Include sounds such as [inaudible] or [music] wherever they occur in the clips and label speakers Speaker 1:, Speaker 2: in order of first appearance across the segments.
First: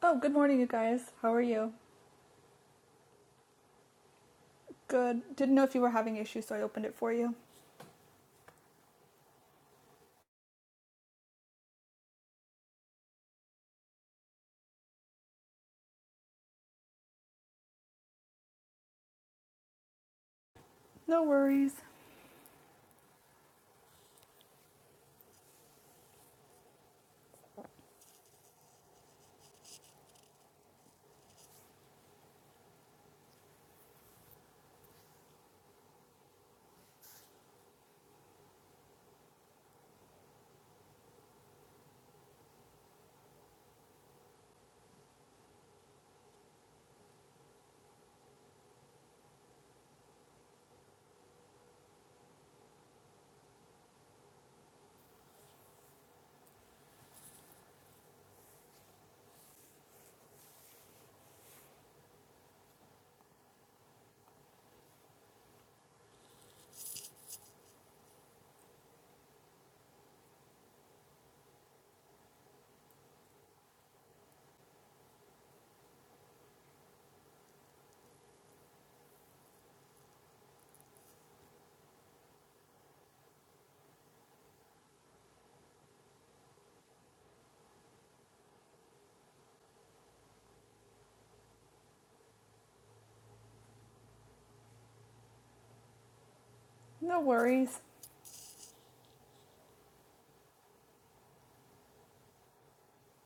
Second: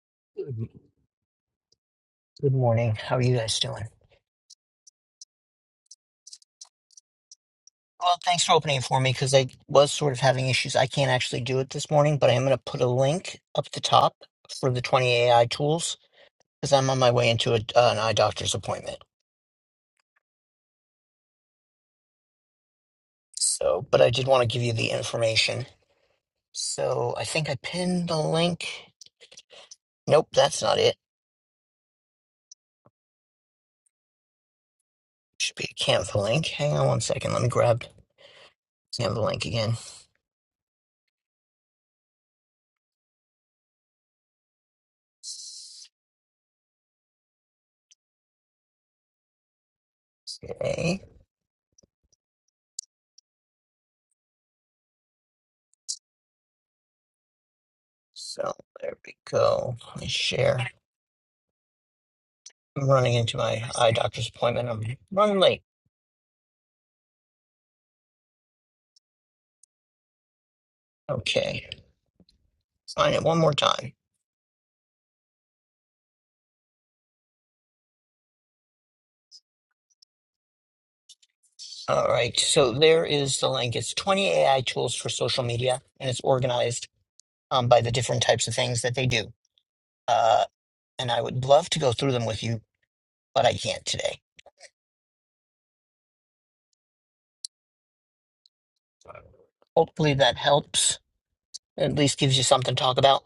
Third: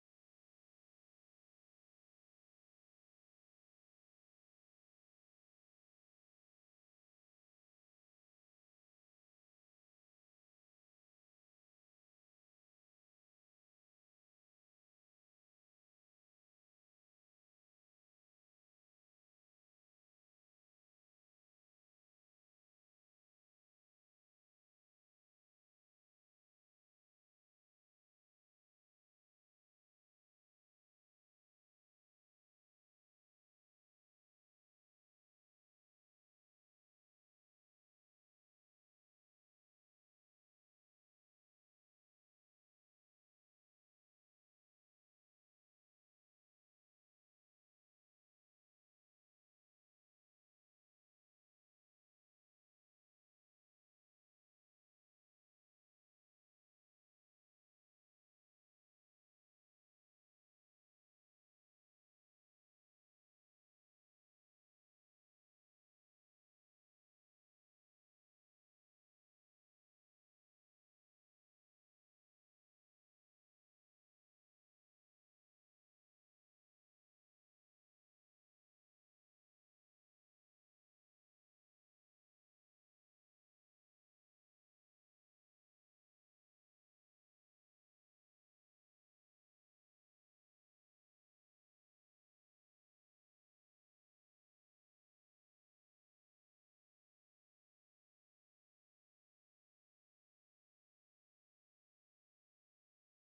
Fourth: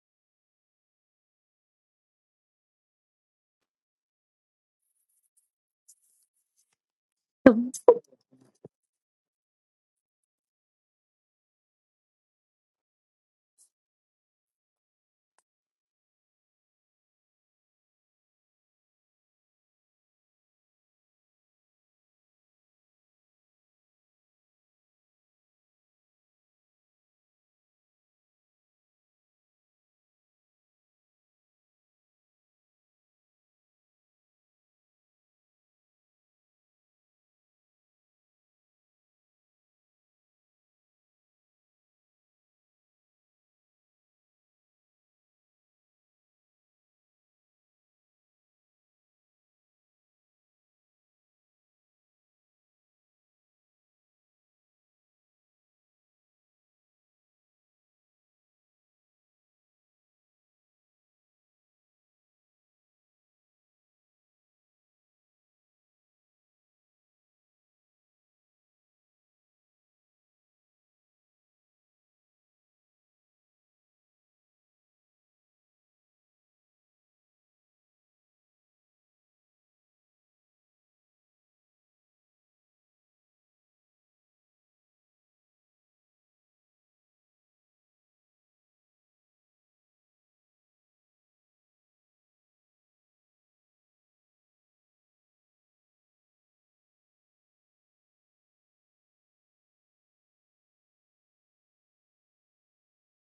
Speaker 1: Oh, good morning, you
Speaker 2: Good
Speaker 1: guys. How are you?
Speaker 2: good morning. How are you guys doing?
Speaker 1: Good. Didn't know if you were having issues, so I opened it for you.
Speaker 2: Well, thanks for opening it for me because I was sort of having issues. I can't actually do it this morning, but I am going to put a link up the top for the 20 AI tools because I'm on my way into a, an eye doctor's appointment.
Speaker 1: No worries.
Speaker 2: So, but I did want to give you the information. So I think I pinned the link. Nope, that's not it. Should be a Canva link. Hang on one second. Let me grab Canva link again. Okay. So there we go. Let me share. I'm running into my eye doctor's appointment. I'm running late. Okay. Find it one more time. All right. So there is the link. It's 20 AI tools for social media, and it's organized um, by the different types of things that they do. Uh, and I would love to go through them with you, but I can't today.
Speaker 1: No worries.
Speaker 2: Hopefully that helps. At least gives you something to talk about.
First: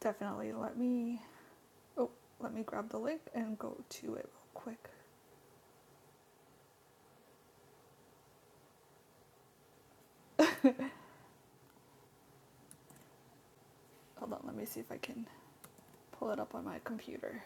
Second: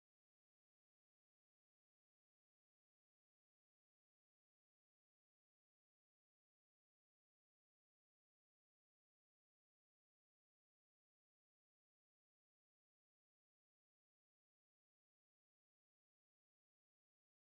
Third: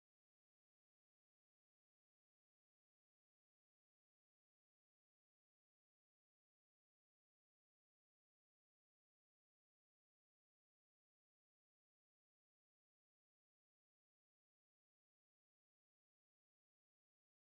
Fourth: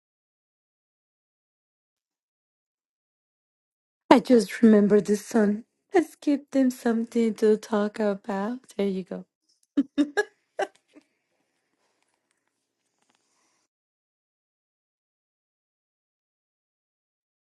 Speaker 1: Definitely let me. Oh, let me grab the link and go to
Speaker 3: I
Speaker 1: it real
Speaker 3: just
Speaker 1: quick.
Speaker 3: remembered the sun. Let's give them something to talk about. There you go.
Speaker 1: Hold on, let me see if I can pull it up on my computer.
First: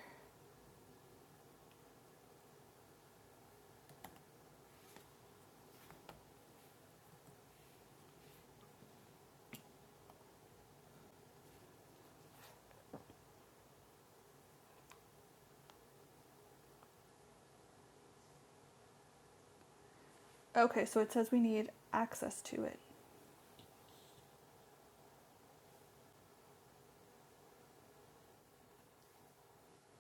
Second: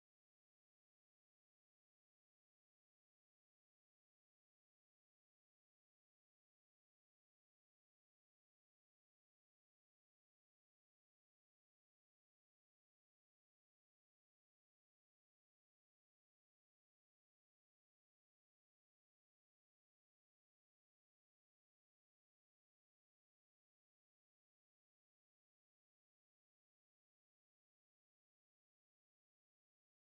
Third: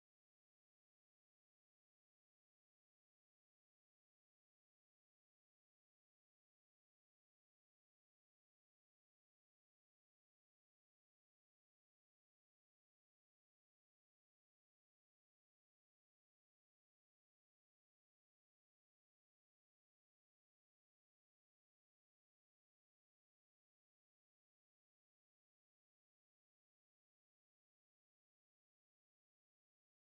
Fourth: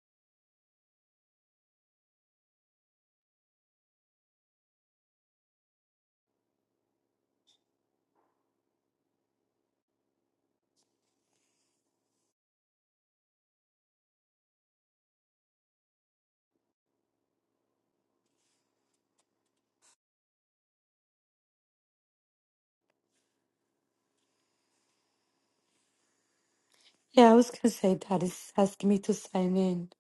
Speaker 1: Okay, so it says we need access to it.
Speaker 3: Yeah, I was gonna say that is asking me to sign in.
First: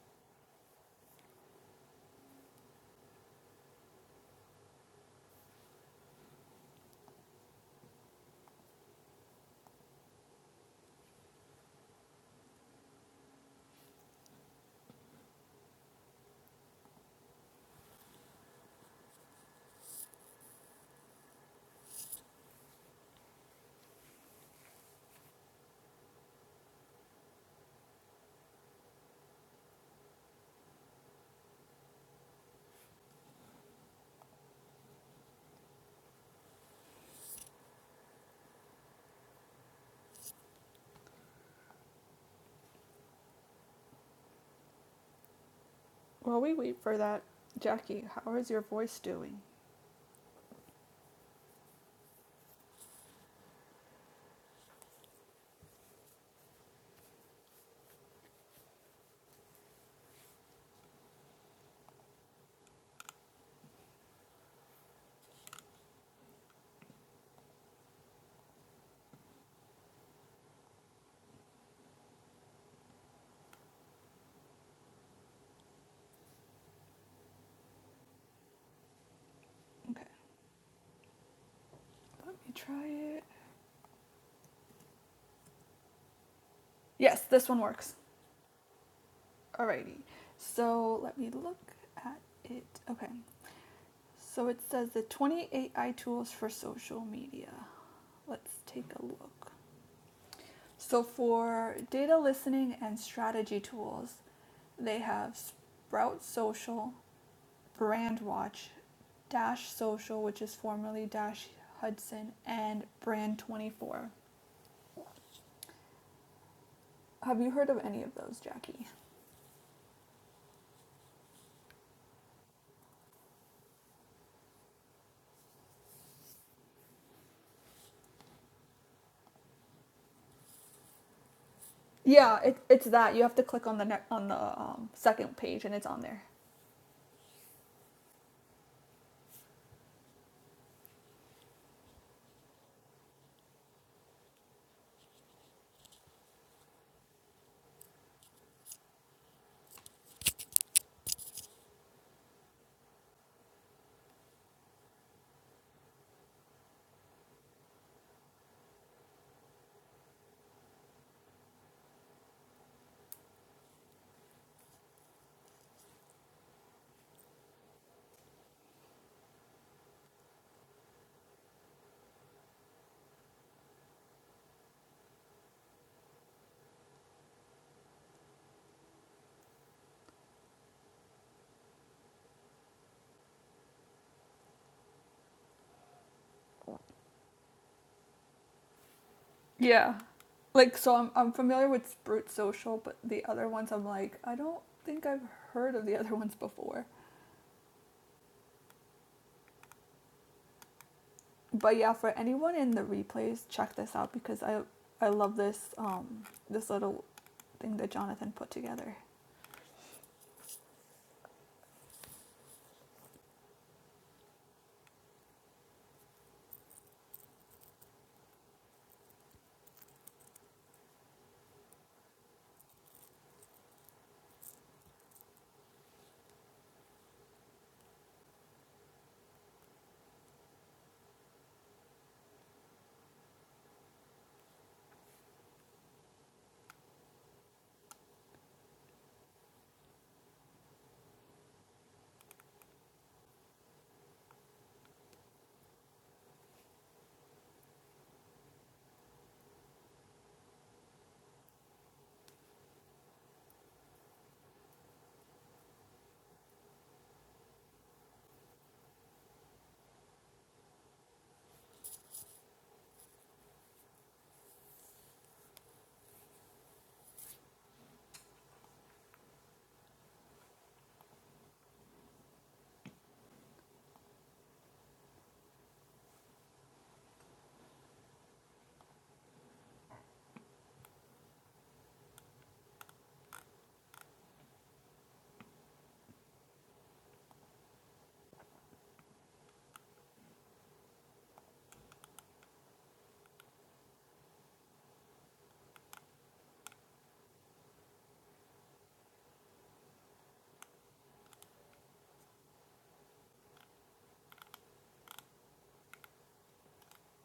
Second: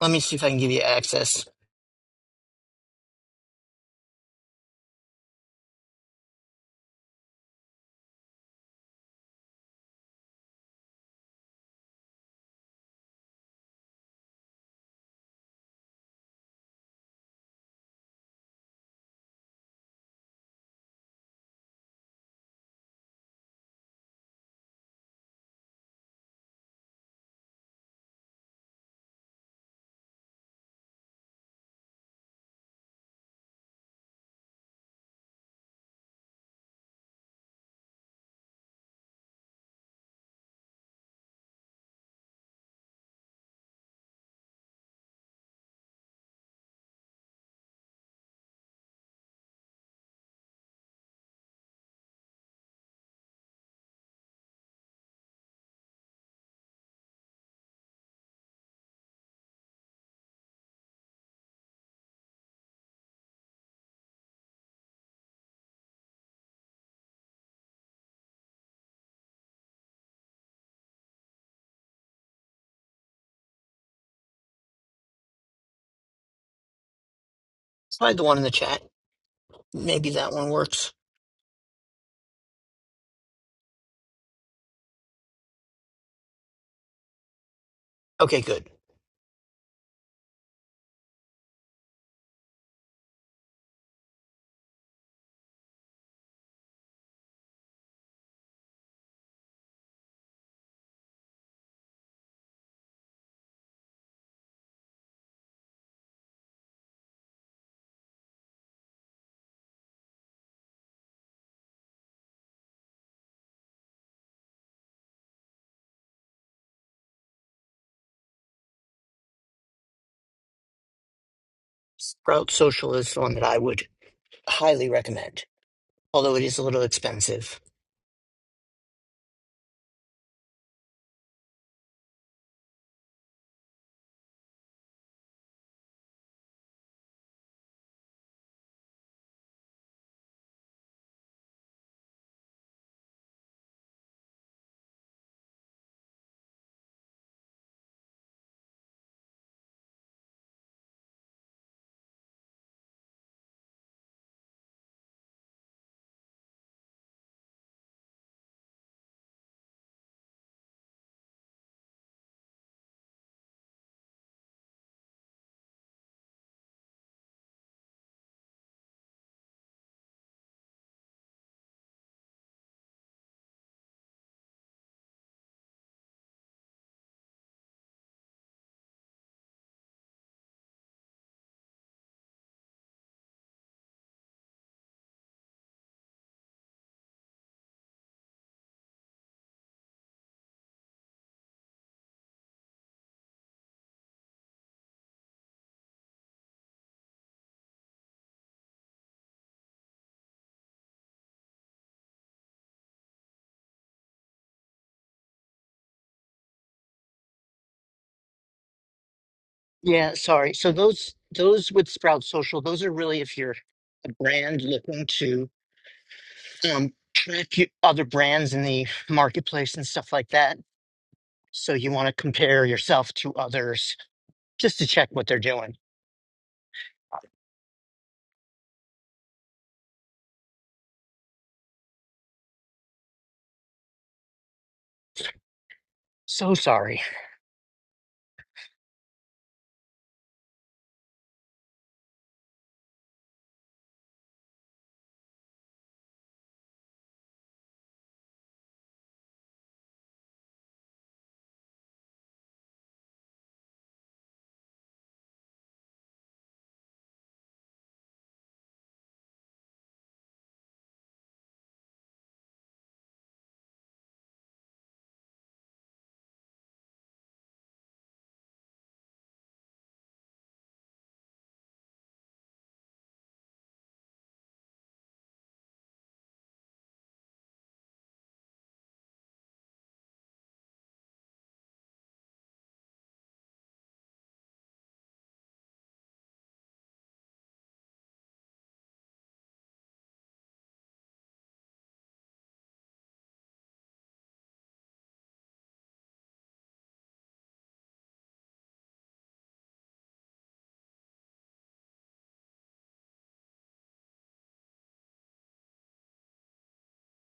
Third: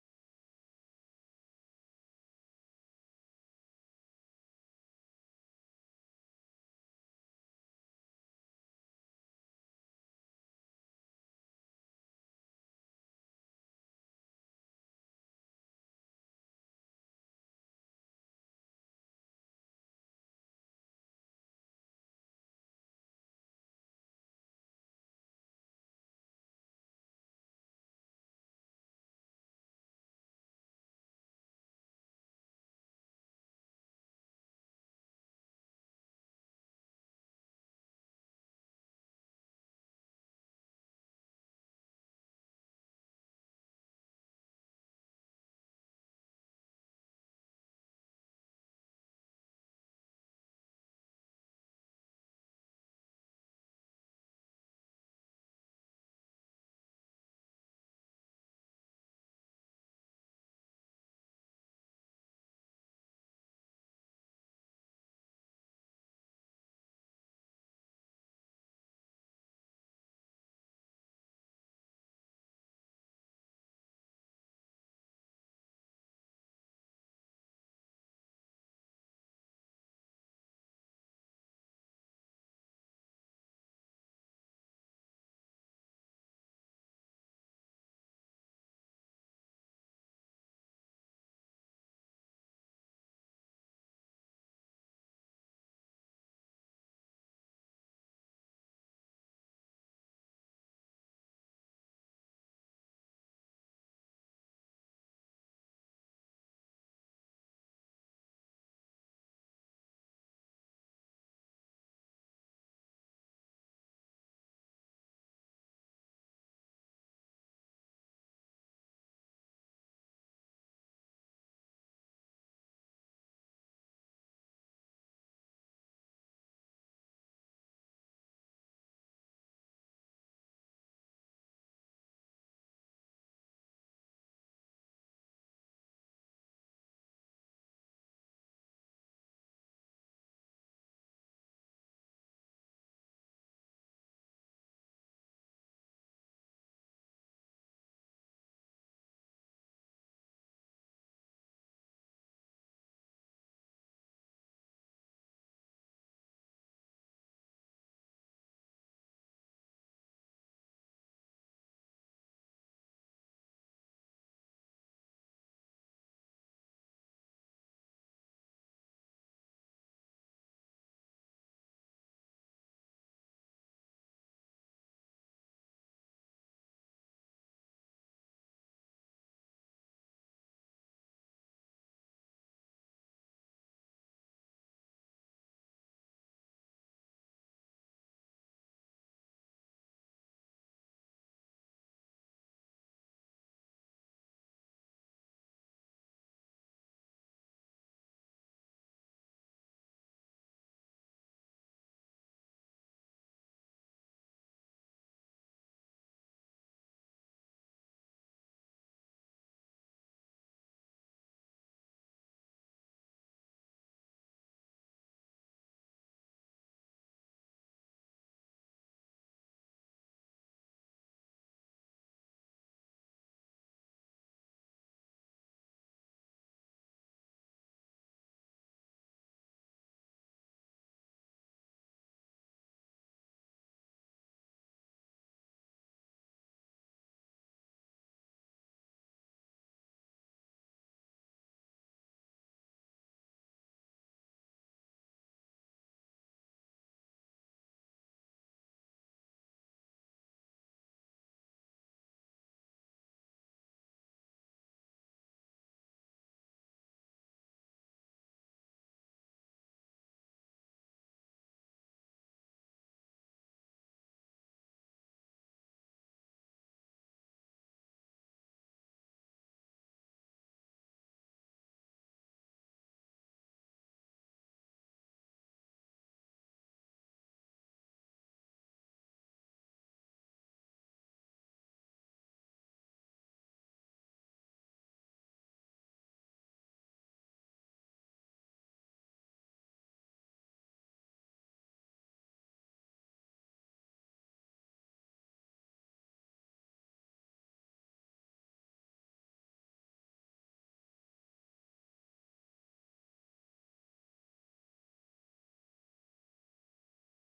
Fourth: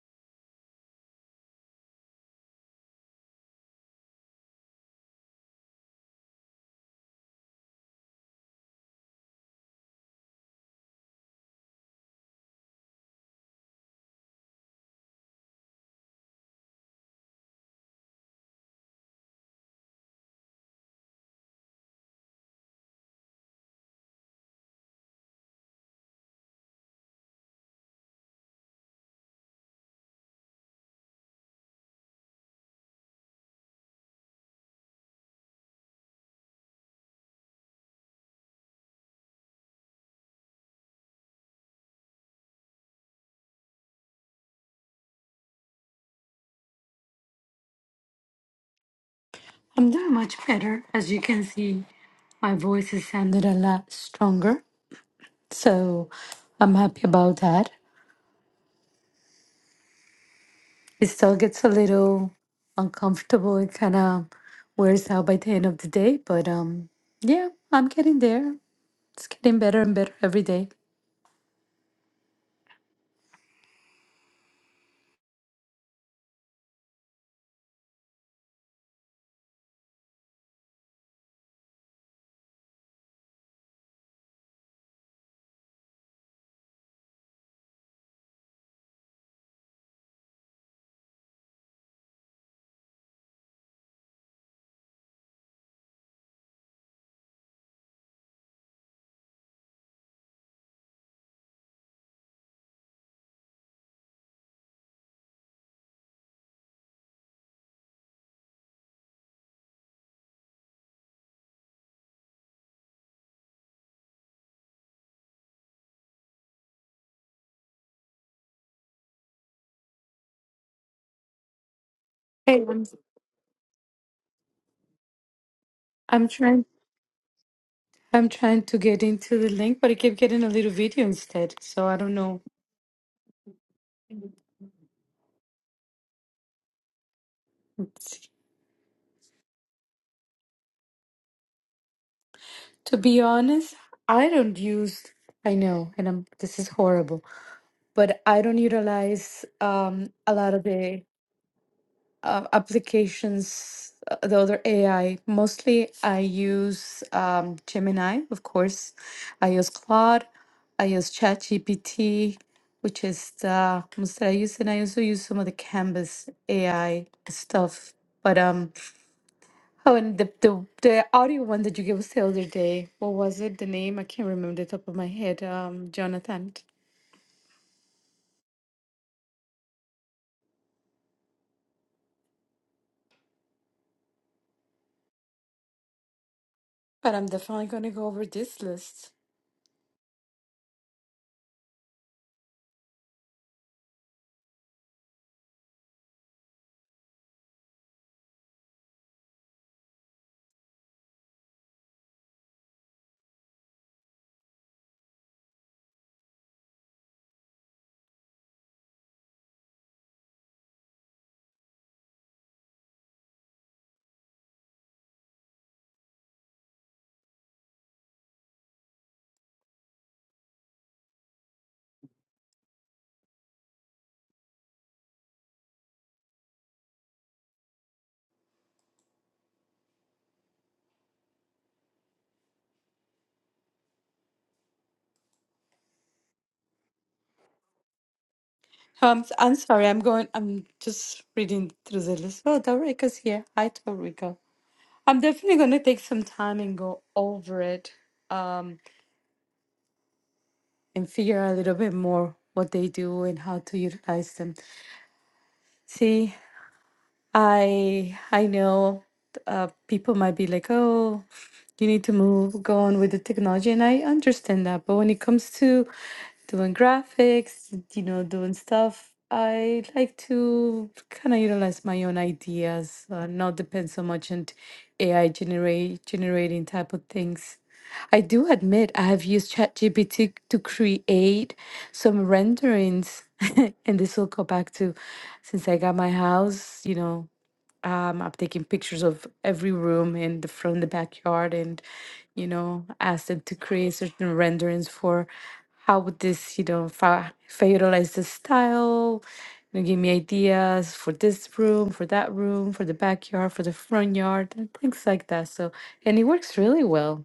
Speaker 2: Let me see if I can give you access.
Speaker 1: While we wait for that, Jackie, how is your voice doing?
Speaker 3: I'm doing much better. As you can see, my voice has sounded a lot stronger. So I'm happy about that. It still gets a little uncomfortable. It kind of wears out by the end of the day. But um, yeah, I'm getting there. It's getting better and better every day.
Speaker 2: Slide the one in the chat.
Speaker 1: Okay,
Speaker 2: Maybe that one works.
Speaker 1: let me try it. Yes, this one works.
Speaker 2: Okay, good.
Speaker 1: Alrighty. So let me look at it. Okay, So it says the 28 AI tools for social media. Let's take a look. So for data listening and strategy tools, they have Sprout Social, BrandWatch, Dash Social, which is formerly Dash Hudson, and Brand24. Have you heard of any of those, Jackie?
Speaker 2: Sprout
Speaker 3: Hey, I'm,
Speaker 2: Social is the one that I would highly recommend,
Speaker 3: I'm
Speaker 2: although it is
Speaker 3: trying
Speaker 2: a little expensive.
Speaker 3: I'm trying to get into the link, but I keep getting a little video instead. So I don't
Speaker 1: Yeah,
Speaker 3: know.
Speaker 1: it, it's that. You have to click on the ne- on the um, second page, and it's on there.
Speaker 3: Let's see. To be honest, I don't use. I know, and I'm. This is horrible, but I don't utilize um a lot of the uh, applications, uh, the other AI. Mostly, I use um Gemini, of course. I use Claude. I use ChatGPT, which is the most that I use, and I also use some of the Canvas AI stuff. But um, Oh, and the, the the audio one that you gave us the other day, what was it? The name I can't remember the top of my head. Um, Jonathan. But I'm definitely gonna go over this list.
Speaker 1: Yeah. Like so I'm I'm familiar with Sprout Social, but the other ones I'm like, I don't think I've heard of the other ones before. But yeah, for anyone in the replays, check this out because I I love this um this little thing that Jonathan put together.
Speaker 2: Yeah, sorry. So those those with Sprout Social, those are really if you're a brand looking to um, a few other brands in the marketplace and stuff like that. So you want to compare yourself to others just to check what they're doing. So sorry.
Speaker 3: Um, I'm sorry. I'm going. I'm just reading through the list. Oh, Dorica's here. Hi, Dorica. I'm definitely gonna take some time and go over it. Um, and figure out a little bit more what they do and how to utilize them. See. I I know uh, people might be like, oh, you need to move, go on with the technology, and I understand that. But when it comes to doing graphics, you know, doing stuff, I like to kind of utilize my own ideas, uh, not depend so much on AI generate generating type of things. I do admit I have used ChatGPT to create some renderings, [laughs] and this will go back to since I got my house, you know. Um, I'm taking pictures of every room in the from the backyard, and you know, ask them to create certain renderings for how would this, you know, if I, if I utilize this style, you know, give me ideas for this room, for that room, for the backyard, for the front yard, and things like that. So, and it works really well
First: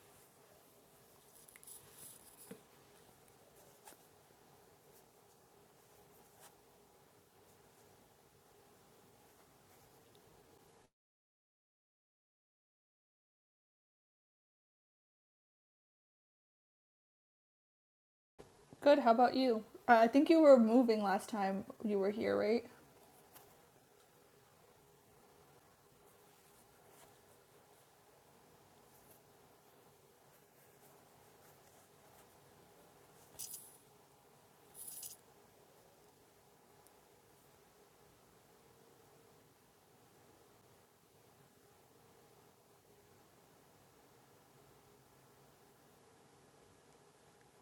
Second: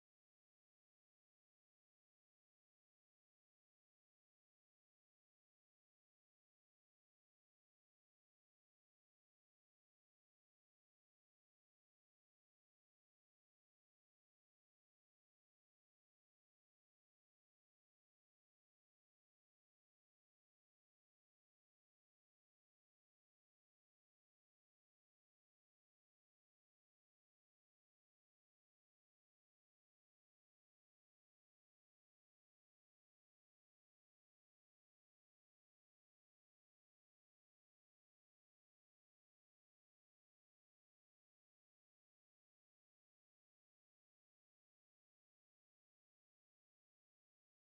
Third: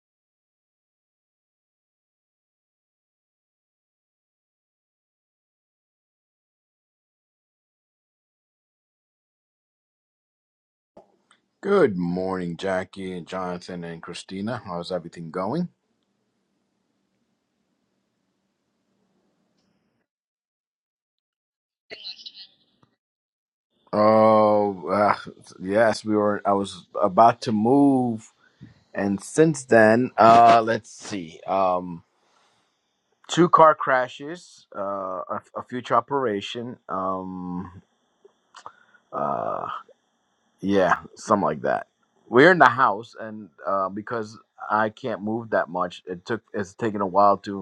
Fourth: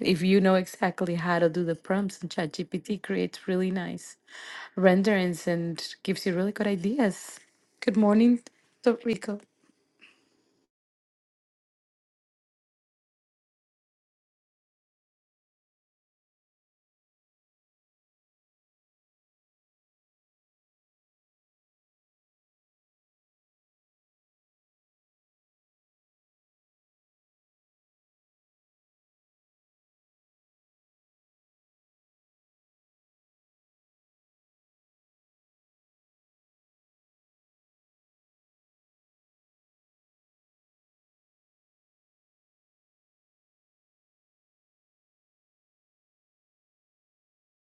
Speaker 3: if you know exactly how to do the prompts. And ChatGPT creates really nice renderings and gives you really good ideas. Good morning, Rico.
Speaker 4: Good morning, Jackie and Jonathan and Christina. How's everything going?
Speaker 1: Good, how about you? Uh, I think you were moving last time you were here, right?
Speaker 4: Oh, uh, yes, we were. I was about to move, and since then, uh, let's see. Um, two car crashes, uh, a, a future operation. Um, uh, yeah, something like that. We're in the house, and uh, because I can't move that much, it took. It's taken a while to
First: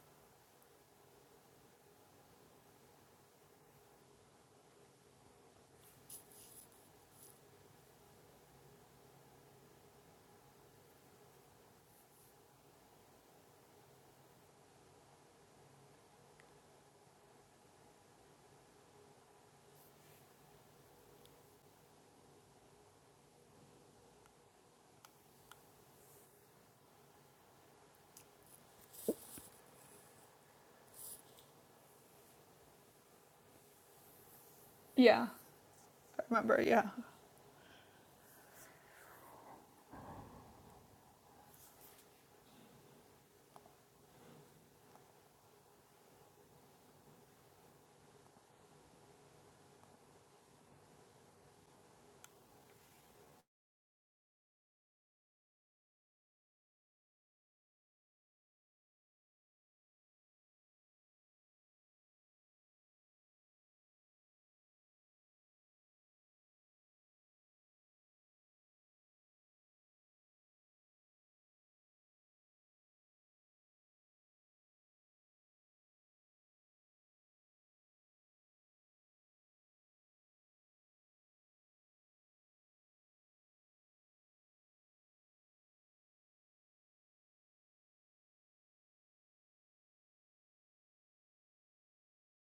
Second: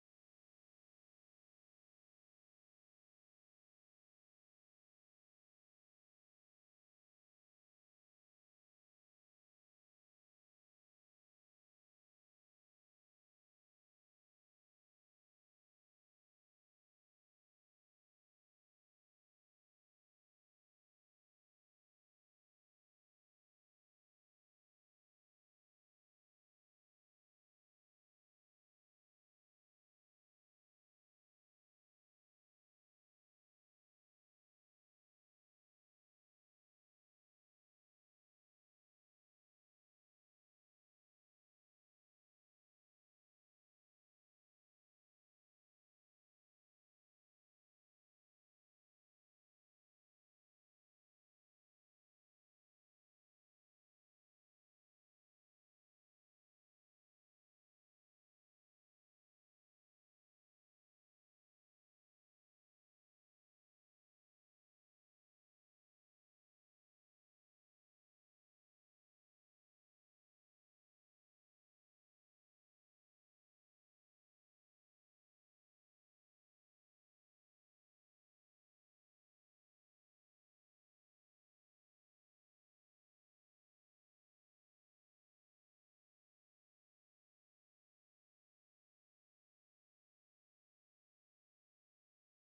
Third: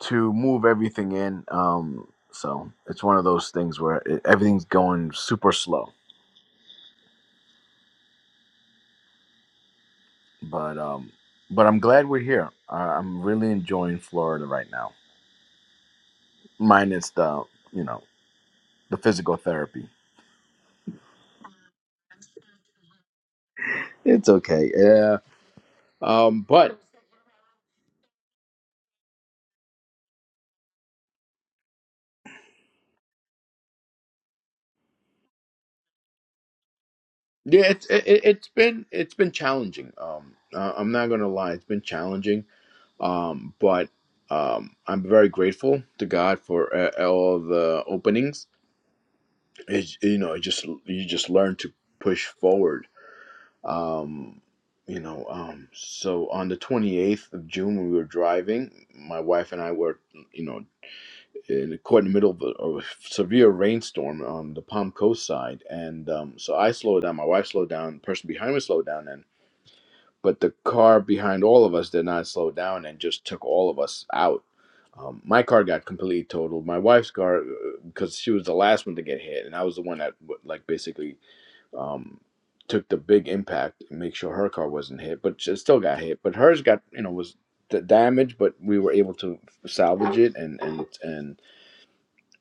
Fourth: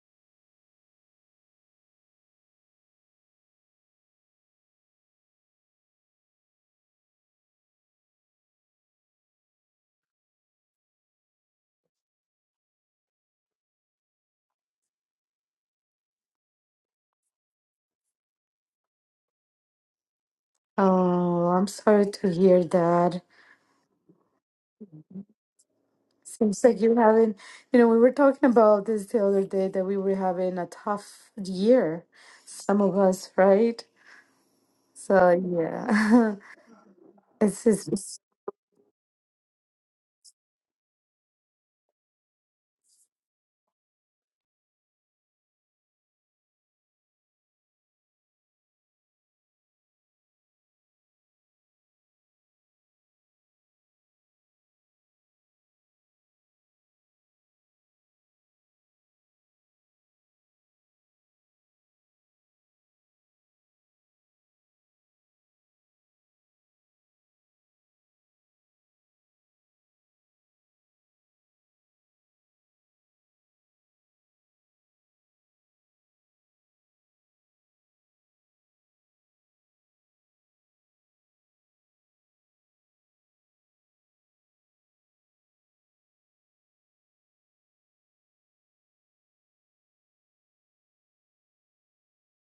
Speaker 4: to move everything in. Um, so it's one of those things where it, everything's going super slow. But um, but I'm glad we're here. I, I'm really enjoying Florida right now, minus the you know the physical therapy.
Speaker 3: Oh, I'm sorry to hear that.
Speaker 4: It's okay. Yeah. Um,
Speaker 3: Seems like
Speaker 4: but
Speaker 3: you're having, you know, we were talking about this the other day that we were having a tough year, some of us, right?
Speaker 1: Yeah,
Speaker 3: So
Speaker 1: I
Speaker 3: yeah,
Speaker 1: remember, yeah.
Speaker 3: [laughs] it's
Speaker 4: yeah, it's it,
Speaker 3: just
Speaker 4: it- it's been it's been challenging. Um, uh, I'm not gonna lie, it's been challenging. Um, but um, I'm very grateful to God for uh, all the openings it's you know it just you just learn to push forward um you know um so on the 28th of june when we were driving my wife and i were you know in caught in the middle of a, of a severe rainstorm on the palm coast side and um so i slowed down my wife slowed down the person behind me slowed down and but the car behind all of us did not slow down and just took all of us out um, my car got completely totaled. My wife's car, because she was the last one to get hit, and I was the one that, like, basically um, took the big impact and make sure her car wasn't hit, but she still got hit. But hers got you know was the damage, but we were able to salvage it and and and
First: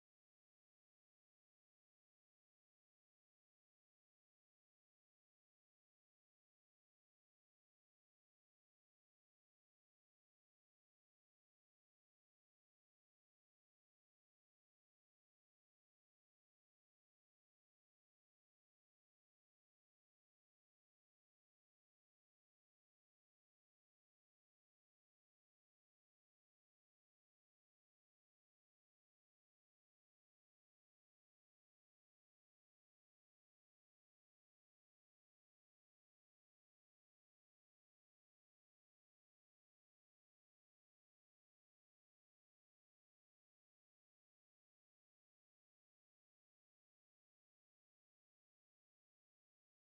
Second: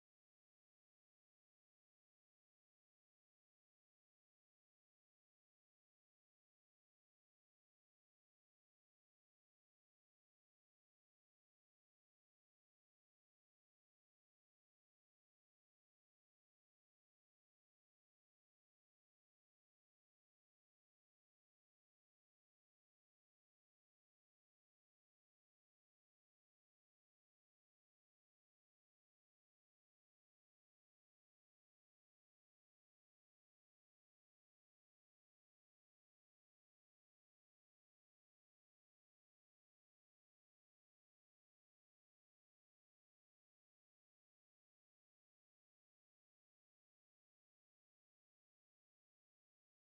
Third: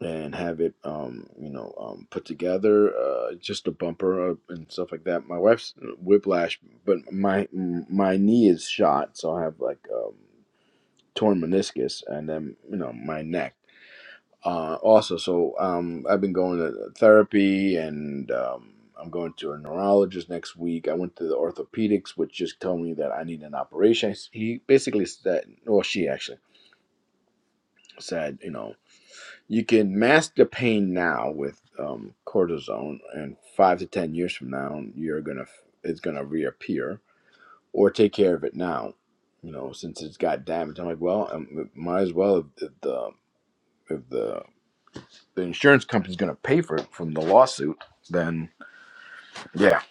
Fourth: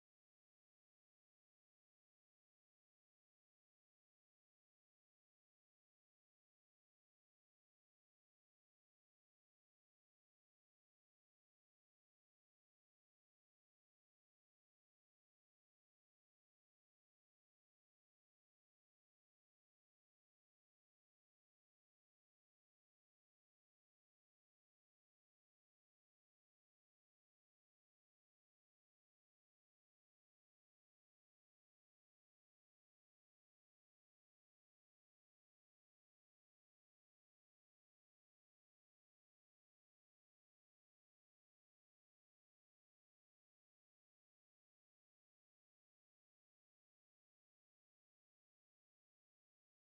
Speaker 4: and have it um, you know um, put together, uh, just a bumper uh, and stuff like that. My wife's whiplash, but my my knee is shot, so I have like um, torn meniscus, and then you know my neck uh, also. So um, I've been going to therapy, and um, I'm going to a neurologist next week. I went to the orthopedics, which just told me that I need an operation. He basically said, or she actually said, you know, you can mask the pain now with um, cortisone, and five to ten years from now, you're gonna it's gonna reappear, or take care of it now. You know, since it's got damage, I'm like, well, um might as well if the if the the insurance company's going to pay for it from the lawsuit, then yeah.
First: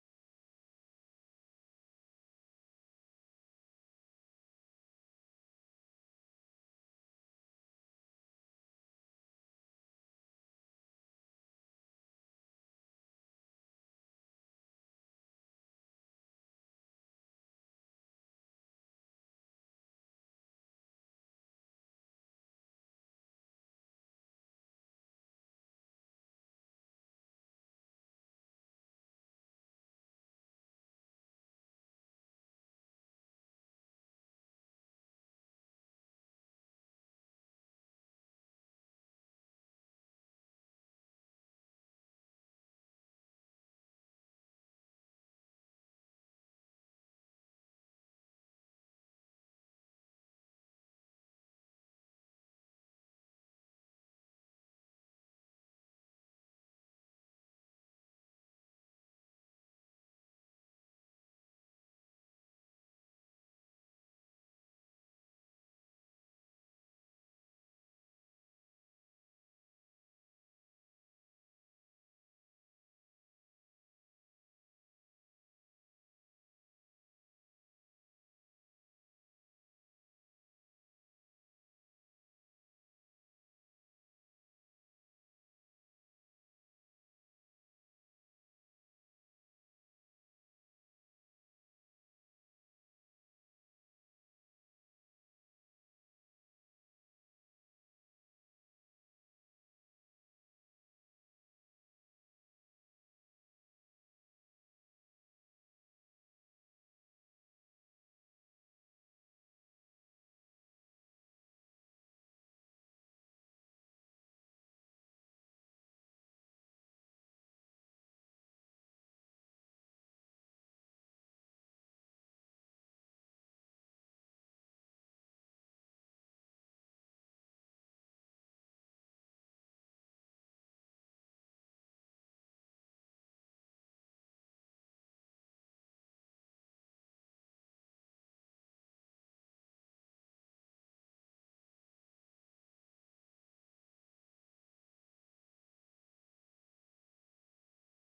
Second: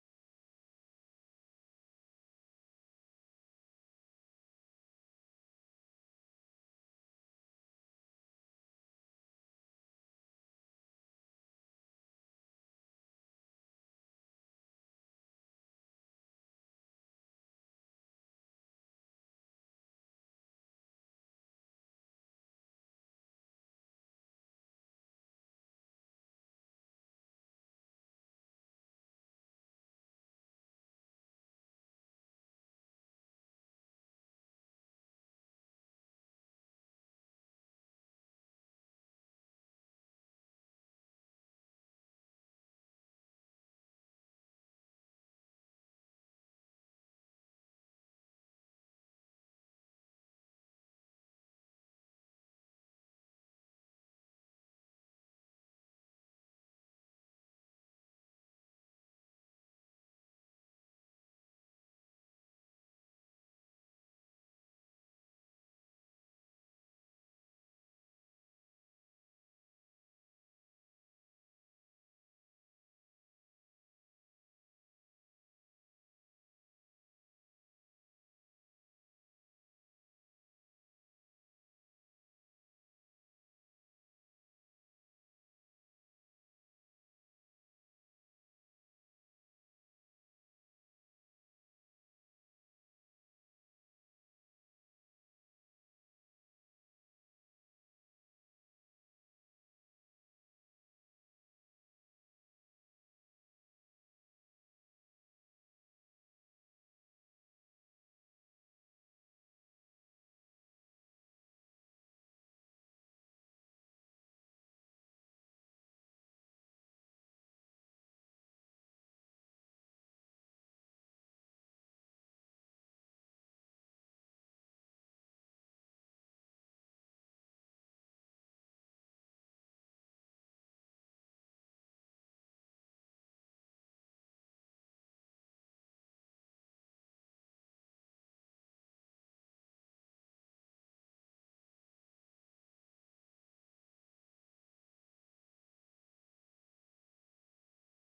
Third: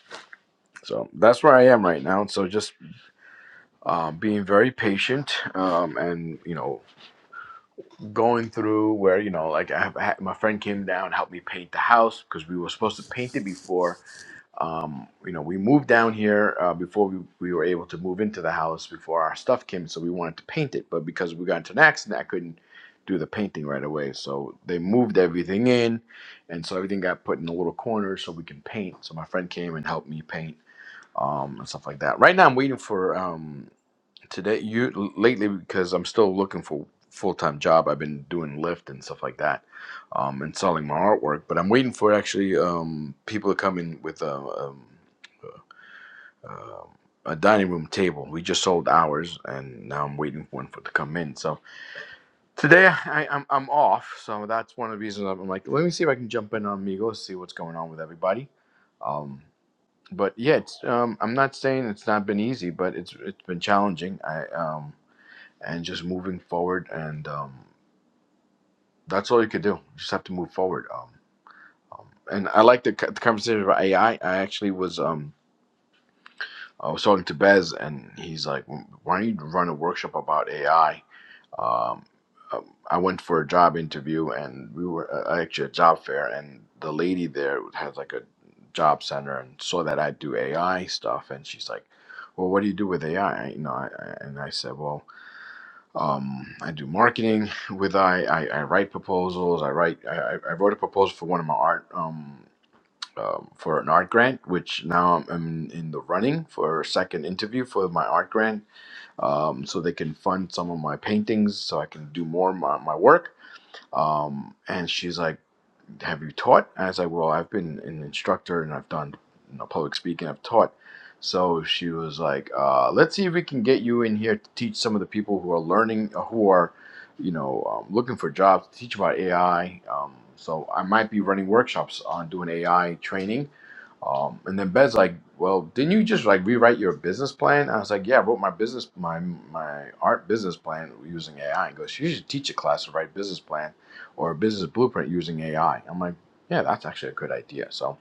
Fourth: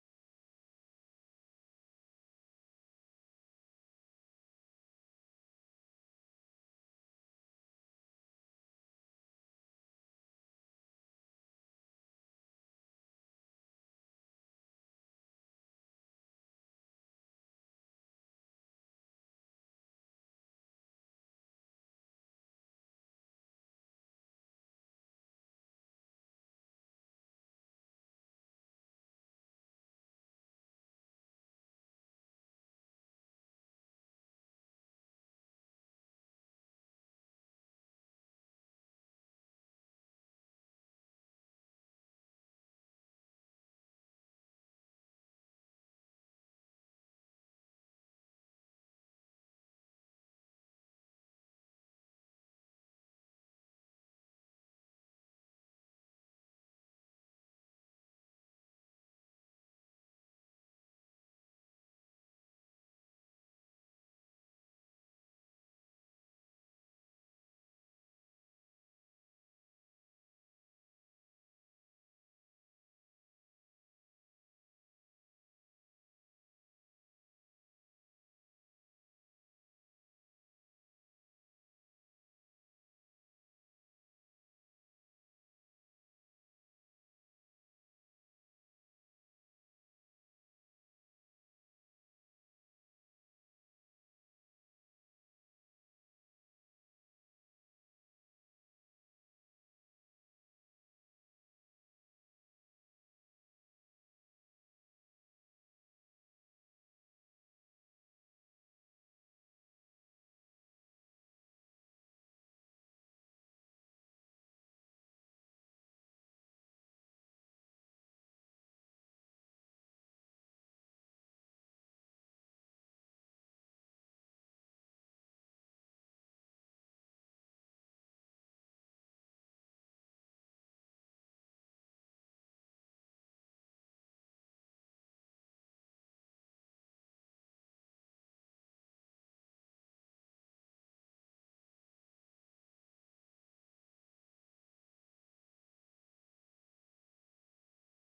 Speaker 4: So that's where I am right now. So just um, being very patient um, and you know going through where you know like I have my friend came down helped me paint the house because we were supposed to paint it before um, you know, we moved down here uh, before we, we were able to move into the house before our stuff came, so we wanted to paint it. But because we got into an accident, I couldn't do the painting right away. So they moved everything in, and so everything got put in a little corner so we can paint. So my friend came and helped me paint um, and stuff like that. Right now, I'm waiting for um, today, you lately, because I'm still looking for full time job. I've been doing Lyft and stuff like that um, and selling my artwork. But I'm waiting for actually um, people to come in with uh, um, um, a dining room table. We just sold ours, and now I'm waiting for one for to come in. So today I, I'm I'm off, so that's one of the reasons I'm, I'm like, let me see if I can jump in on Migos, see what's going on with everybody. Um, but yeah, it's, um, I'm not saying it's not been easy, but it's it's been challenging. I um, and just moving forward, and um, that's all you could do. You just have to move forward. Um, um, and I like the, co- the conversation about AI. I I actually was. Um, I was talking to Bez, and he's like, "Why don't you run a workshop about AI?" Um, um, I went for a job interview, and we were uh, actually at a job fair, and the lady there has like a job center, and saw that I do AI stuff, and she's like, "Well, what do you do with AI?" You know, I, I, and I said, "Well, um, I do marketing with AI. I, I, I write proposals. I write. I, I I wrote a proposal for one of my art. um, um, for an art grant, which now I'm I'm in the running for a second interview for my art grant, um, so they can fund some of my paintings, so I can do more of my, my work. Um, and she's like have you taught? And I said, well, I've been an instructor and I've done you know, public speaking, I've taught. So she was like, uh, let's see if we can get you in here to teach some of the people who are learning, uh, who are, you know, um, looking for jobs, to teach about AI. Um, so I might be running workshops on doing AI training. Um, and then Bez like, well, didn't you just like rewrite your business plan? I was like, yeah, I wrote my business, my my art business plan using AI. And goes, you should teach a class to write business plan or a business blueprint using AI. I'm like, yeah, that's actually a good idea. So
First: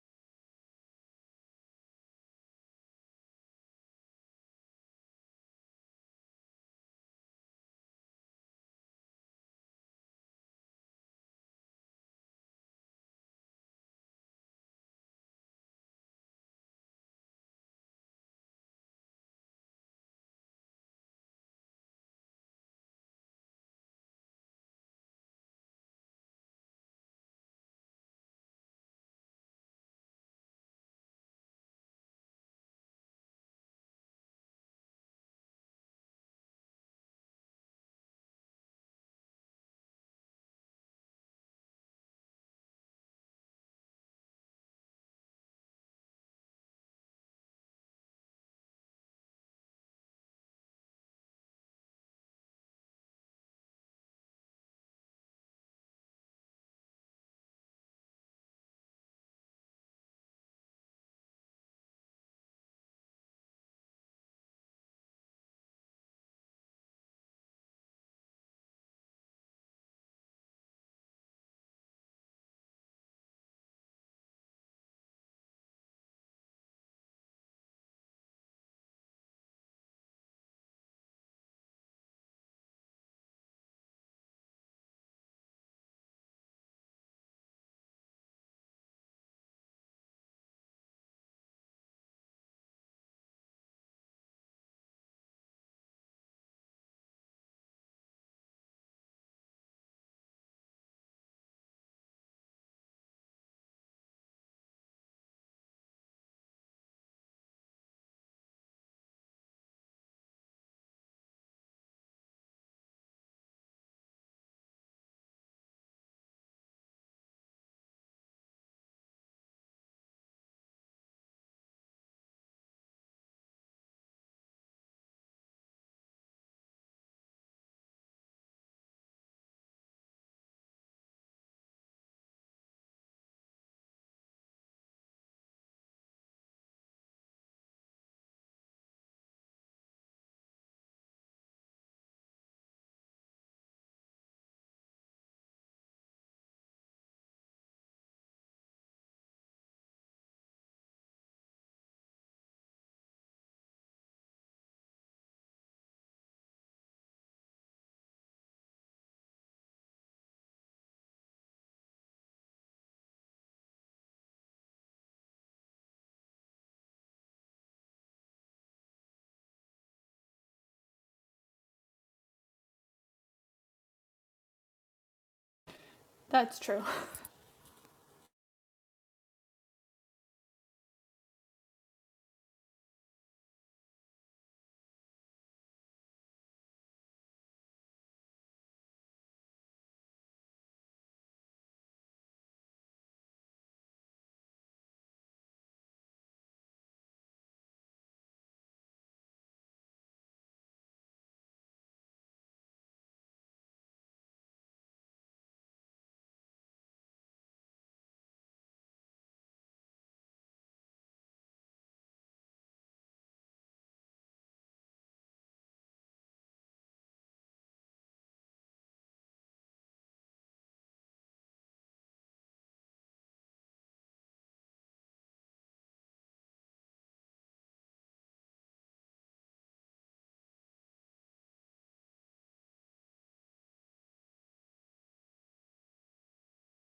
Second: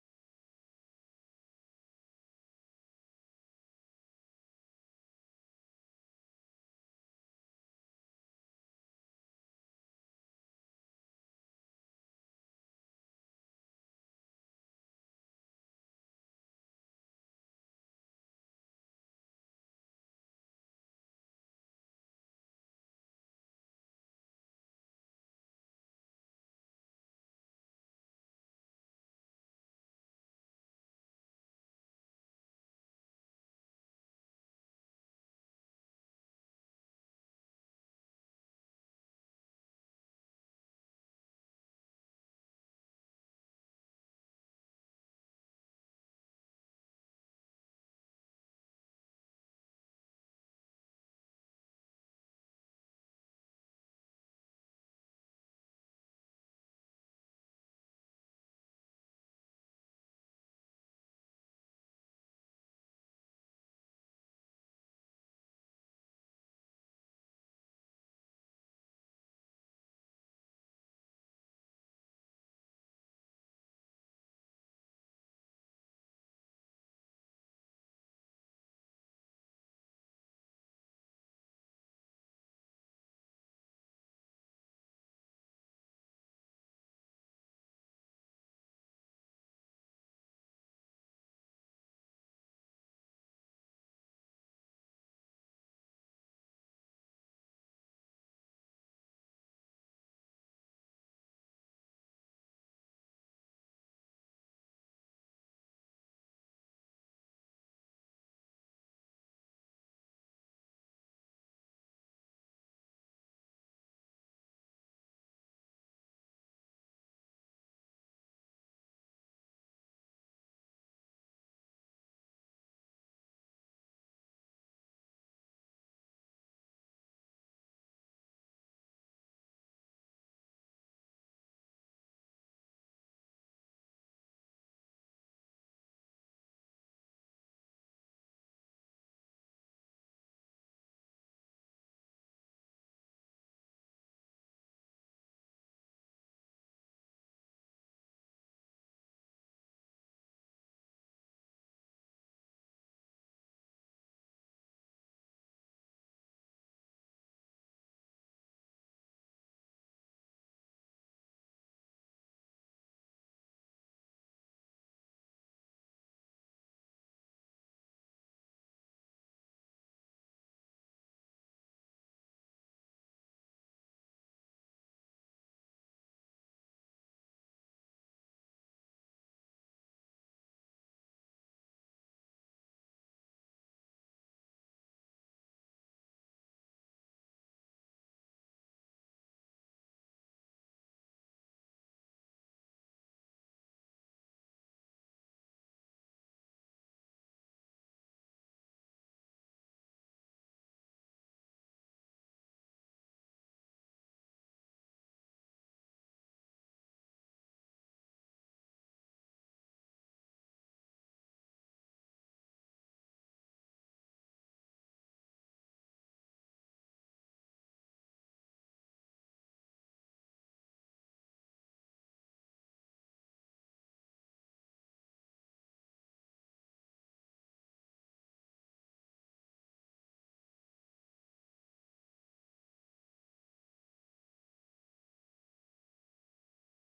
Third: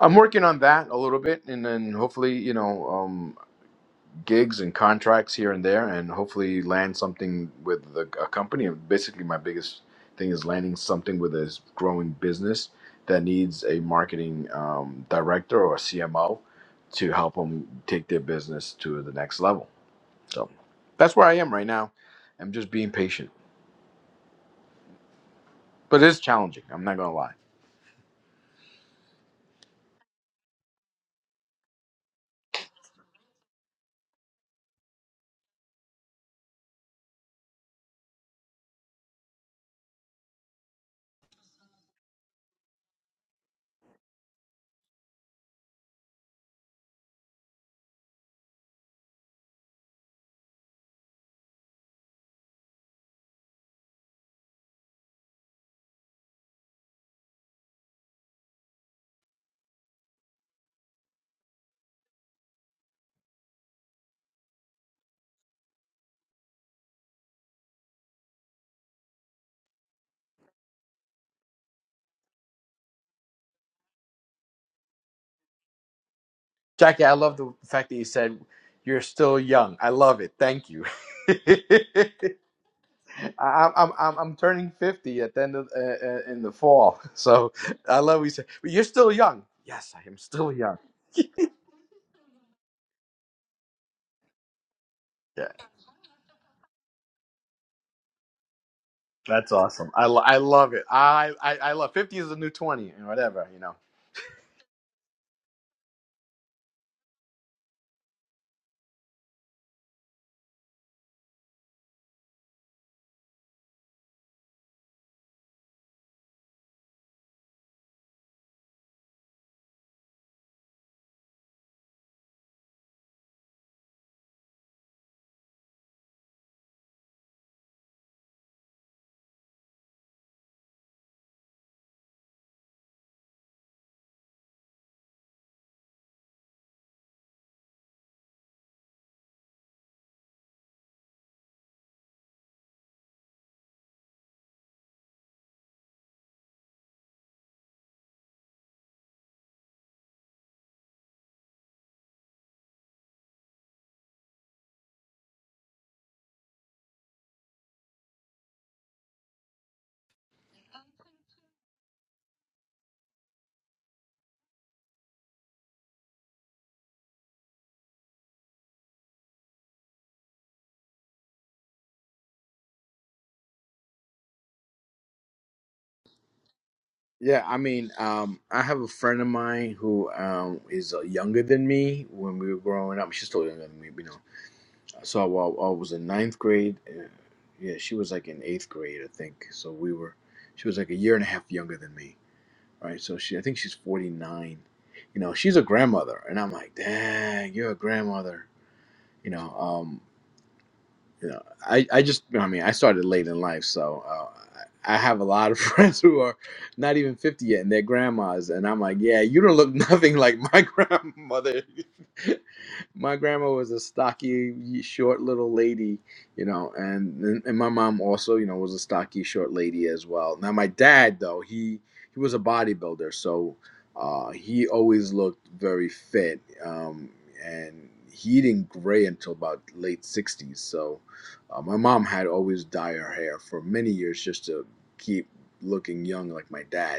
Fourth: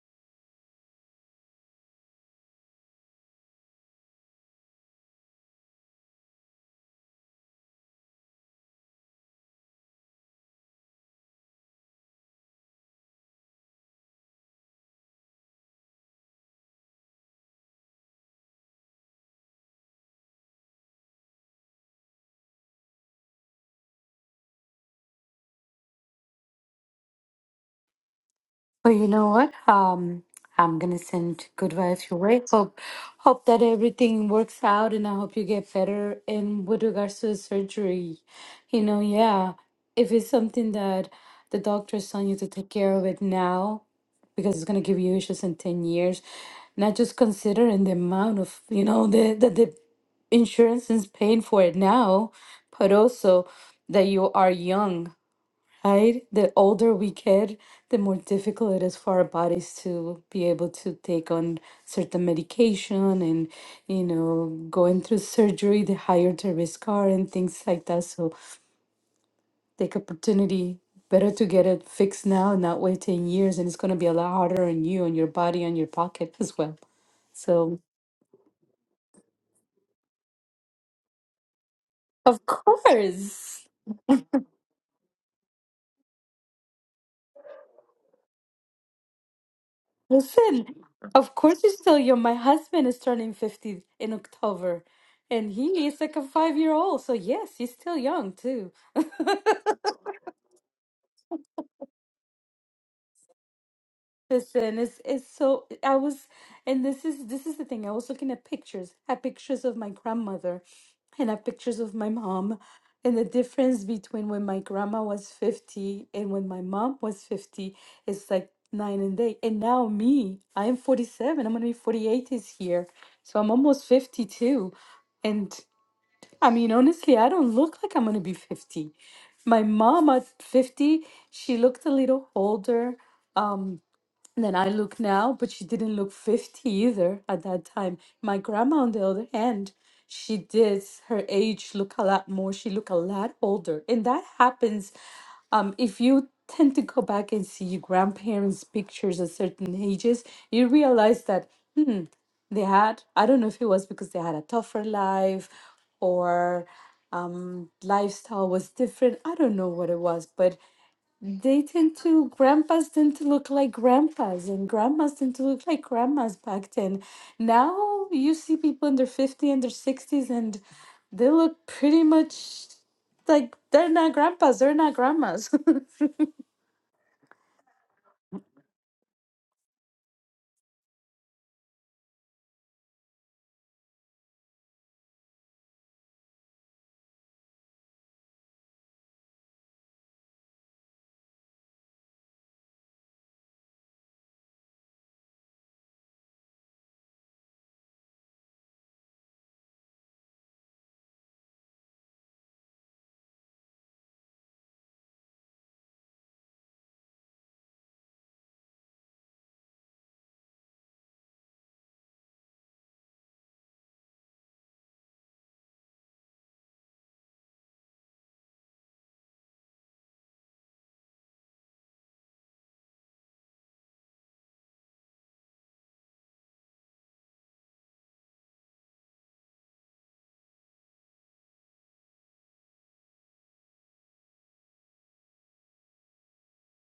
Speaker 4: I'm working on that a little bit, and then hopefully, you know, um, gigs and contracts here and there, and hopefully land something with the, a company. And basically, my biggest thing is landing something with a growing business that needs a marketing um, director or a CMO to help them take their business to the next level. So that's where I am right now. I'm just being patient, but it's challenging. I'm not gonna lie.
Speaker 3: Well, you know what? Um, I'm gonna send good vibes your way. Hope, hope that everything works out, and I hope you get better. And with regards to the surgery, you know, yeah, if it's something that the doctor is telling you to take care of it now, because it's gonna give you issues in ten years, not just considering the amount of you know the that the insurance is paying for it now, but also that you are young right? The older we get, the more difficult it is for our bodies to be able to take on certain medication and, you know, going through surgery, the higher the risk are and things like that. So take opportunity. Better to get it fixed now and not wait 10 years. And it's going to be a lot harder on you and your body and your pocket as well.
Speaker 4: Jackie, I love the
Speaker 3: So,
Speaker 4: fact that you said you're still young. I love it. Thank you. [laughs] I-
Speaker 3: of course.
Speaker 4: I'm, I'm I'm I'm turning fifty at the end of uh, uh, in the fall, [laughs] so I love what you said. But you're still young. Yes, I am still
Speaker 3: Listen,
Speaker 4: young. [laughs]
Speaker 3: of course you still young. My husband is turning 50 in October,
Speaker 4: Yeah,
Speaker 3: and he is like a five-year-old. So yes, he's still young too. [laughs]
Speaker 4: that's awesome. I, lo- I love it. I, I I love fifty is the new twenty and whatever you know.
Speaker 3: Listen, it's it's so I was and this is this is the thing. I was looking at pictures. I have pictures of my grandmother and I have pictures of my mom. And the difference between when my grandma was 50 and when my mom was 50 is like nine and day. And now me, I am 47. I'm gonna be 48 this year. So I'm almost 52. And I mean, honestly, I don't look like I'm gonna be 50. My mom at 50, she looked a little older. Um. And then I look now, but she didn't look 50 either at that time. My grandma, on the other hand, she did her age look a lot more. She looked a lot older. And that happens um, if you tend to go back and see your grandparents' pictures at certain ages, you realize that, hmm, they had, I don't know if it was because they had a tougher life or um, lifestyle was different. I don't know what it was, but they tend to, grandpas tend to look like grandpas, and grandmas tend to look like grandmas back then. Now you see people in their 50 and their 60s, and they look pretty much like they're not grandpas, they're not grandmas. [laughs]
Speaker 1: That's true. [laughs]
Speaker 4: Yeah, I mean, um, I have a friend of mine who um is uh, younger than me when we were growing up. She's still younger than me, you know So I, well, I was in ninth grade. And yeah, she was like in eighth grade, I think. So we were, she was like a year and a half younger than me, right? So she, I think she's 49. You know, she's a grandmother. And I'm like, dang, you're a grandmother. You know, um, you know, I, I just, I mean, I started late in life. So uh, I I have a lot of [laughs] friends who are not even 50 yet and they're grandmas. And I'm like, yeah, you don't look [laughs] nothing like my [laughs] grandmother. [laughs] my grandma was a stocky, short little lady, you know, and, and my mom also, you know, was a stocky, short lady as well. Now my dad though, he he was a bodybuilder, so uh, he always looked very fit, um, and he didn't gray until about late '60s. So uh, my mom had always dye her hair for many years just to keep looking young like my dad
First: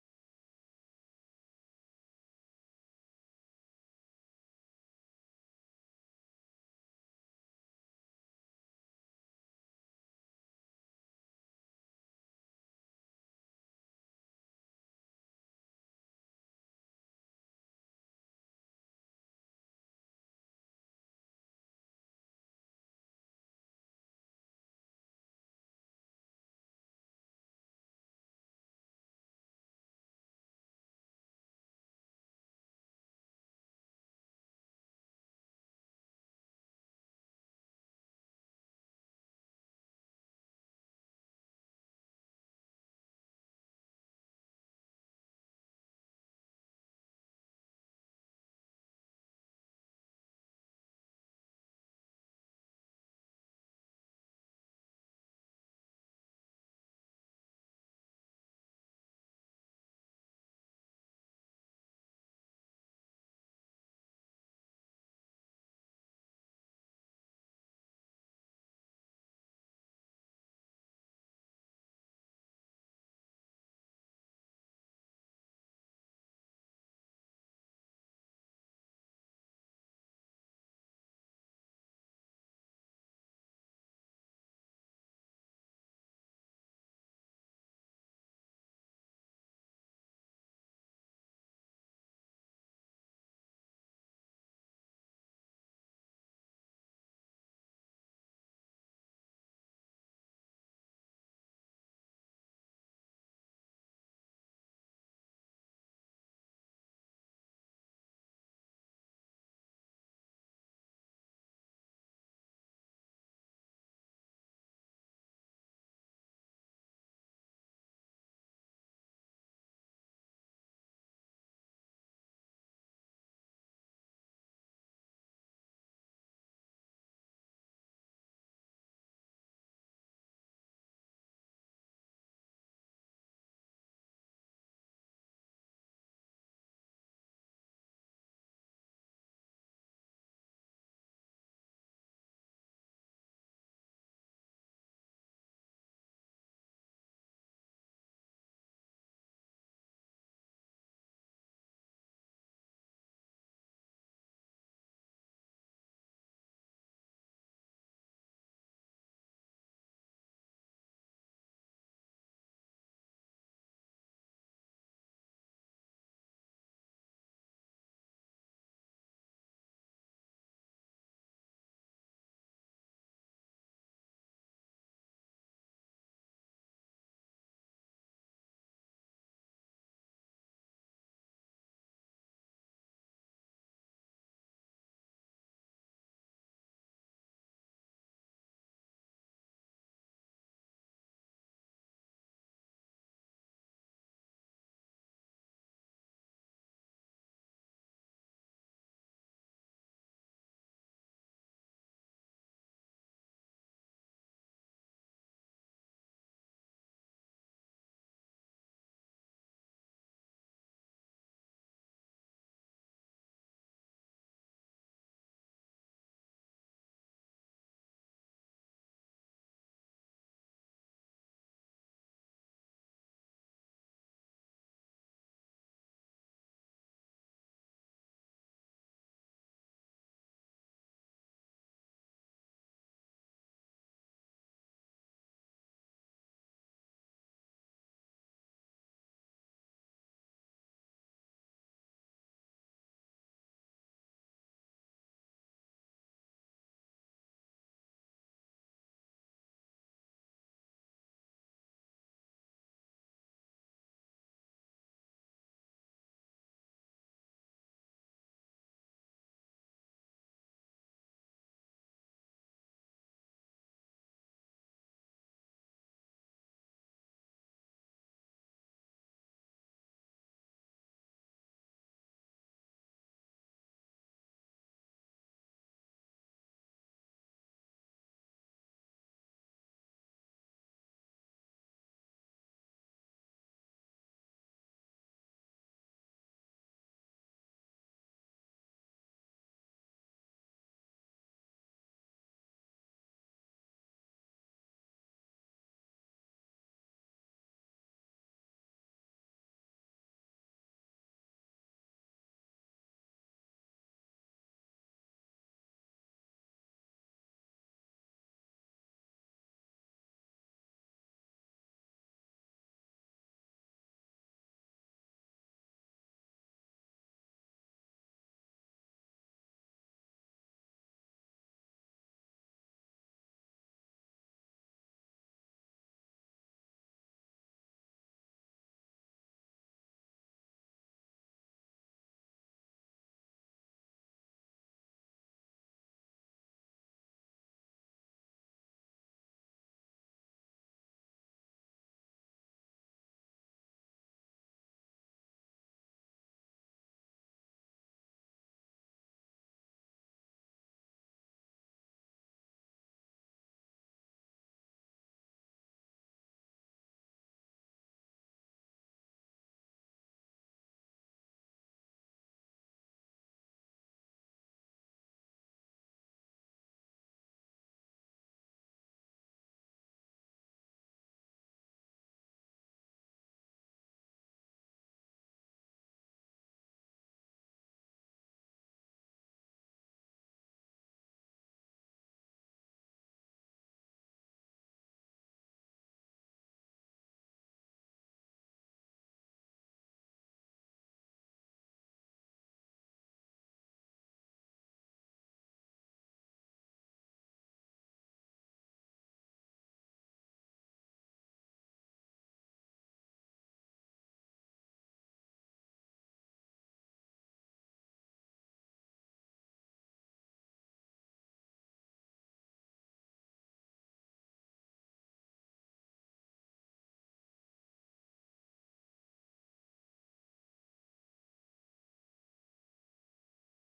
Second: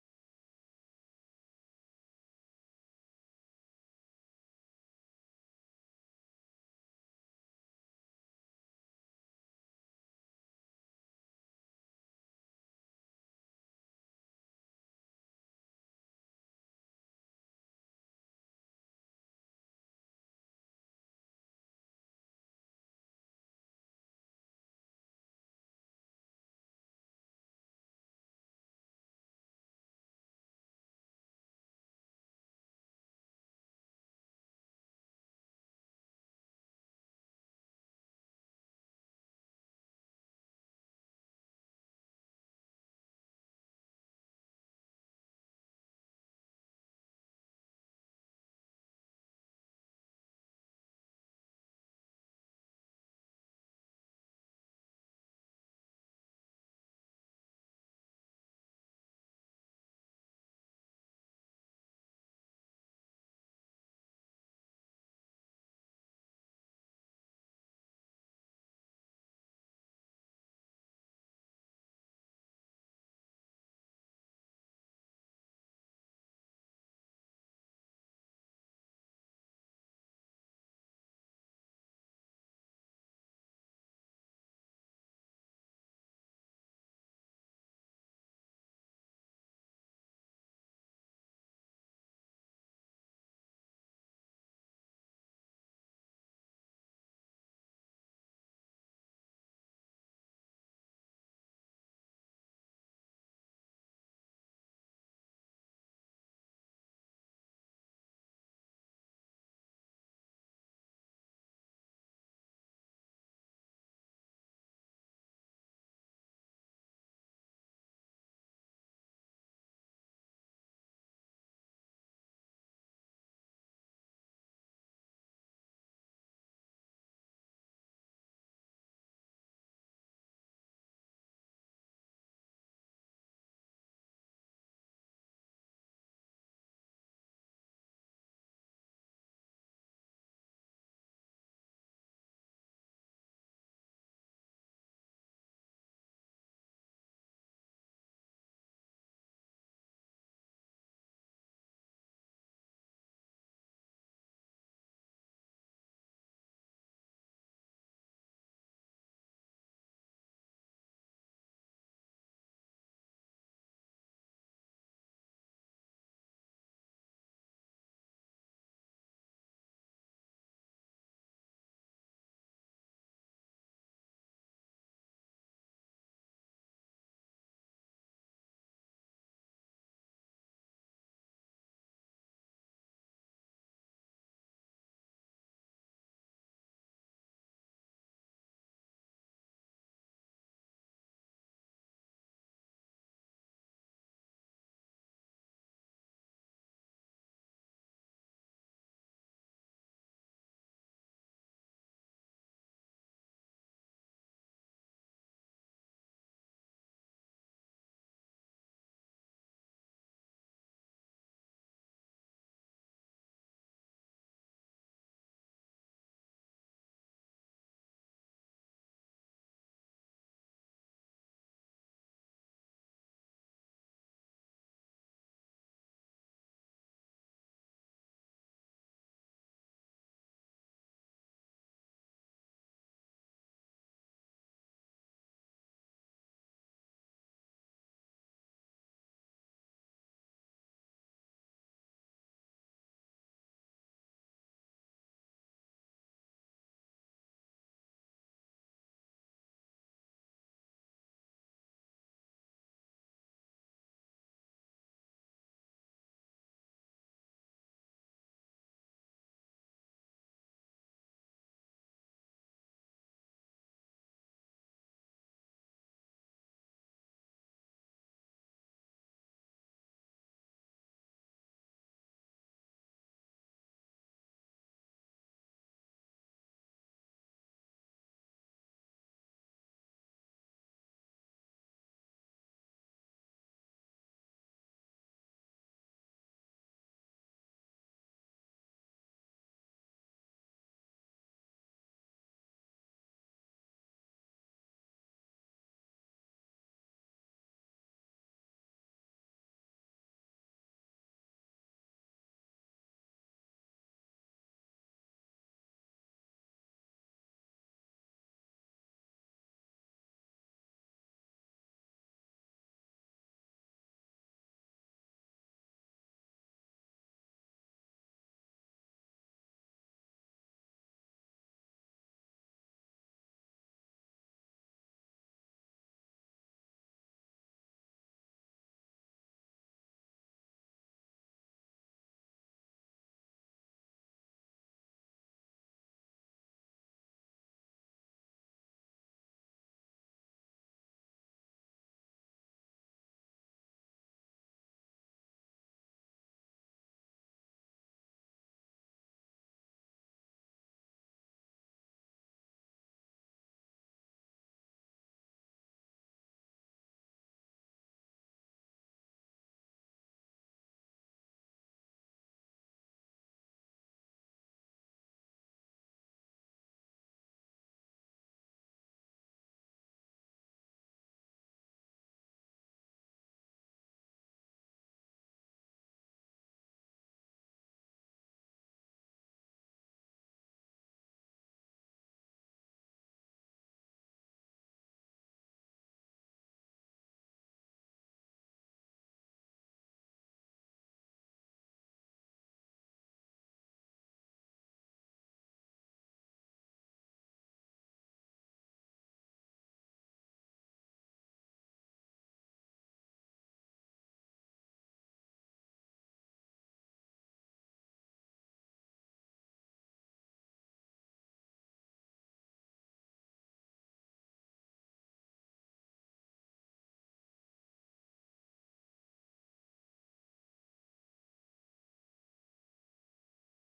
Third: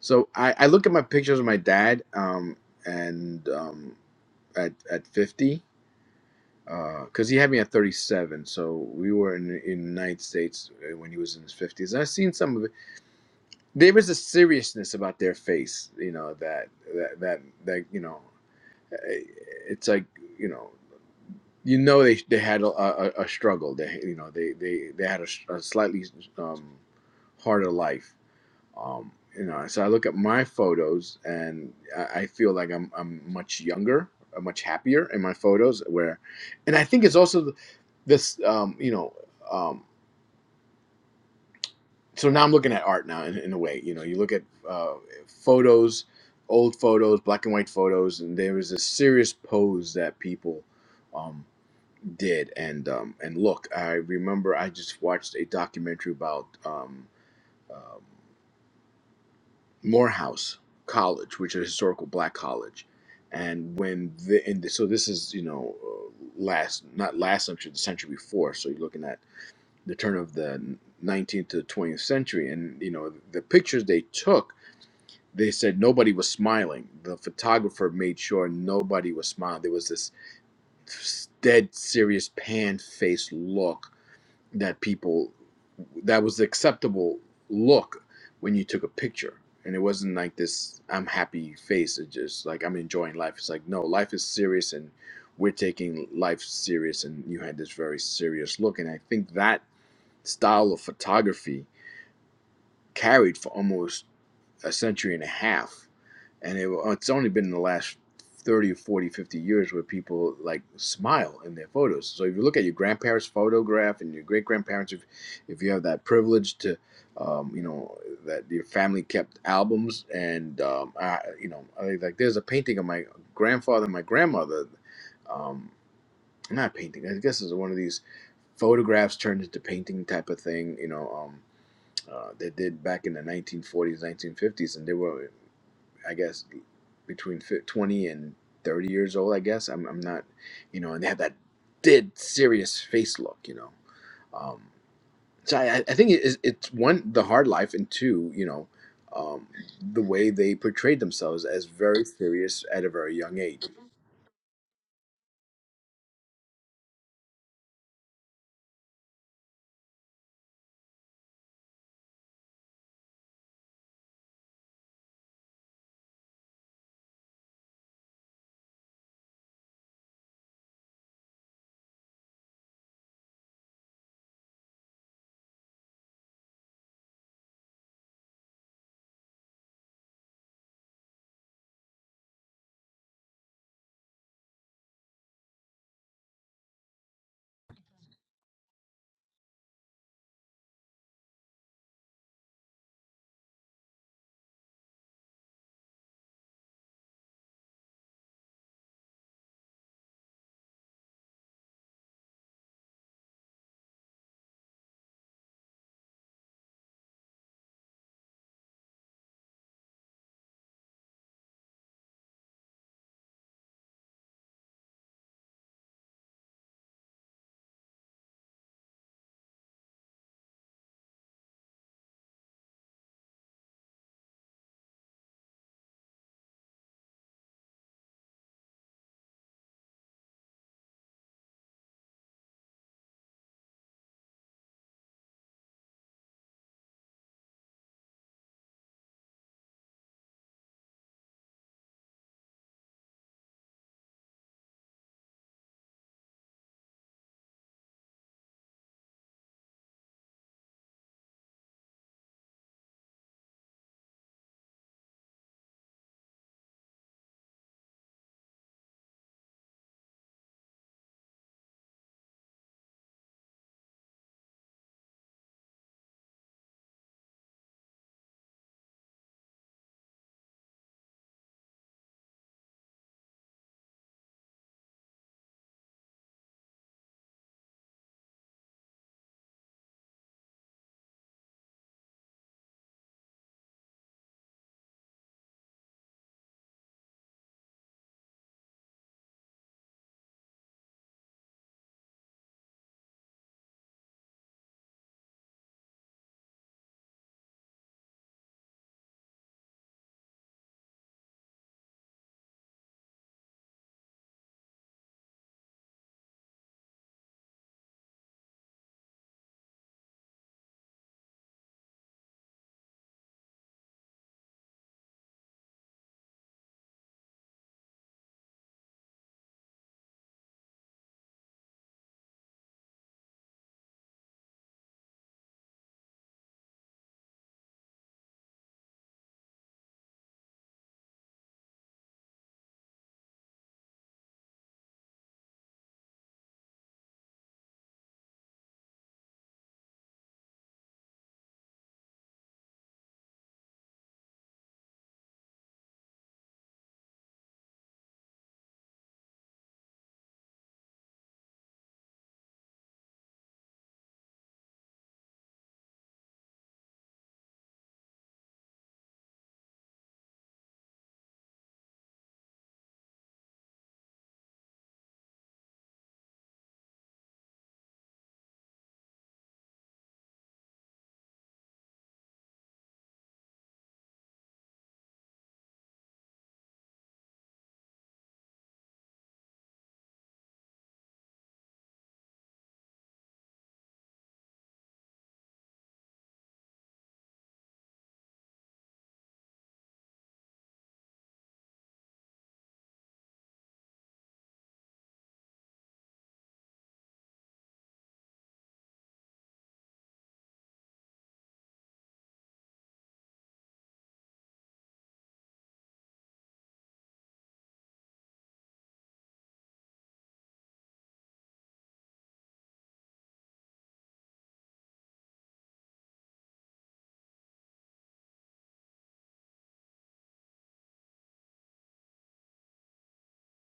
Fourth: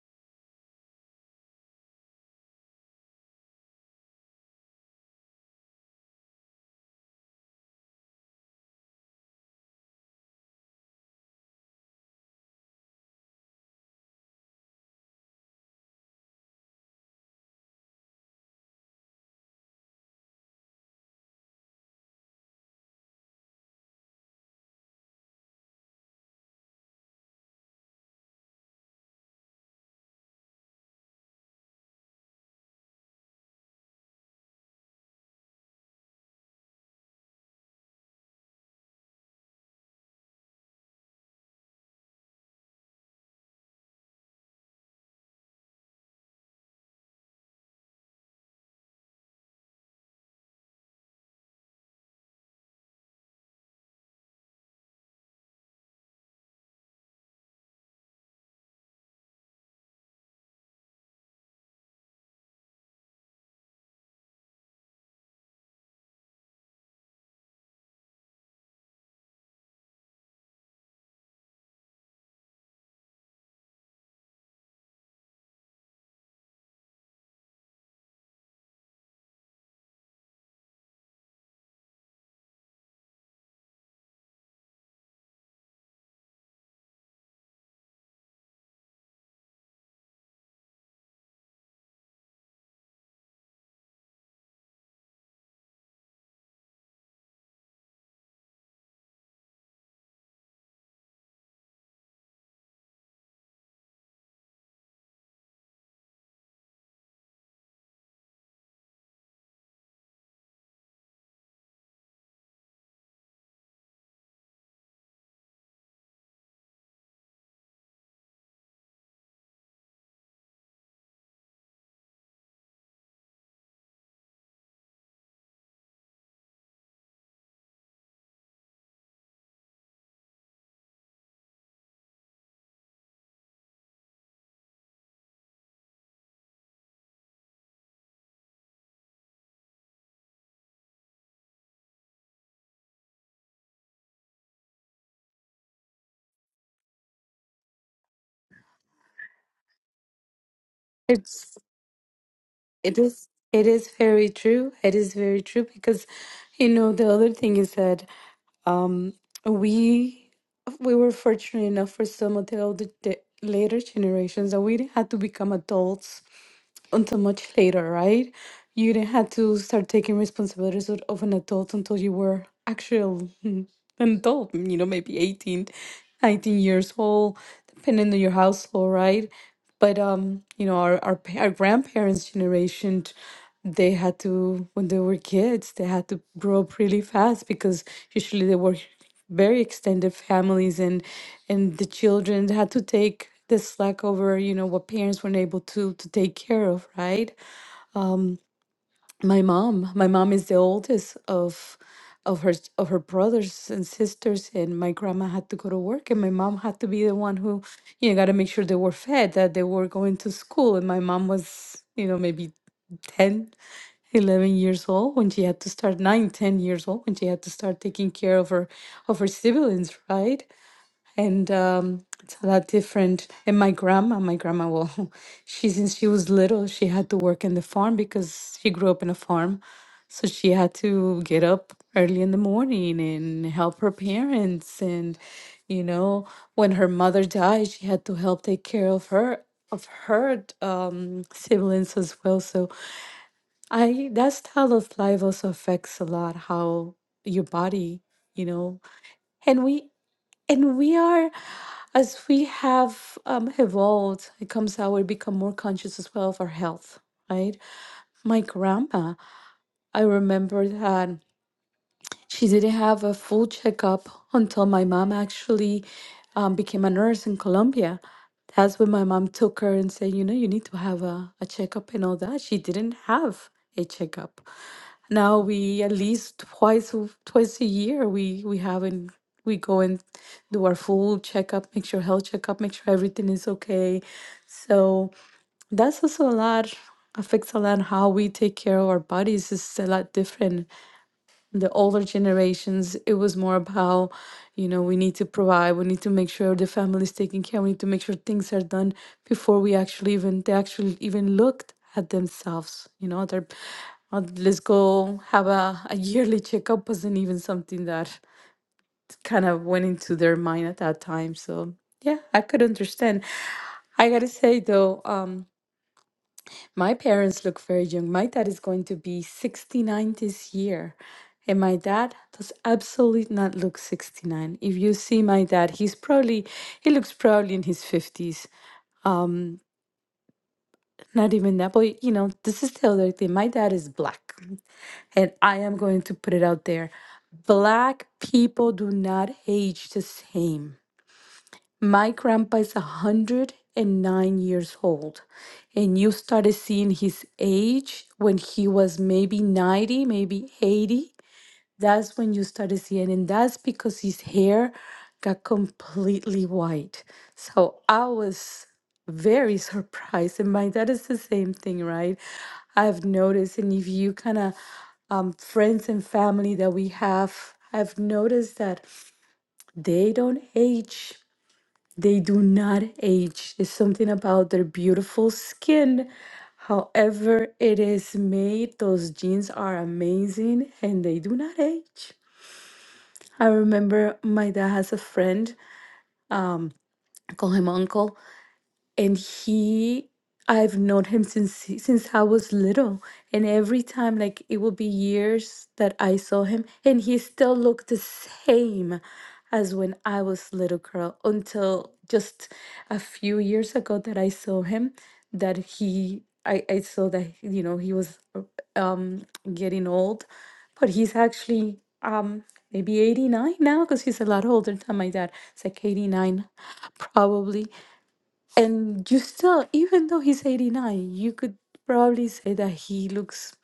Speaker 4: so I, I look at my pictures of my dad, um, and um, at at fifty, because he had me at thirty seven. So we were in in the United States uh, when he was in his fifties. And I've seen some of it. There is a seriousness about their face, you know that that that that you know, eh, it's like you know. You know they, they had a, a, a struggle. They you know they, they, they had a, s- a slightly um, harder life um, you know, so I look at my photos and I, I feel like I'm I'm much younger, i much happier in my photos. Where, and I think it's also the- this, um, you know, um, so now I'm looking at art now in, in a way. You know, you look at uh, photos, old photos, black and white photos, and there was a serious pose that people um, did. And um, and look, I remember I just watched a documentary about. Um, um, Morehouse College, which is a historical black college. And when the, and so this is you know uh, last not last century the century before so you're looking at the turn of the 19th to the 20th century and you know the pictures they took they said nobody was smiling the photographer made sure nobody was smiling there was this dead serious pan faced look that people that was the acceptable look when you took a picture and it wasn't like this i'm happy face it's just like i'm enjoying life it's like no life is serious and we're taking life serious and you had this very serious look and i think that style of photography carried for almost a century and a half and it, oh, it's only been in the last 30, 40, 50 years where people like smile in their photos so if you look at your grandparents photograph and your great grandparents if, if you have that privilege to um, you know that your family kept albums and um, I, you know I, like there's a painting of my grandfather and my grandmother um, not painting i guess it's one of these photographs turned into painting type of thing you know um, uh, they did back in the 1940s 1950s and they were I guess between fif- 20 and 30 years old, I guess. I'm, I'm not, you know, and they have that dead serious face look, you know. Um, so I, I I think it is, it's one, the hard life, and two, you know, um, the way they portrayed themselves
Speaker 3: It's
Speaker 4: as very serious at a
Speaker 3: it
Speaker 4: very
Speaker 3: is
Speaker 4: young
Speaker 3: it
Speaker 4: age.
Speaker 3: is very true. It is very true because you know the other thing is that um we we were fortunate enough for some of the older the later generations that we didn't have to become adults until much later, right? You didn't have to start taking responsibilities of of an adult until you were actual [laughs] an adult, you know, maybe 18, 19 years old, depending on your household, right? But um, you know, our our, pa- our grandparents' generation, they had to when they were kids, they had to grow up really fast because usually they were very extended families and and the children had to take the slack over you know what parents weren't able to to take care of right my mom my mom is the oldest of of her of her brothers and sisters and my grandma had to go to work and my mom had to be the one who you know got to make sure they were fed that they were going to school and my mom was you know maybe 10, 11 years old when she had to start 9, 10 years old when she had to start taking care of her of her siblings right and um, it's a lot different. And my grandma, my grandma, well, [laughs] she since she was little, she had to work in the farm because she grew up in a farm, so she had to get up early in the morning and help her parents. And you know, when her mother died, she had to help take care of her of her um, siblings as well. So I that style of life also affects a lot how your body, you know. And we and we are, as we have um, evolved, it comes out, we become more conscious as well of our health, right? My grandpa, I remember that. She didn't have a full checkup until my mom actually um, became a nurse in Colombia. That's when my mom took her and said, you know, you need to have a, a checkup and all that. She didn't have a checkup. Now we at least twice a- twice a year we we have and we go and do our full checkup, make sure health checkup, make sure everything is okay. So that's also a lot affects a lot how we take care of our bodies is a lot different the older generations, it was more about, you know, we need to provide, we need to make sure the family is taken care, we need to make sure things are done before we actually even they actually even looked at themselves. You know, they're uh, let's go have a, a yearly checkup wasn't even something that kind of went into their mind at that time. So yeah, I could understand. I gotta say though, um my parents look very young. My dad is going to be 69 this year. And my dad does absolutely not look 69. If you see my dad, he's probably, he looks probably in his 50s. Not even that. But, you know, this is the other thing. My dad is black. And I am going to put it out there. Black people do not age the same. My grandpa is 109 years old, and you started seeing his age when he was maybe 90, maybe 80. That's when you started seeing, and that's because his hair got completely white. So I was very [laughs] surprised, and my dad is the same thing, right? I've noticed, and if you kind of um, friends and family that we have, I've noticed that they don't age they do not age. There's something about their beautiful skin. However, it is made, those jeans are amazing and they do not age. I remember my dad has a friend, um, I call him uncle and he I've known him since he- since I was little and every time like it will be years that I saw him and he still looked the same as when I was little girl until just a few years ago that I saw him that he I, I saw that you know he was uh, um getting old but he's actually um maybe 89 now because he's a lot older than my dad it's like 89 probably and you still, even though he's 89, you could probably say that he looks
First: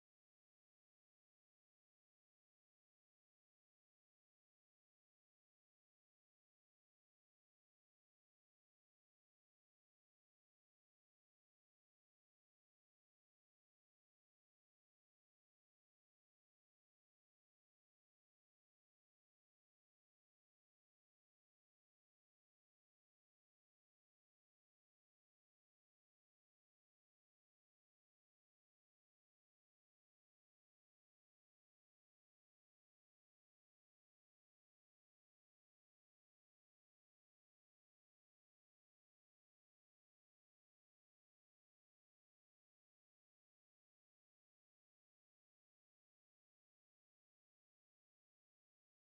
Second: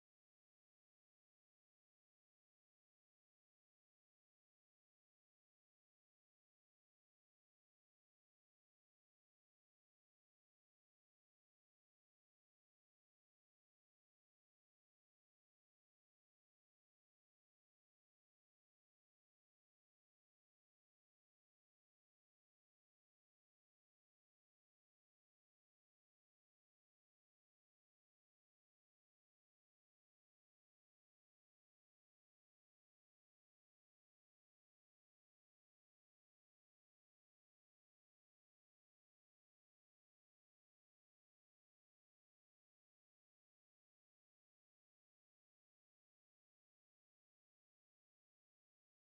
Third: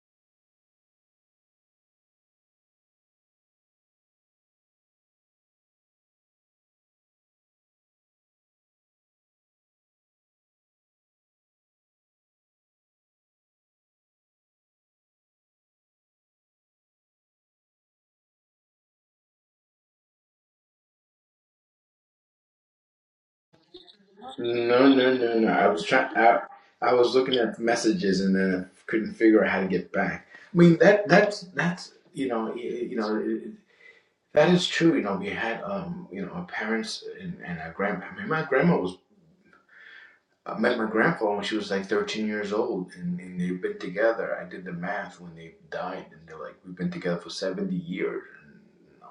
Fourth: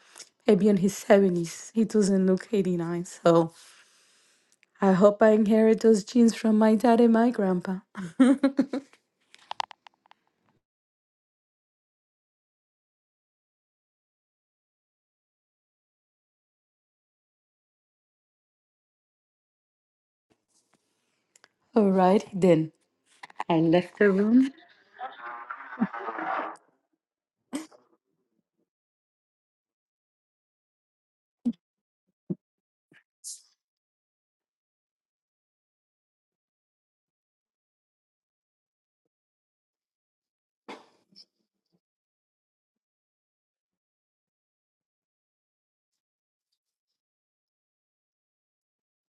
Speaker 3: maybe in his 70s. He doesn't look 89. So I hope I inherit those genes from my dad and my grandpa. All right, then I left the room.
Speaker 4: No, no, no, no. I was trying. I, I was looking at messages and then I couldn't figure out how to get back. I mean that that's that's you know you, you know. That is true. You know, we had um, you know, our parents and, and our grandma. I mean, my grandma was I met my grandpa when she was like 13 years old, and, and they've been together. I did the math when they died, and they're like, we've been together for 70 years. And you know,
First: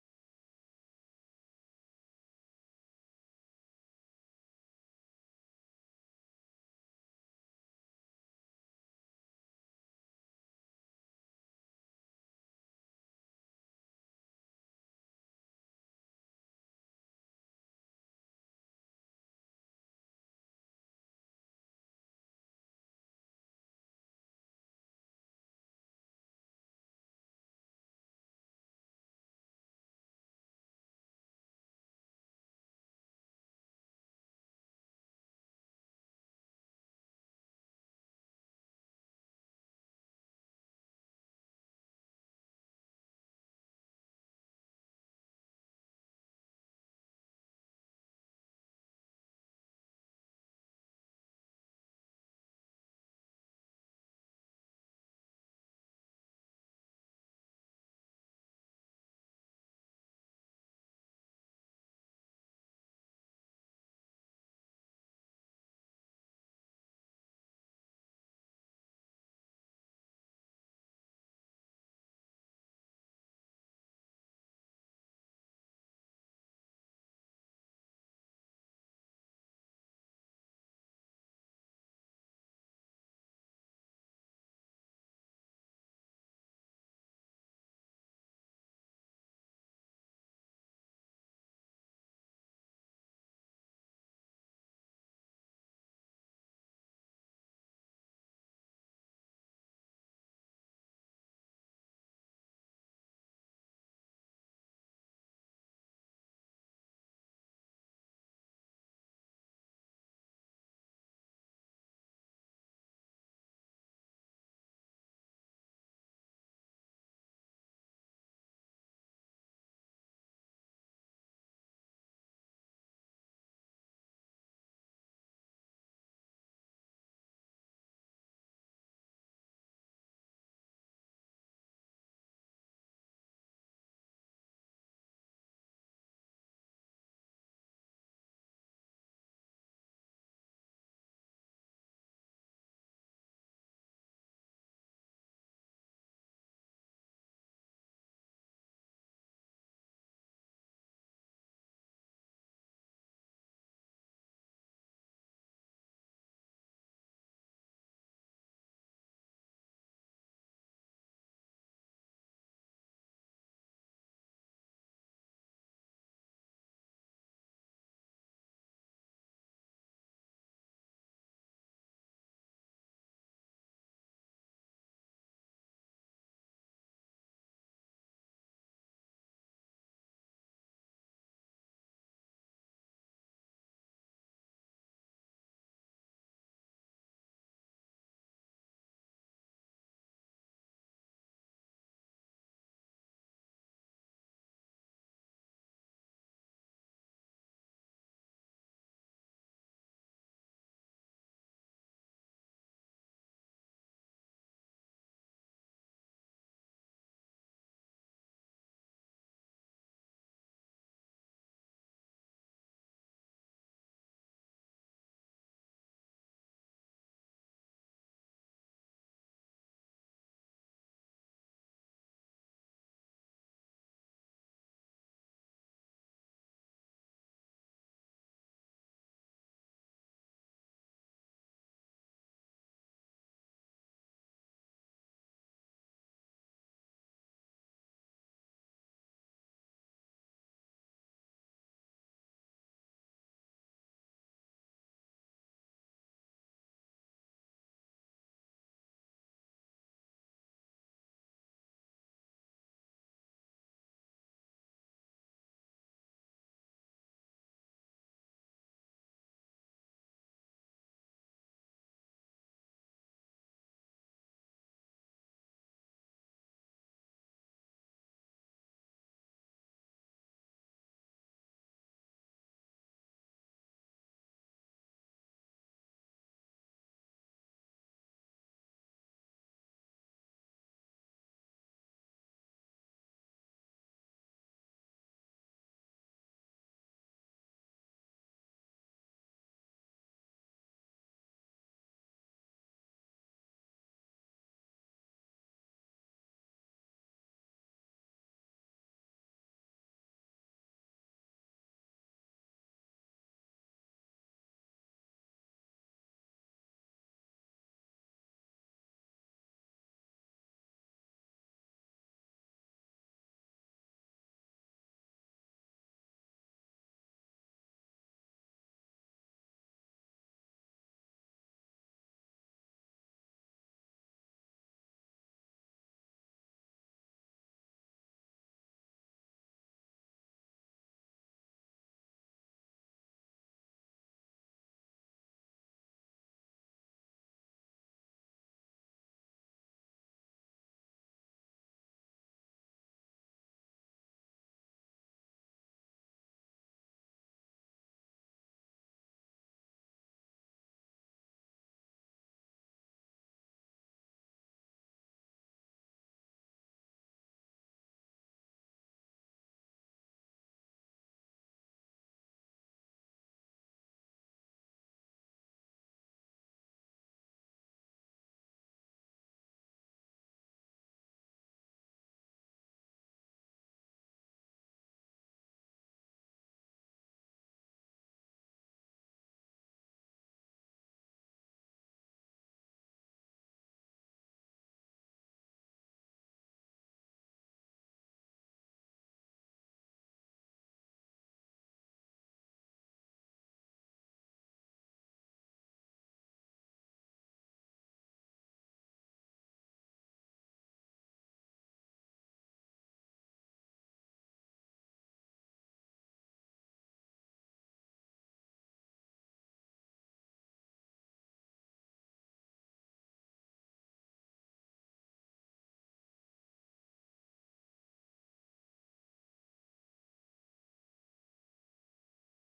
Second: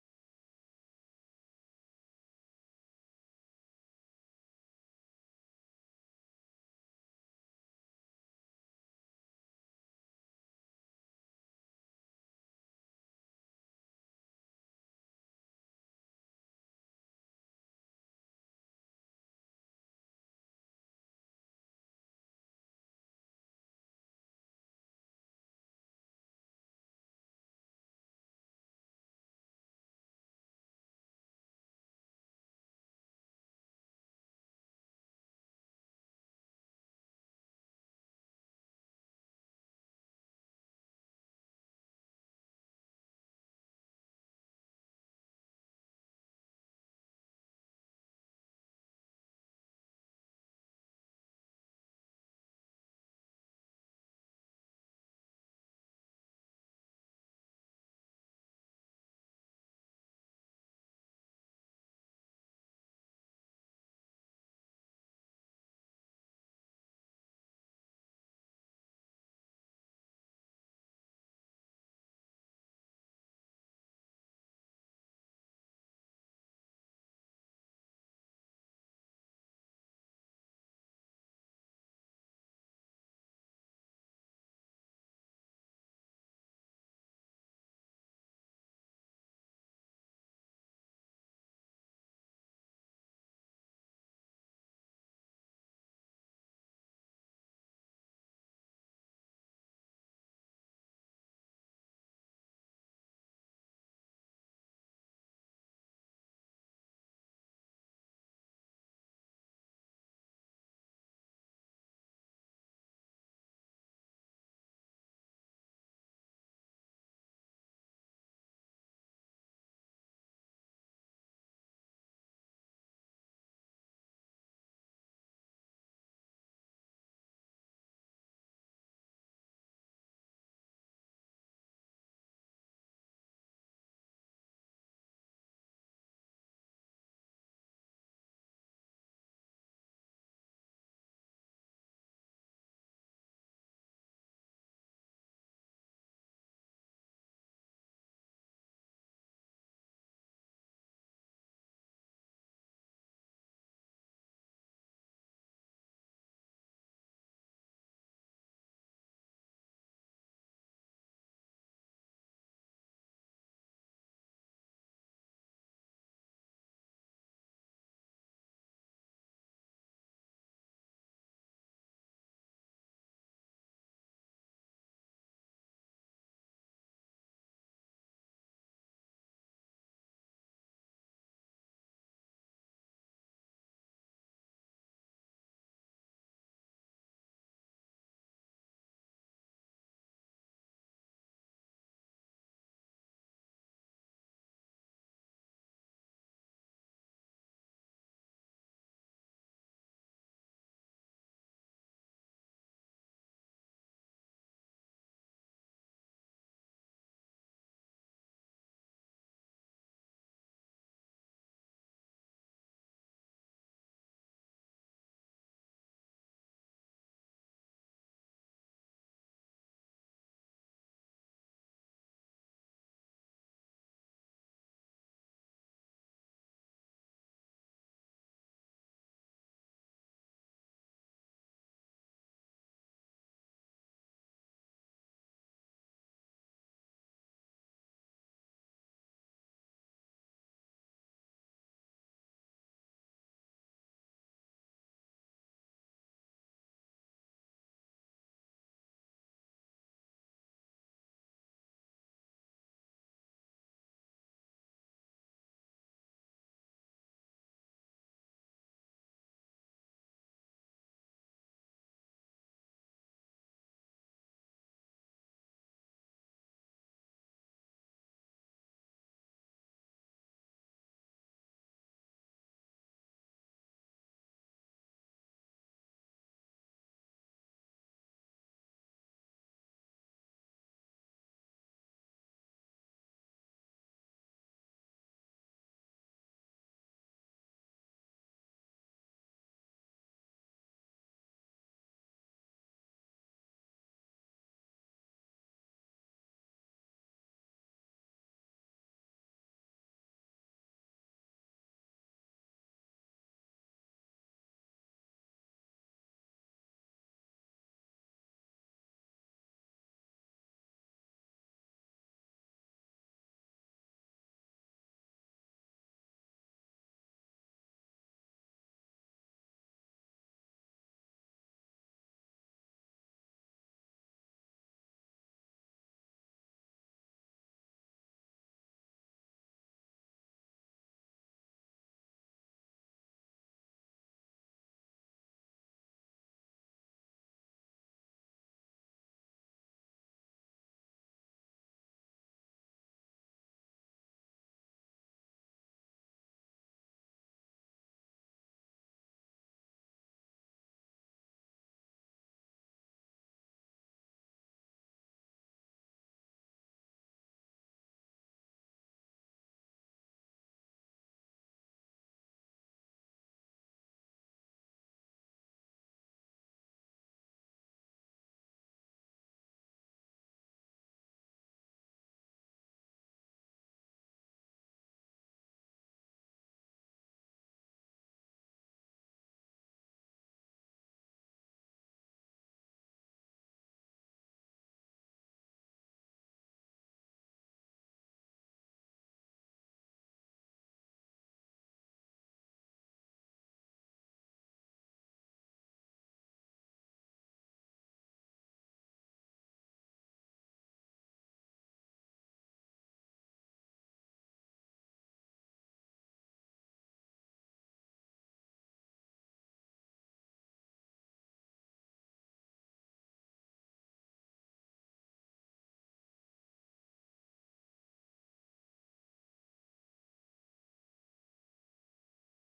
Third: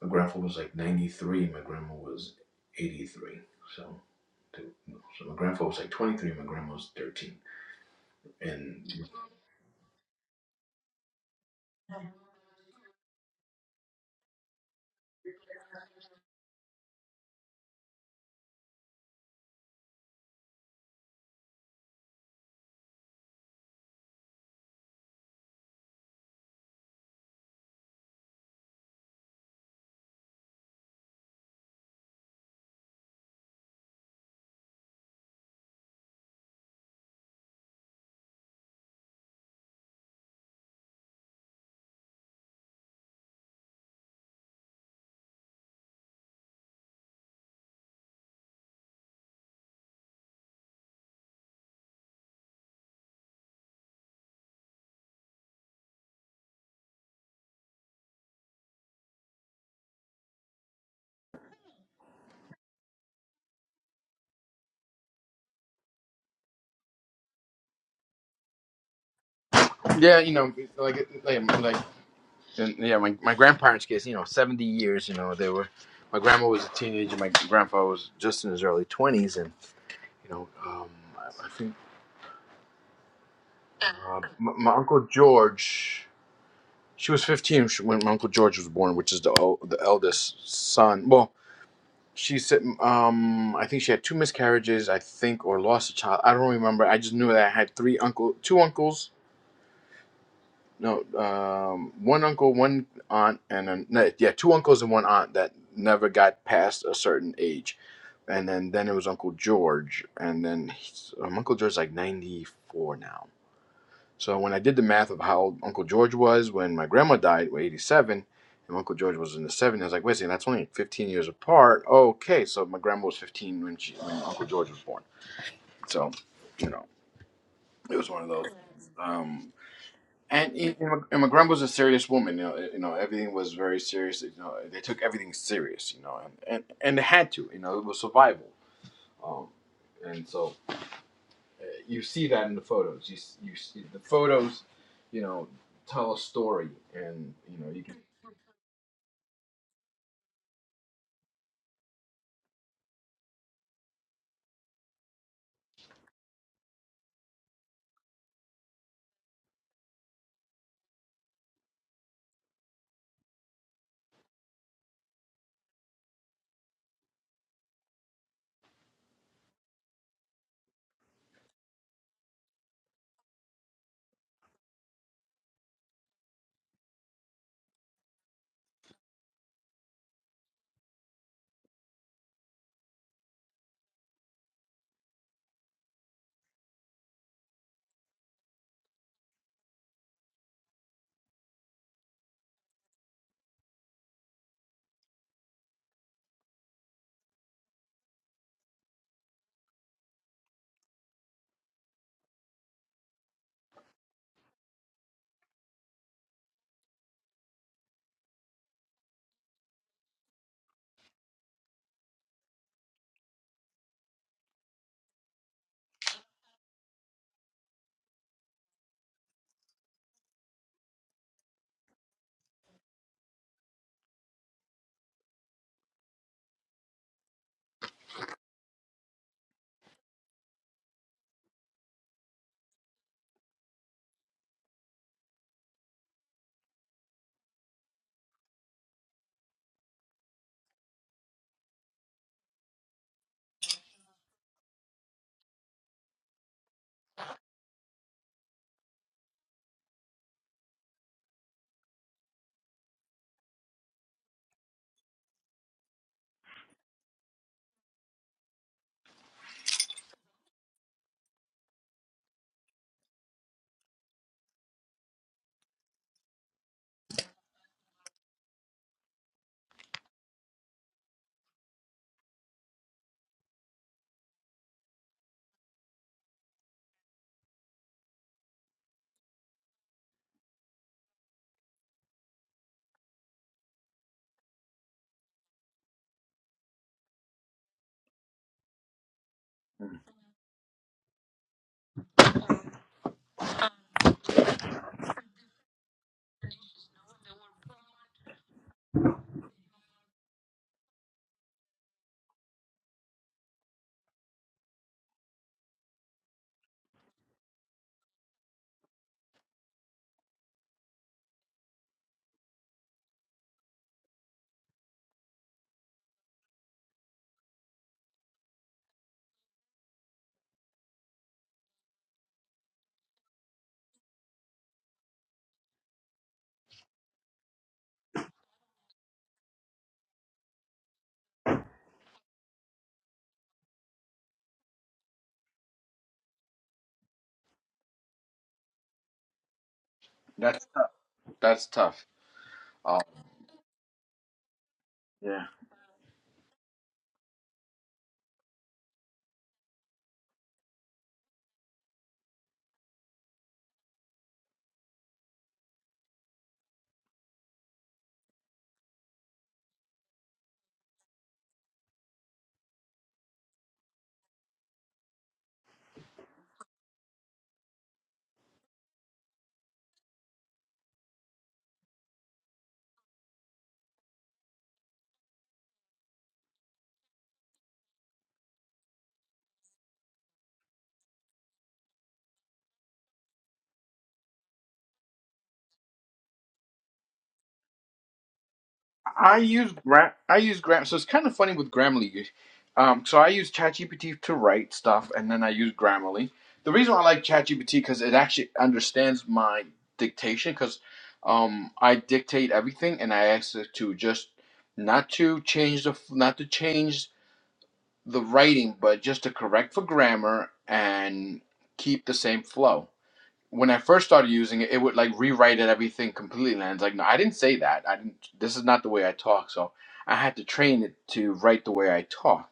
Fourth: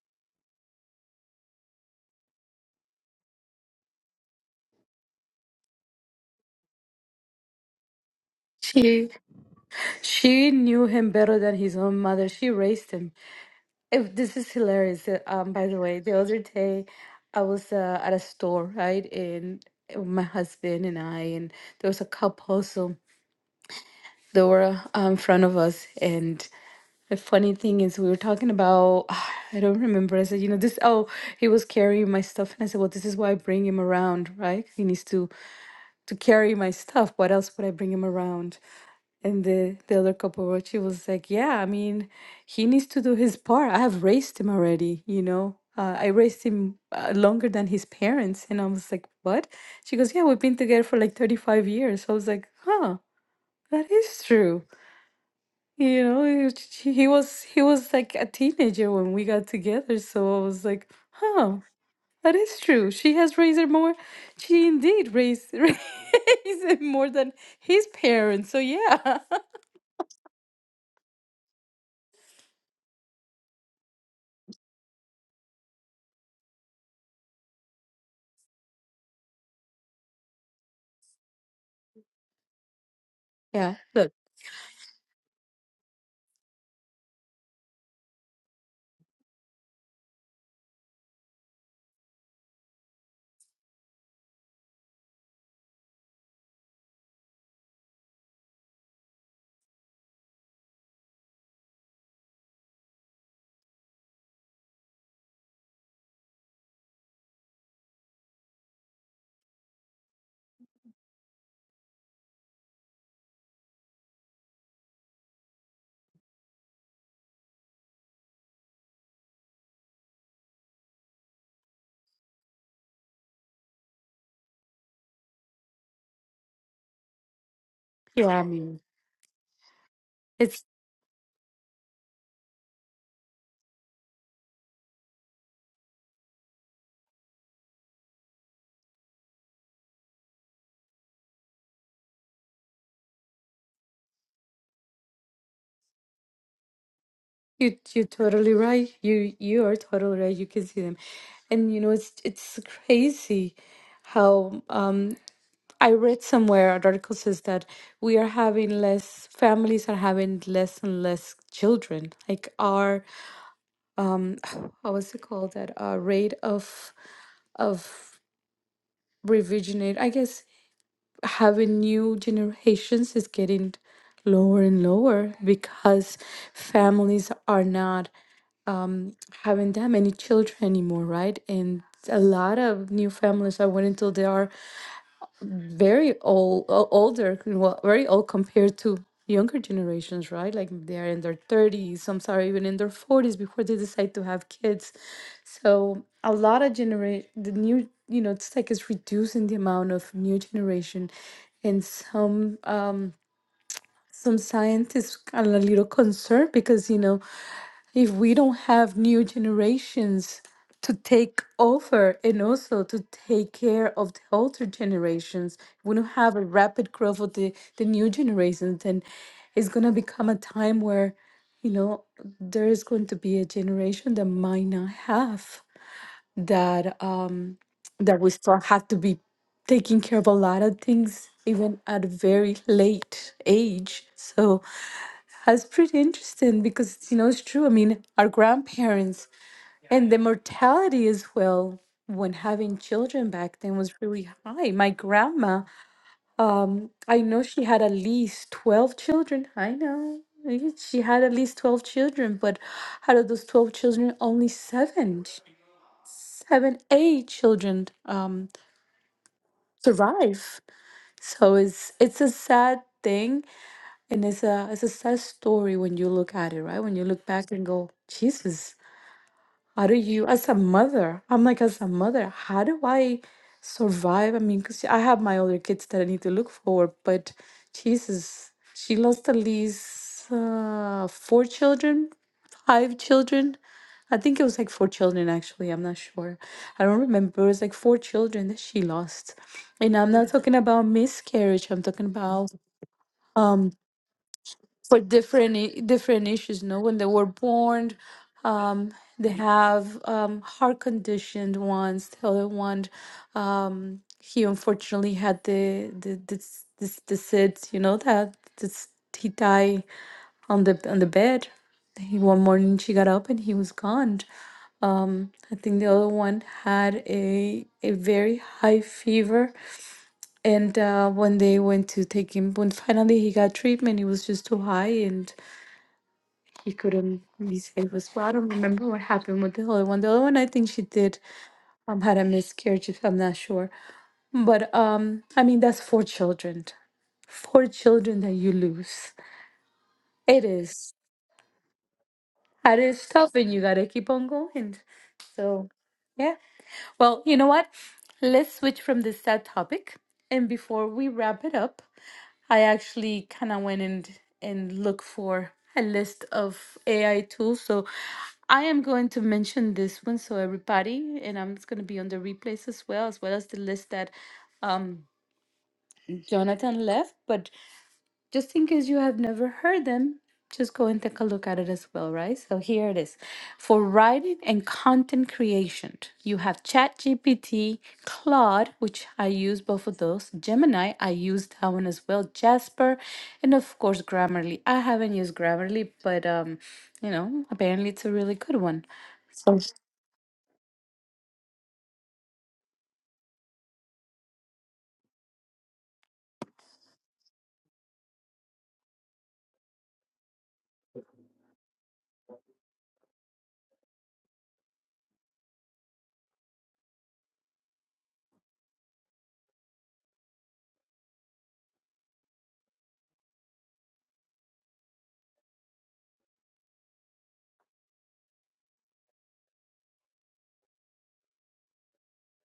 Speaker 4: my grandpa was like 93, my grandma was 83. So, they- so my grandpa was like 23, my grandma was 13. And
Speaker 3: She she knew him better than his own mother. She raised him. If this is hilarious. uh, Um, by the way, the other day I was uh, at a store, right, and my husband and I, and there was a couple. So they were um, in front of us and the funny thing is we were talking about [sighs] i don't remember i said you know this oh he was carrying my stuff and i said well this is why i bring him around right he needs to to carry my stuff what else would i bring him around and the the other couple she was like yeah i mean he needs to do his part i have raised him already you know uh, I raised him uh, longer than his parents. And I was like, what? She goes, yeah, we've been together for like 35 years. I was like, huh, that is true. You know, he was he was he was like a teenager when we got together, so I was like, huh, that is true. She has raised her more. She indeed raised [laughs] raised him more than his parents. So yeah. [laughs]
Speaker 4: Yeah, you know, like like like And yeah, my, my grandparents' case, you know, 70 years, you know, they were, my grandma was a teenager, my grandpa was just in his early 20s. And, you know, um, I, I think
Speaker 3: Yeah, look,
Speaker 4: uh, my, my Uncle George, she was 15 sh- when my Uncle George was born, which is the, el- the eldest son. Well, she said, um, I think she had two miscarriages, I think, or lost a child. I don't remember. I just knew that I had three uncle, two uncles No, um, one uncle, one aunt, and then no, yeah, two uncles and one aunt that never got past a certain age, and then then it was Uncle George, and then he's, um, Uncle George's like ninety four now. So when I did the math of how old Uncle George was when my grandma died, was eighty seven, and Uncle George was in the seventies, I was like, wait a second, that's only fifteen years apart. Okay, so my grandma was fifteen when she when Uncle George was born. So you know, it was one of
Speaker 3: yeah, I
Speaker 4: those.
Speaker 3: mean,
Speaker 4: Um, and
Speaker 3: it's
Speaker 4: you know, and McGrum was a serious woman. You know, eh, you know everything was very serious. You know, they took everything serious. You know, and and, and they had to. You know, it was survival. Um, and so uh, you see that in the photos. You s- you see the photos. You know, tell a story, and you know
Speaker 3: you
Speaker 4: you can.
Speaker 3: you're totally right. You you are totally right. You can see them. And you know, it's it's crazy how um I read somewhere an article says that we are having less families are having less and less children. Like our how was it called that our rate of of revisionate I guess having new generations is getting lower and lower because families are not having that many children anymore, right? And a lot of new families are waiting until they are very old, o- older, well, very old compared to younger generations, right? Like they're in their 30s, some are even in their 40s before they decide to have kids. So a lot of generation, the new, you know, it's like it's reducing the amount of new generation. And some um, some scientists are a little concerned because you know if we don't have new generations to take over and also to take care of the older generations, we don't have a rapid growth of the, the new generations, then it's going to become a time where, you know, there is going to be a generation that might not have that, um, that we still have to be taking care of a lot of things even at a very late age so that's pretty interesting because you know it's true i mean our grandparents and the mortality as well when having children back then was really high. My grandma, um, I know she had at least 12 children. I know. eh, She had at least 12 children, but out of those 12 children, only seven, seven, eight children um, survive. So it's it's a sad thing, and it's a it's a sad story when you look at it, right? When you look back and go, Jesus, How do you, as a mother, I'm like, as a mother, how do I survive? I mean, because I have my other kids that I need to look for, but Jesus, she lost at least uh, four children, five children. I think it was like four children, actually. I'm not sure. I don't remember. It was like four children that she lost. And
Speaker 4: Mhm.
Speaker 3: I'm not talking about miscarriage. I'm talking about um for different i- different issues. No, when they were born, um, they have um, heart conditioned ones. The other one, um, he unfortunately had the the this this this it, you know that this, he died on the on the bed. He, one morning she got up and he was gone. Um, I think the other one had a a very high fever, and uh, when they went to take him, when finally he got treatment, he was just too high, and he couldn't be safe as well. I don't remember what happened with the other one. The other one, I think she did um had a miscarriage, if I'm not sure. But um, I mean, that's four children, four children that you lose. It
Speaker 4: That's
Speaker 3: is.
Speaker 4: tough. That's tough.
Speaker 3: It is tough, and you gotta keep on going.
Speaker 4: Um,
Speaker 3: So, yeah. Well, you know what? Let's switch from this sad topic. And before we wrap it up, I actually kind of went and and looked for a list of AI tools. So I am going to mention this one. So everybody, and I'm it's going to be on the replays as well, as well as the list that um, Jonathan left. But just in case you have never heard them, just go and take a look at it as well, right? So here it is. For writing and content creation, you have ChatGPT, Claude, which I use both of those, Gemini, I use that one as well, Jasper, and of course Grammarly. I haven't used Grammarly, but um, you know, apparently it's a really good one.
Speaker 4: I
Speaker 3: So,
Speaker 4: use Gram. I use Gram. So it's kind of funny with Grammarly. Um, so I use ChatGPT to write stuff, and then I use Grammarly. The reason why I like ChatGPT because it actually understands my dictation. Because um, I dictate everything, and I ask it to just not to change the not to change the writing, but just to correct for grammar and keep the same flow when I first started using it, it would like rewrite it everything completely. And it's like, no, I didn't say that. I didn't. This is not the way I talk. So I had to train it to write the way I talk.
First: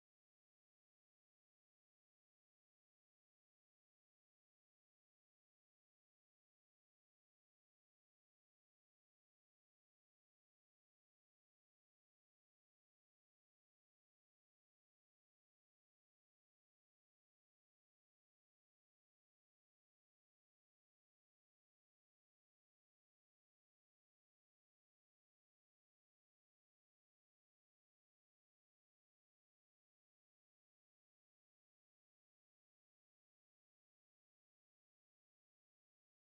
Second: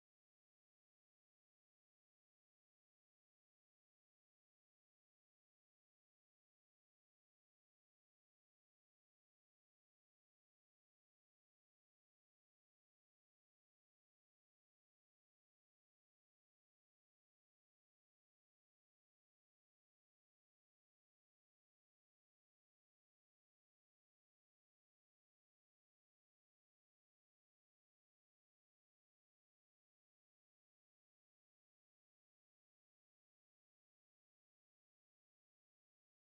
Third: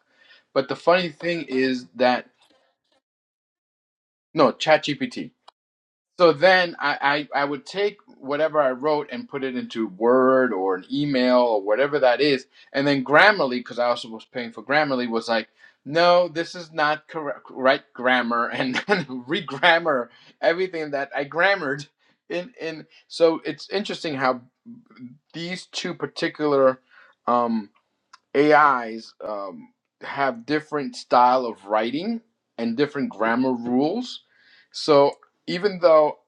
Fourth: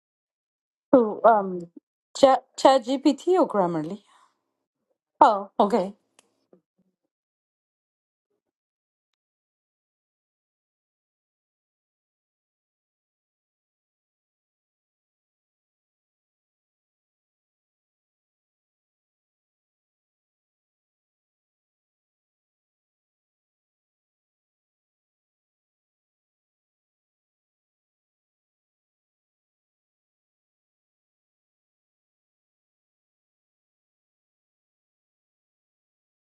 Speaker 4: But the funny
Speaker 3: so
Speaker 4: thing
Speaker 3: um,
Speaker 4: is that
Speaker 3: Chat ChatGPT or Grammarly?
Speaker 4: no, ChatGPT.
Speaker 3: Oh, okay.
Speaker 4: So then I, I, I would take whatever I wrote and put it into Word or an email or whatever that is. And then Grammarly, because I also was paying for Grammarly, was like, no, this is not correct, right grammar, and [laughs] then re-grammar everything that I grammared. In, in so it's interesting how these two particular um, AIs um, have different style of writing and different grammar rules. So even though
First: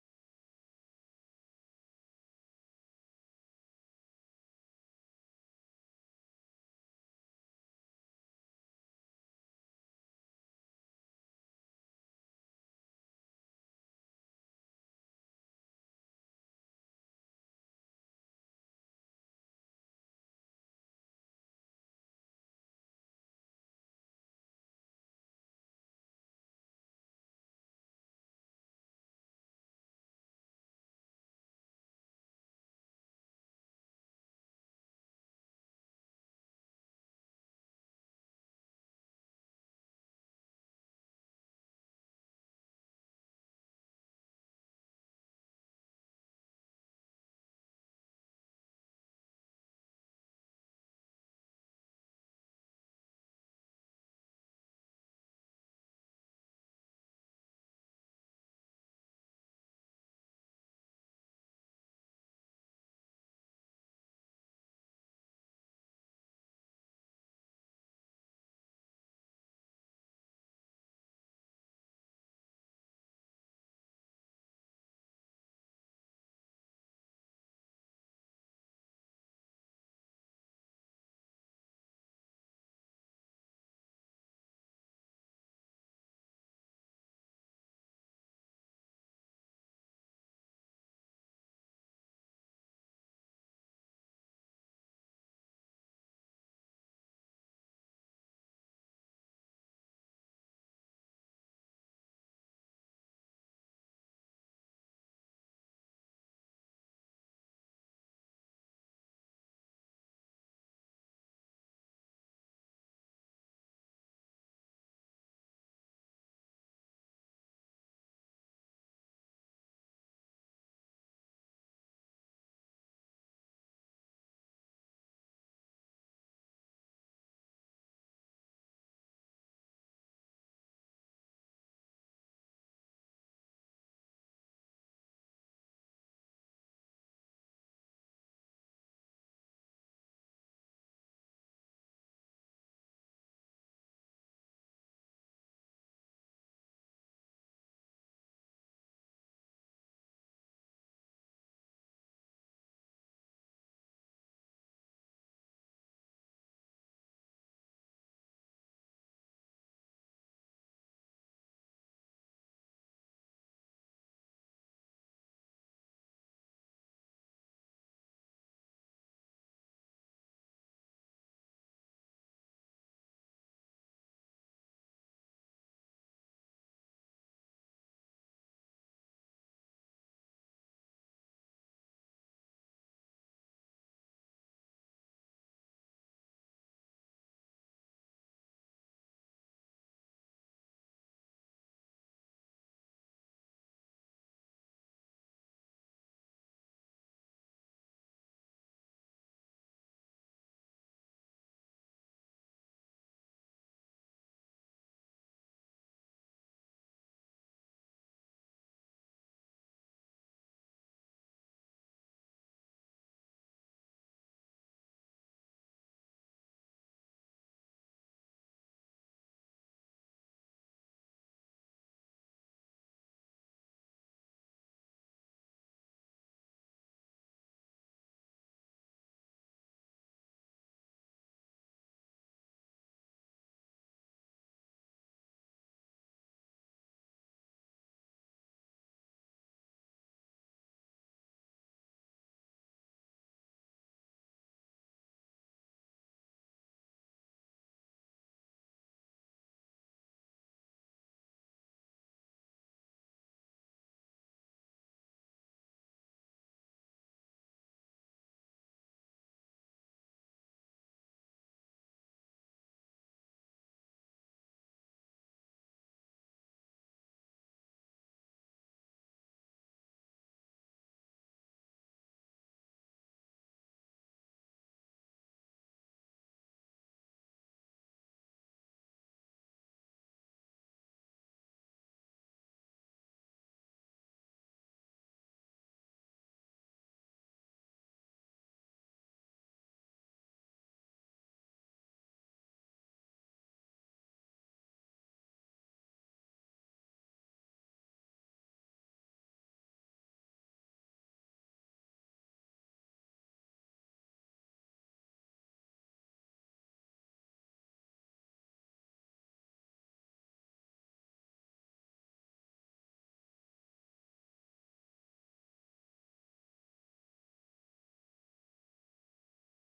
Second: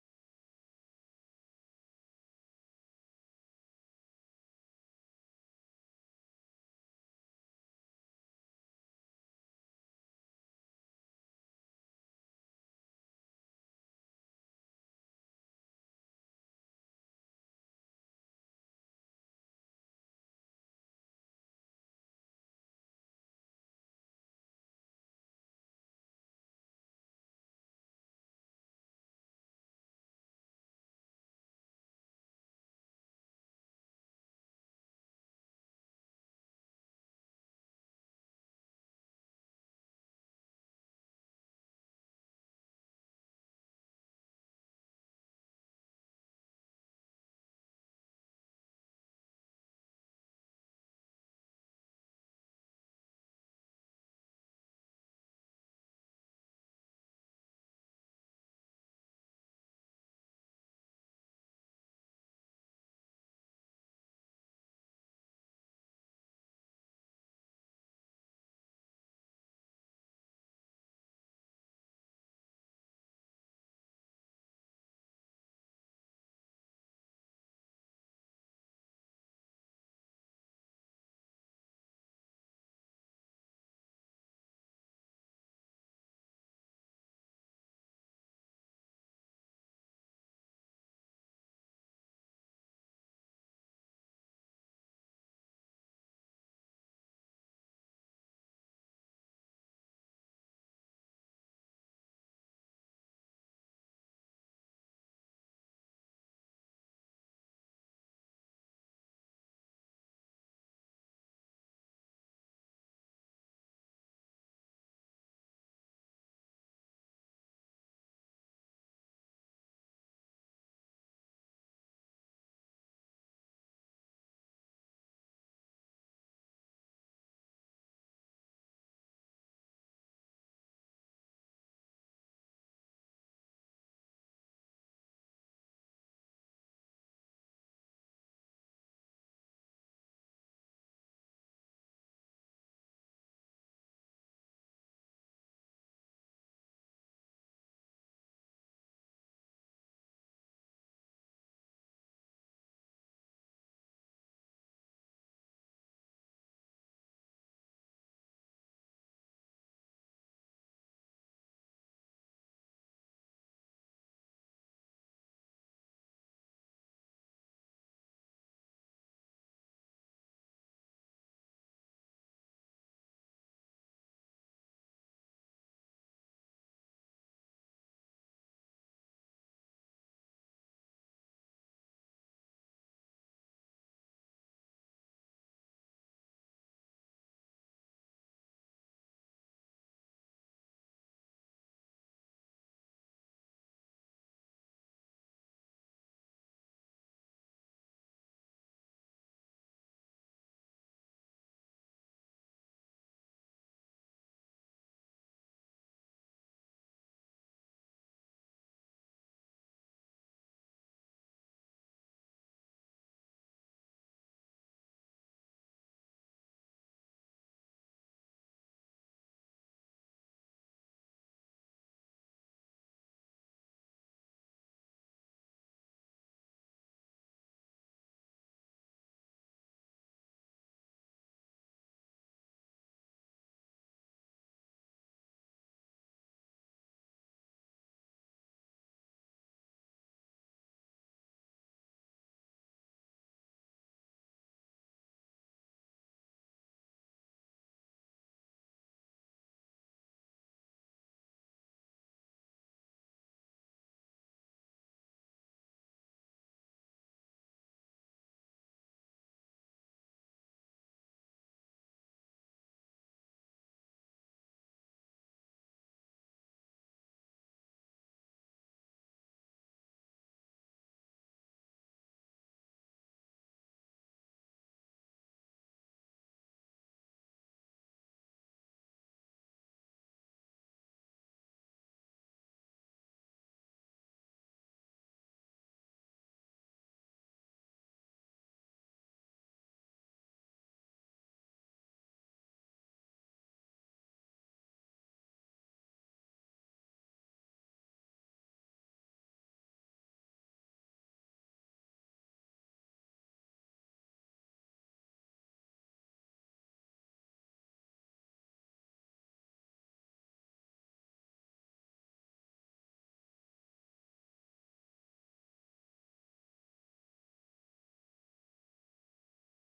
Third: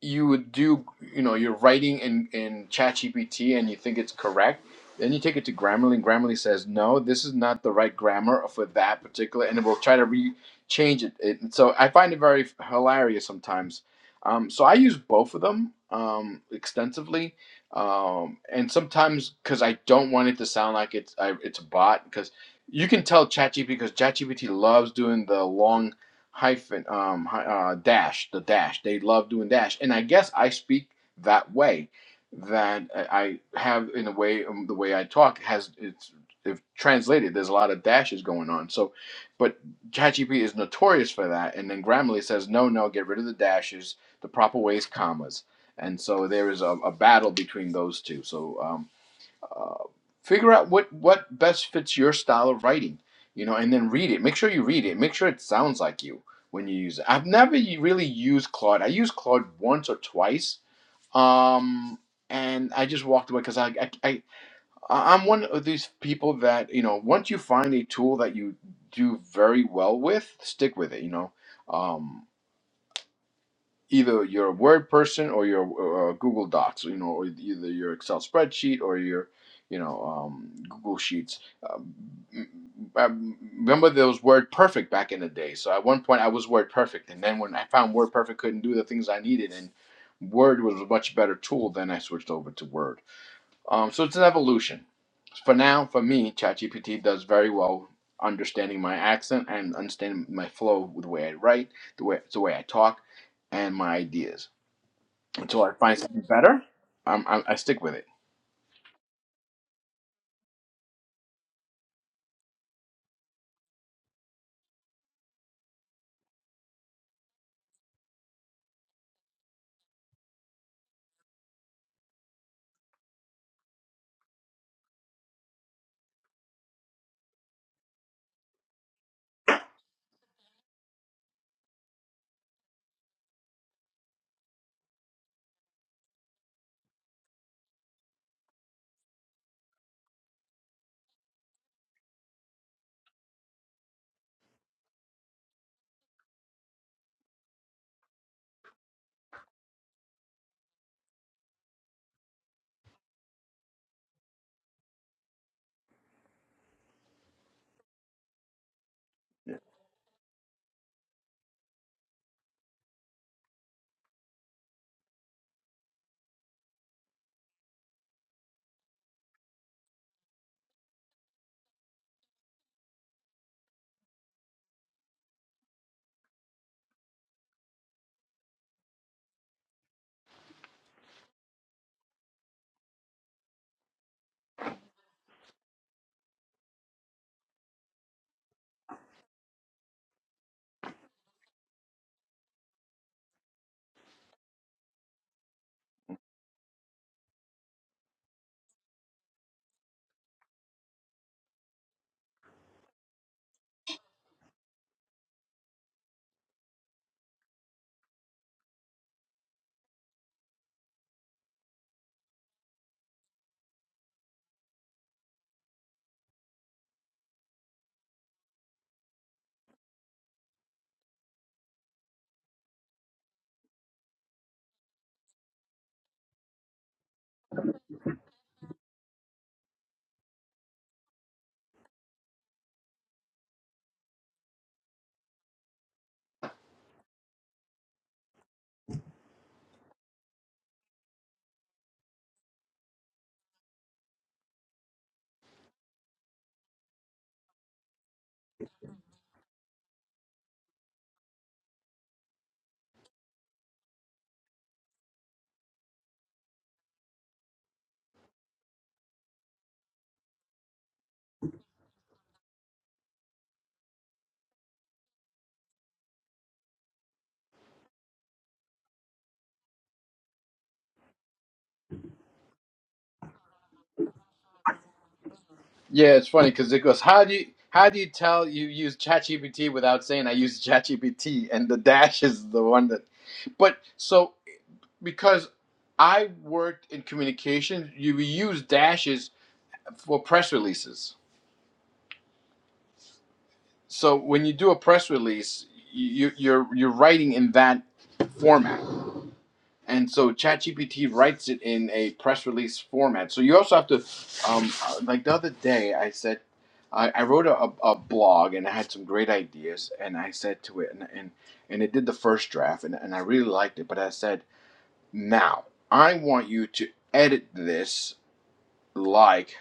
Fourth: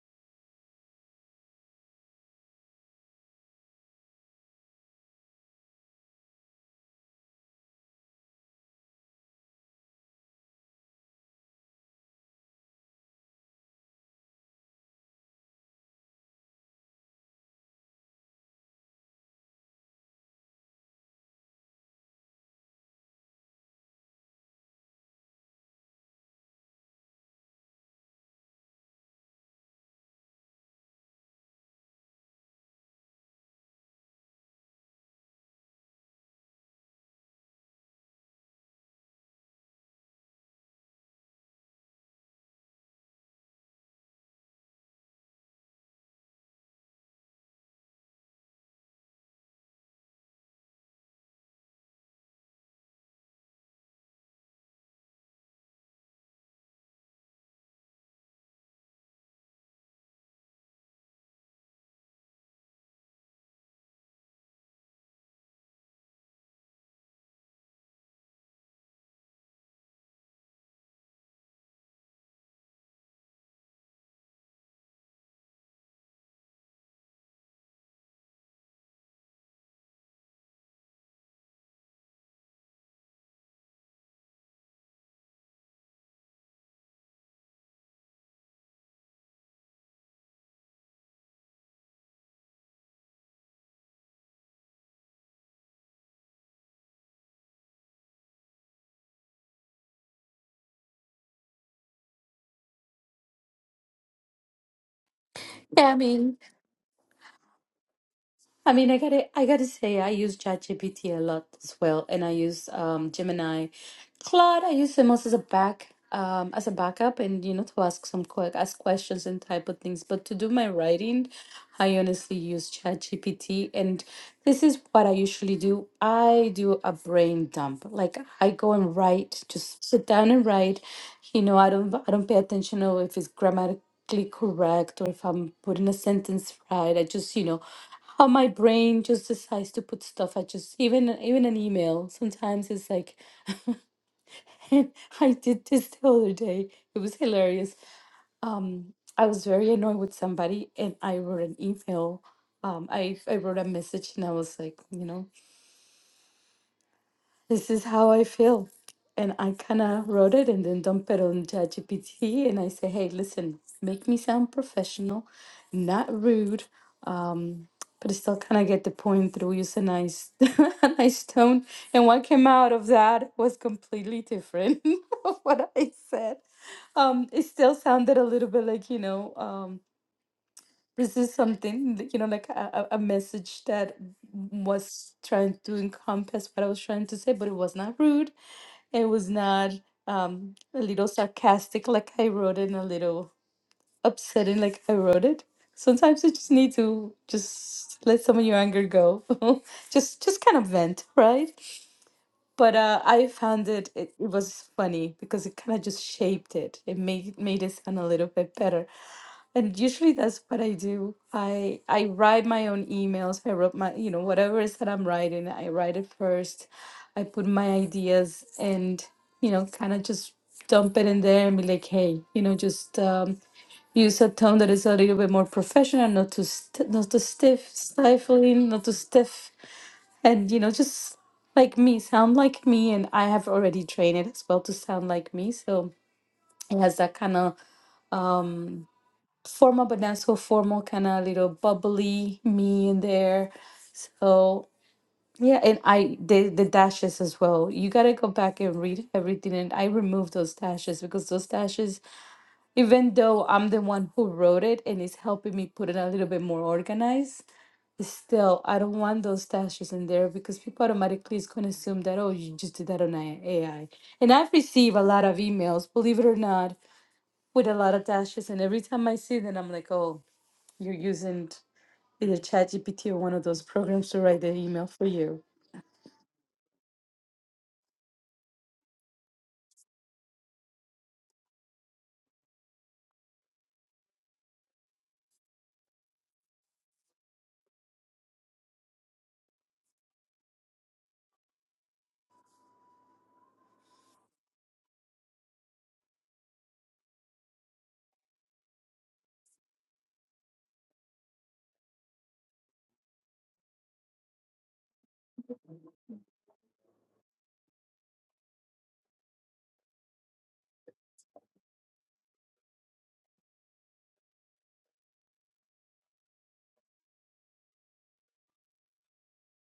Speaker 4: you would do, you know, you're writing in in ChatGPT and you think it's correct, then you take it to Grammarly and Grammarly says no, this is not the right grammar for that particular, and it will try to re change it. it. So I find it very hilarious sometimes. Um, so I use both of them um, extensively um, and sometimes because I don't want it to sound like it's I, it's a bot because you can tell ChatGPT because ChatGPT loves doing the long hyphen um, hy- uh, dash the dash they love doing dash and I guess I speak that way that I I have in a way um, the way I talk has it's if translated there's a lot of dashes going on so but ChatGPT is notorious for that and then Grammarly says no no get rid of the dashes the proper way is commas and so there is a, a battle between those two. So um, uh, figure out what what best fits your style of writing, you know, and then read it. Make sure you read it. Make sure it sounds like you when you use it. I've never really used Claude. I used Claude once or twice, um, and I just walked away because I, I I I- I'm one of these people that you know once you find a tool that you do very well with, stick with it. You know. Um, either you're a Word person or you're uh, Google Docs, you know, or either your Excel spreadsheet or your, you know, um, Google Sheets. Um, I remember there was Word Perfect back in the day. So at one point I was Word Perfect, and then when I found Word Perfect couldn't do the things I needed, and Word was a much better tool, then I switched over to Word. Um, so it's an evolution. For now, for me, ChatGPT does very well understanding my accent and understanding my flow with the way I write, the way the way I talk, and my ideas until I
Speaker 3: Yeah, I
Speaker 4: find something
Speaker 3: mean,
Speaker 4: better. I'm, I'm I stick with it.
Speaker 3: I mean, I gotta, I gotta say, I use ChatGPT a lot as well, and I use um, Gemini, Claude. I use them also as a back, um, as a backup, and you know, to ask some quick, ask questions and type of things. But to do my writing, I honestly use ChatGPT, and this is what I usually do. I do a brain dump. Like I go and write, just sit down and write. You know, I don't, I don't pay attention to if it's grammatically correct or if I'm putting a sentence right. I just, you know how my brain just decides to put stuff i just even even an email sometimes it's like [laughs] i did this the other day it was hilarious um i was very annoyed with somebody and i wrote an email um i i wrote a message and i was like you know this is how I feel. And I
Speaker 4: Yeah,
Speaker 3: kind of wrote it and then dumped it on ChatGPT. And I say, hey, listen, make me sound professional, not rude, um, but I still kind of get the point through. Use a nice, [laughs] a nice tone. And what came out of that was completely different [laughs] of what I said. Um, it still sounded a little bit like, you know, um, this is something that, you know like a, a a message that was trying to encompass what i was trying to say but it was not rude it was not um a little sarcastic like i wrote it and a little upsetting like i wrote it sometimes you just need to just let some of your anger go [laughs] just just kind of vent right but uh i found it it, it was funny because it kind of just shaped it it made made it sound a little bit better and usually that's what I do. I I write my own emails. I wrote my, you know, whatever it is that I'm writing, I write it first. I put my ideas and, you know, kind of just dump it in there and be like, hey, you know, just um, use a tone that is a little bit more professional, not too st- not too stiff, stifling, not too stiff, and you know, just like me, sound like me. And I have already trained it as well to sound like me, so it has that kind of formal but not so formal, kind of little bubbly me in there. So yeah, and I the the dashes as well. You gotta go back and read everything, and I removed those dashes because those dashes, even though I'm the one who wrote it and it's helping me put it a little bit more organized, still I don't want those dashes in there because people automatically is gonna assume that oh you just did that on a- AI. And I've received a lot of emails, believe it or not, with a lot of dashes, and every time I see them, I'm like oh you're using either ChatGPT or one of those programs to write the email for you.
Speaker 4: yeah it's funny because it goes, how do you how do you tell you use ChatGPT without saying I use ChatGPT? And the dash is the one that, but so because I worked in communications, you use dashes for press releases. So when you do a press release, you, you're you're writing in that format. and so ChatGPT writes it in a press release format. So you also have to, um, uh, like the other day, I said, I, I wrote a, a a blog and I had some great ideas, and I said to it, and and, and it did the first draft, and, and I really liked it, but I said, now I want you to edit this like